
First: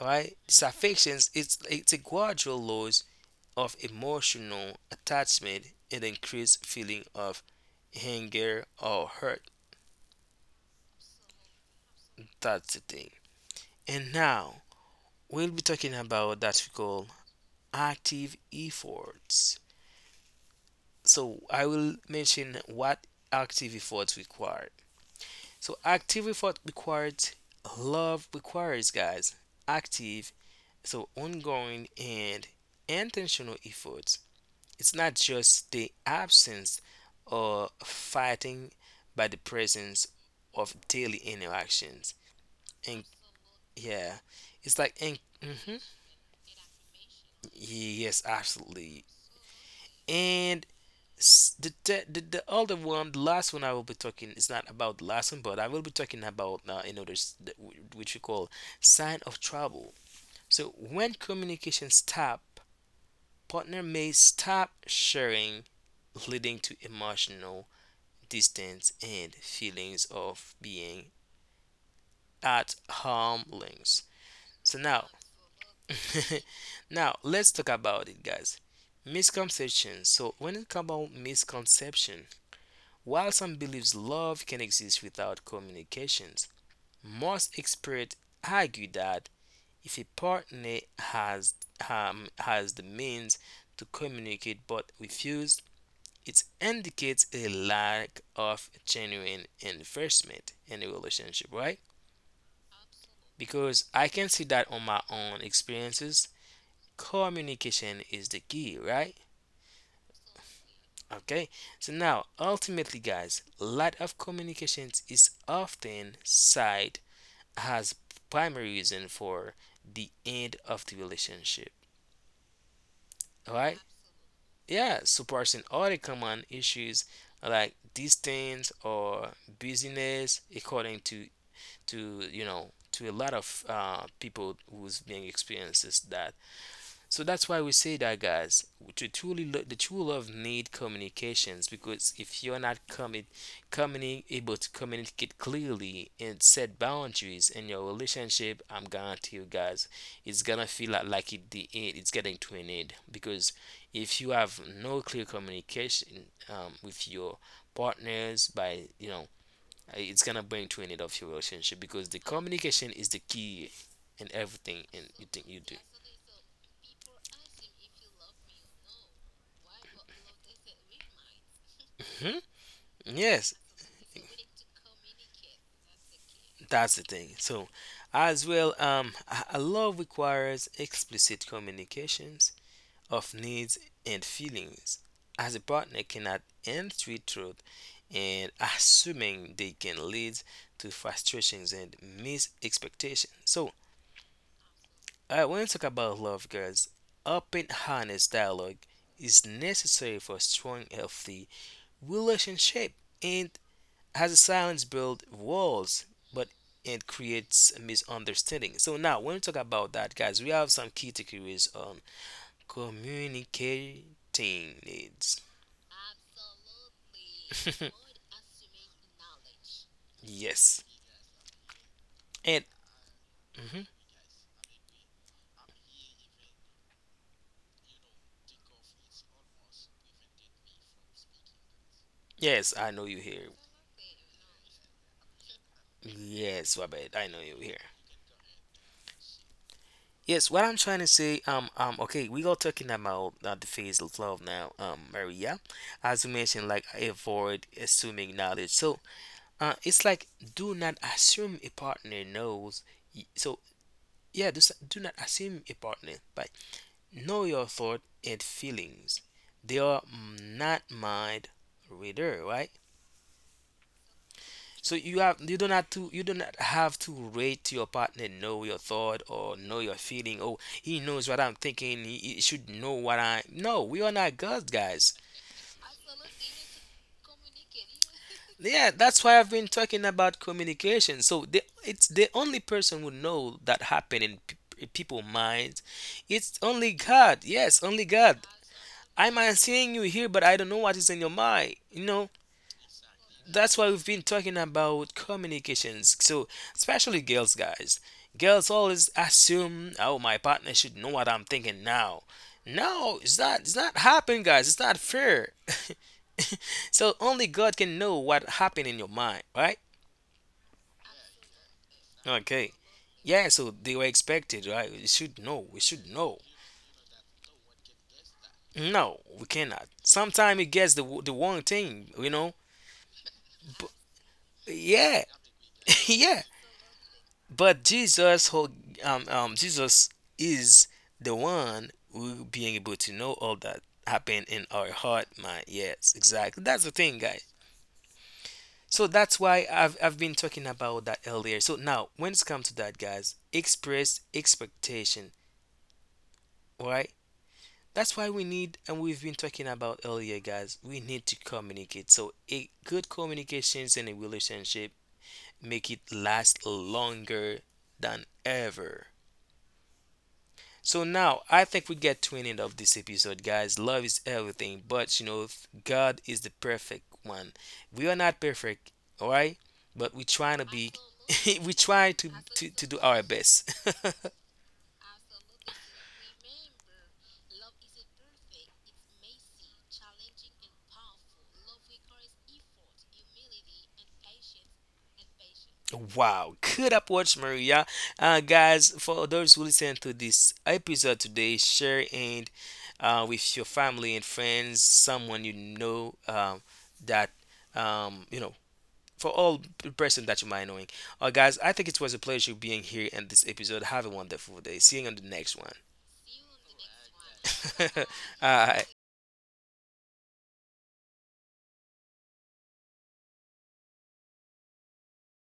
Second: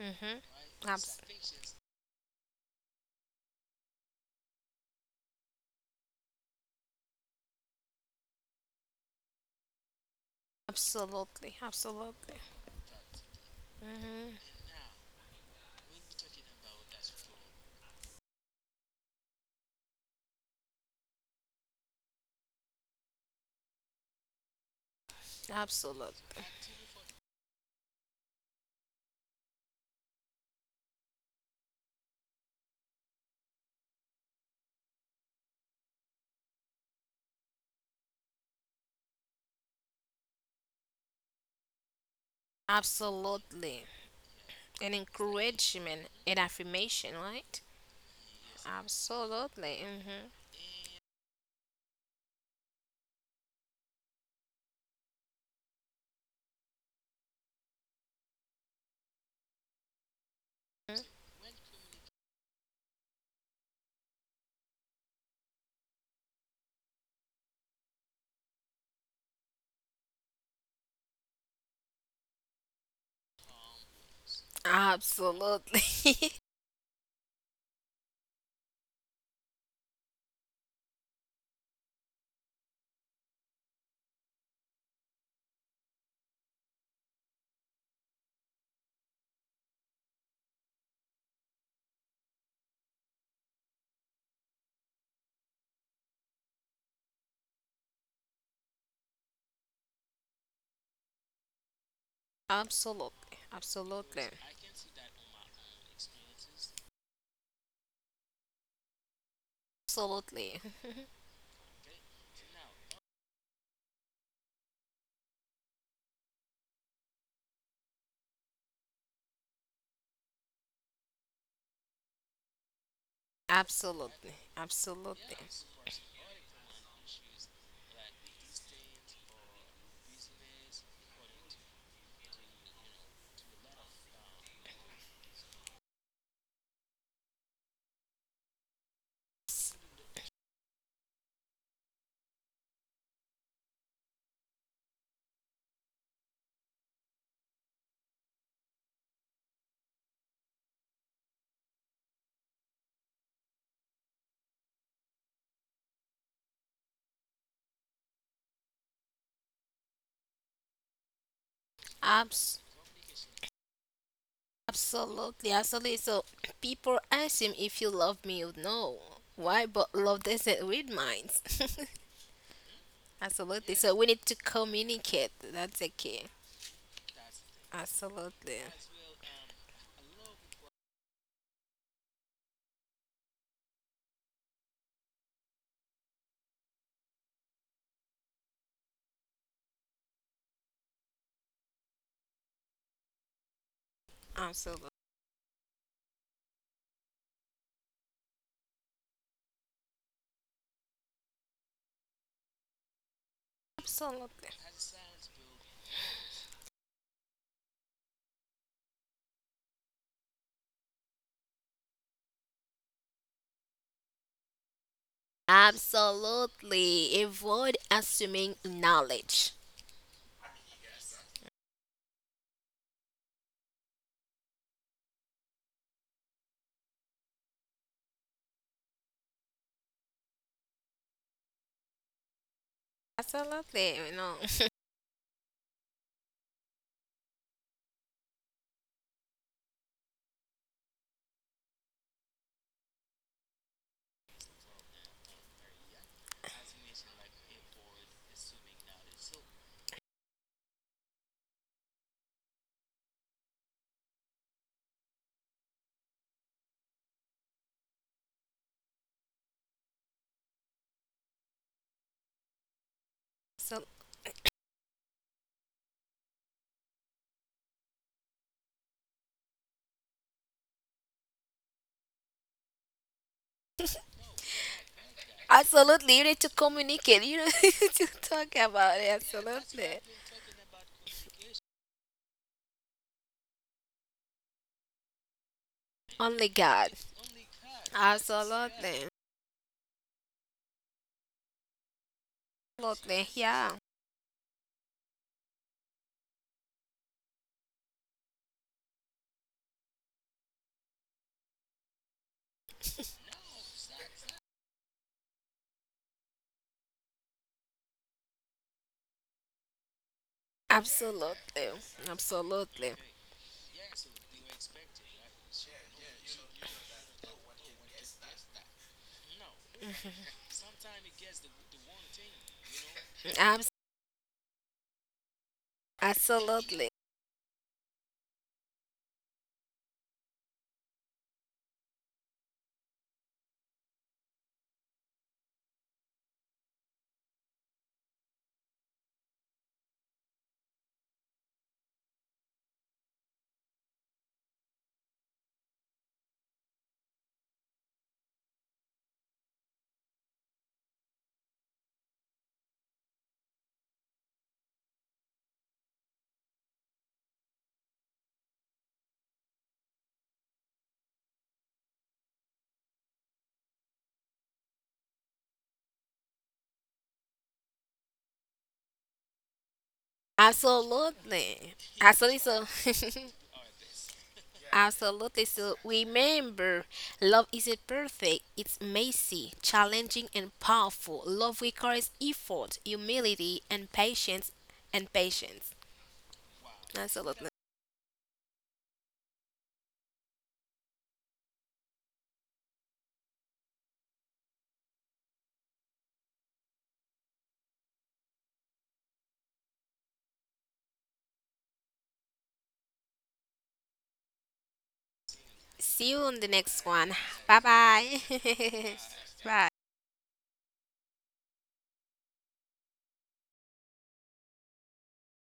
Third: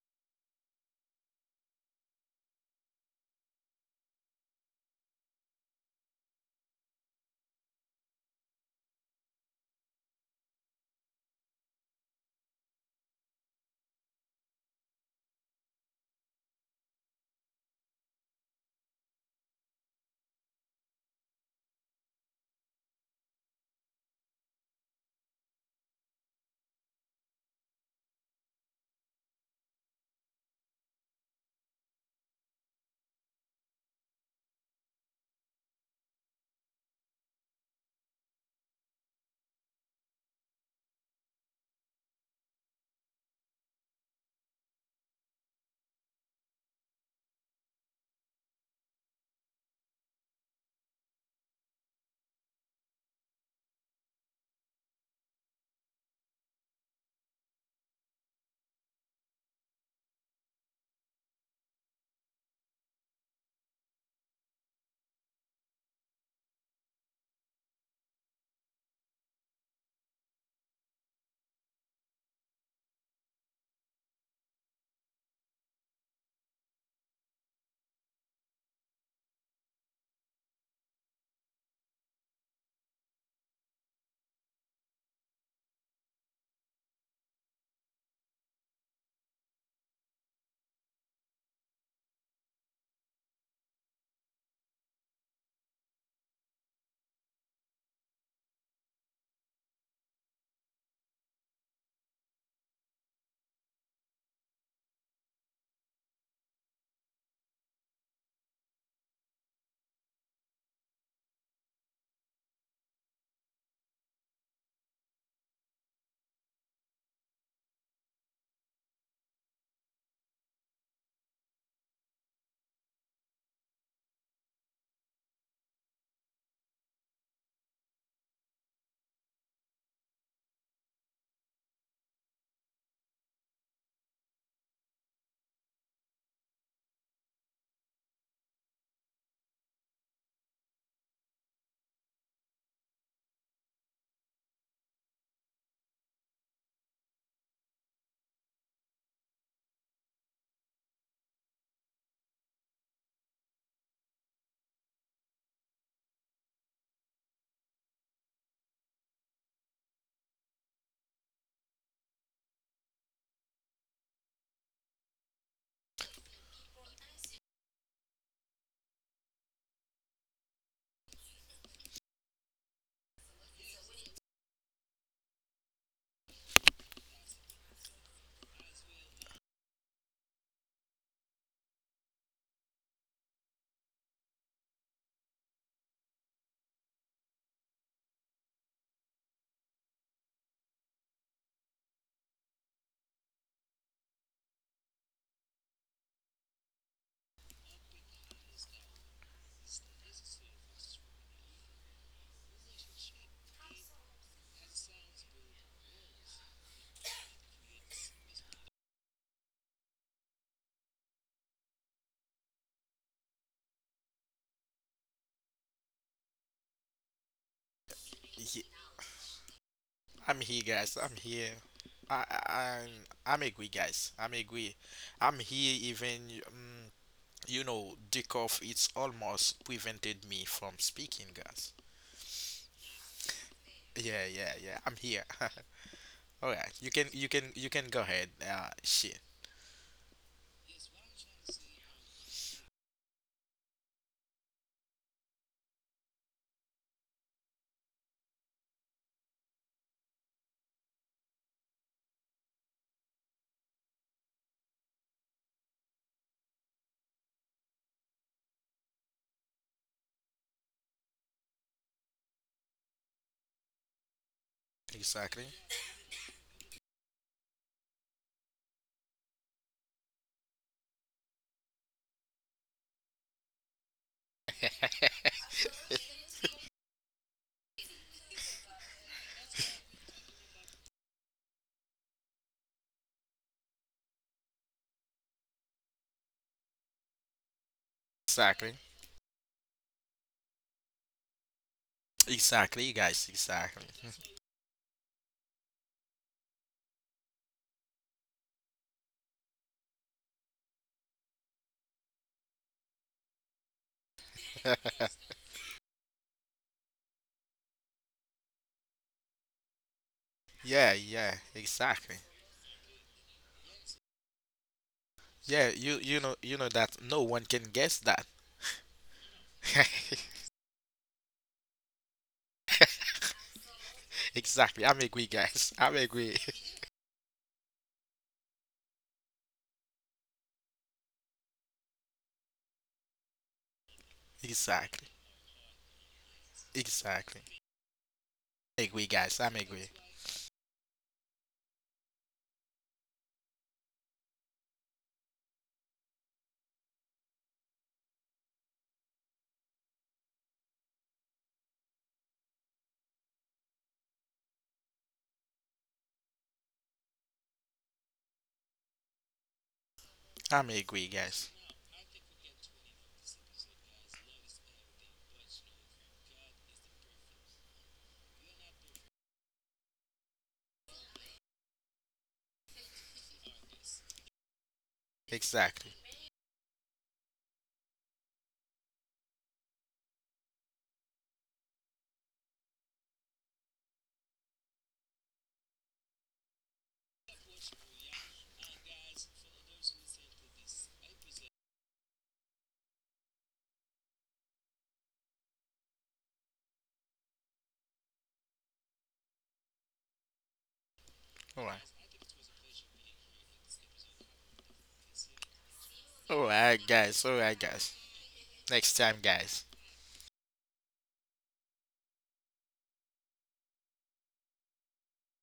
Speaker 2: right?
Speaker 3: Abs-
Speaker 2: Dissatisfactions, it's a gradual loss of emotional attachment and increased feeling of anger or hurt.
Speaker 3: Absolutely. Absolutely.
Speaker 2: That's the thing. And
Speaker 3: Mm-hmm.
Speaker 2: now we'll be talking about that we call active efforts. So I will mention what active efforts require. So active
Speaker 3: Absolutely.
Speaker 2: effort requires, love requires, guys, active, so ongoing and intentional efforts. It's not just the absence or fighting by the presence of daily interactions. And
Speaker 3: Absolutely.
Speaker 2: yeah,
Speaker 3: An
Speaker 2: it's like. And mhm.
Speaker 3: encouragement, an affirmation, right?
Speaker 2: Yes, absolutely.
Speaker 3: Absolutely. Mm-hmm.
Speaker 2: And the other one, the last one I will be talking is not about the last one, but I will be talking about another which we call sign of trouble. So when communication stop, partner may stop sharing, leading to emotional distance and feelings of being at harm links.
Speaker 3: Mm-hmm.
Speaker 2: So now,
Speaker 3: Absolutely. (laughs)
Speaker 2: (laughs) now let's talk about it, guys. Misconceptions. So when it comes about misconception, while some believes love can exist without communications, most experts argue that if a partner has the means to communicate but refuses, it indicates a lack of genuine investment in a relationship, right?
Speaker 3: Absolutely.
Speaker 2: Because
Speaker 3: Absolutely.
Speaker 2: I can see that on my own
Speaker 3: Absolutely.
Speaker 2: experiences, communication is the key, right? Okay, so now ultimately, guys, lack of communications is often cited has primary reason for the end of the relationship. Alright?
Speaker 3: Absolutely.
Speaker 2: Yeah,
Speaker 3: Absolutely.
Speaker 2: suppressing other common issues like distance or busyness according to you know to a lot of people who's being experiences that. So that's why we say that, guys. To truly, the true love need communications because if you're not coming able to communicate clearly and set boundaries in your relationship, I'm guarantee you, guys, it's gonna feel like the end. It's getting to an end because if you have no clear communication with your partners, by you know, it's gonna bring to an end of your relationship because the communication is the key in everything and you
Speaker 3: Absolutely.
Speaker 2: think you do.
Speaker 3: Absolutely. So (clears throat) people ask him if you love me, you know. Why? But love doesn't read minds.
Speaker 2: Hmm?
Speaker 3: (laughs)
Speaker 2: Yes,
Speaker 3: Absolutely. So we need to communicate. That's the key.
Speaker 2: that's the thing. So,
Speaker 3: Absolutely.
Speaker 2: as well, a love requires explicit communications of needs and feelings, as a partner cannot entreat truth and assuming they can lead to frustrations and missed expectations. So,
Speaker 3: Absolutely.
Speaker 2: when we talk about love, guys, open, honest dialogue is necessary for strong, healthy relationship. And has a
Speaker 3: Absolutely.
Speaker 2: silence build walls, but it creates a misunderstanding. So now, when we talk about that, guys, we have some key takeaways on communicating needs.
Speaker 3: Absolutely. Avoid
Speaker 1: Ye-
Speaker 3: assuming knowledge.
Speaker 2: (laughs)
Speaker 1: I'm here,
Speaker 2: Yes,
Speaker 1: guys. I'm here. I,
Speaker 2: and
Speaker 1: I, I'm, I'm agree,
Speaker 2: mhm.
Speaker 1: guys. I'm agree. I'm here even, dick off. It's almost prevented me from speaking, guys.
Speaker 2: Yes, I know you here.
Speaker 3: Absolutely,
Speaker 1: Yeah,
Speaker 3: you know.
Speaker 1: yeah, yeah.
Speaker 3: (laughs)
Speaker 1: I'm here. (laughs) All right.
Speaker 2: Yes,
Speaker 1: You can,
Speaker 2: Wabed, I
Speaker 1: you
Speaker 2: know
Speaker 1: can,
Speaker 2: you
Speaker 1: you
Speaker 2: here.
Speaker 1: can go ahead. Shit.
Speaker 2: Yes, what I'm trying to say, okay, we are talking about the phase of love now, Maria, as you mentioned, like avoid assuming knowledge. So, it's like do not assume a partner knows. So yeah, do not assume a partner, but know your thought and feelings. They are not mind reader, right?
Speaker 3: So
Speaker 2: So
Speaker 1: Exactly.
Speaker 2: you do not have to rate your partner know your thought or know your feeling. Oh, he knows what I'm thinking. He should know what I. No, we are not gods, guys.
Speaker 3: absolutely, you need to communicate. You know, (laughs) to talk
Speaker 2: Yeah,
Speaker 3: about
Speaker 2: that's
Speaker 3: it.
Speaker 2: why I've been talking
Speaker 3: Absolutely.
Speaker 2: about communication. So the, it's the only person who know that happened in people minds. It's
Speaker 3: Only
Speaker 2: only
Speaker 3: God.
Speaker 2: God. Yes, only God.
Speaker 1: Exactly.
Speaker 3: Absolutely.
Speaker 2: I might seeing you here, but I don't know what is in your mind. You know,
Speaker 1: Exactly, guys.
Speaker 3: Absolutely.
Speaker 2: that's
Speaker 1: Exactly.
Speaker 3: Yeah.
Speaker 2: why we've been
Speaker 1: (laughs)
Speaker 2: talking about communications. So, especially girls, guys. Girls always assume, oh, my partner should know what I'm thinking now. No, it's not. It's not happen, guys. It's not fair. (laughs) So only God can know what happened in your mind, right?
Speaker 1: Yeah, yeah,
Speaker 3: Absolutely.
Speaker 1: exactly.
Speaker 2: Okay.
Speaker 3: Absolutely.
Speaker 2: Yeah. So they were expected, right?
Speaker 1: Yeah,
Speaker 2: We
Speaker 1: you
Speaker 2: should
Speaker 1: you know
Speaker 2: know.
Speaker 1: you know that no one can guess that.
Speaker 2: No, we cannot.
Speaker 1: (laughs)
Speaker 2: Sometimes it gets the wrong thing, you know.
Speaker 3: Abs-
Speaker 2: But
Speaker 1: Exactly. I'm agree,
Speaker 2: yeah,
Speaker 1: guys. I'm
Speaker 2: (laughs)
Speaker 1: agree.
Speaker 2: yeah,
Speaker 1: (laughs)
Speaker 3: Absolutely.
Speaker 2: but Jesus, who Jesus is the one who being able to know all that happen in our
Speaker 1: Exactly.
Speaker 2: heart, man. Yes, exactly. That's the thing, guys.
Speaker 1: Exactly. Agree,
Speaker 2: So
Speaker 1: guys.
Speaker 2: that's
Speaker 1: I'm
Speaker 2: why
Speaker 1: agree.
Speaker 2: I've been talking about that earlier. So now, when it's come to that, guys, express expectation, all right? That's why we need, and we've been talking about earlier, guys. We need to communicate. So a good communications in a relationship make it last longer than ever.
Speaker 1: I'm
Speaker 2: So
Speaker 1: agree,
Speaker 2: now
Speaker 1: guys.
Speaker 2: I think we get to an end of this episode, guys. Love is everything, but you know if God is the perfect one. We are not perfect, all right? But we trying to be. (laughs)
Speaker 3: Absolutely.
Speaker 2: We try to,
Speaker 3: Absolutely. So.
Speaker 2: to do
Speaker 3: (laughs)
Speaker 2: our best. (laughs)
Speaker 3: Absolutely. So
Speaker 1: Exactly.
Speaker 3: remember, love isn't perfect. It's messy, challenging, and powerful. Love requires effort, humility, and patience. And patience.
Speaker 2: Wow, good approach,
Speaker 3: Absolutely.
Speaker 2: Maria. Guys, for those who listen to this episode today, share and with your family and friends, someone you know that you know for all the person that you might knowing. Guys,
Speaker 1: All
Speaker 2: I
Speaker 1: right.
Speaker 2: think it was a pleasure being here in this episode. Have a wonderful day. See you on the next one.
Speaker 3: See you on the
Speaker 1: All
Speaker 3: next
Speaker 1: right,
Speaker 3: one.
Speaker 1: guys. All
Speaker 3: Bye
Speaker 1: right, guys.
Speaker 2: (laughs)
Speaker 3: bye.
Speaker 2: All
Speaker 3: (laughs)
Speaker 1: Next
Speaker 2: right.
Speaker 1: time,
Speaker 3: Bye.
Speaker 1: guys.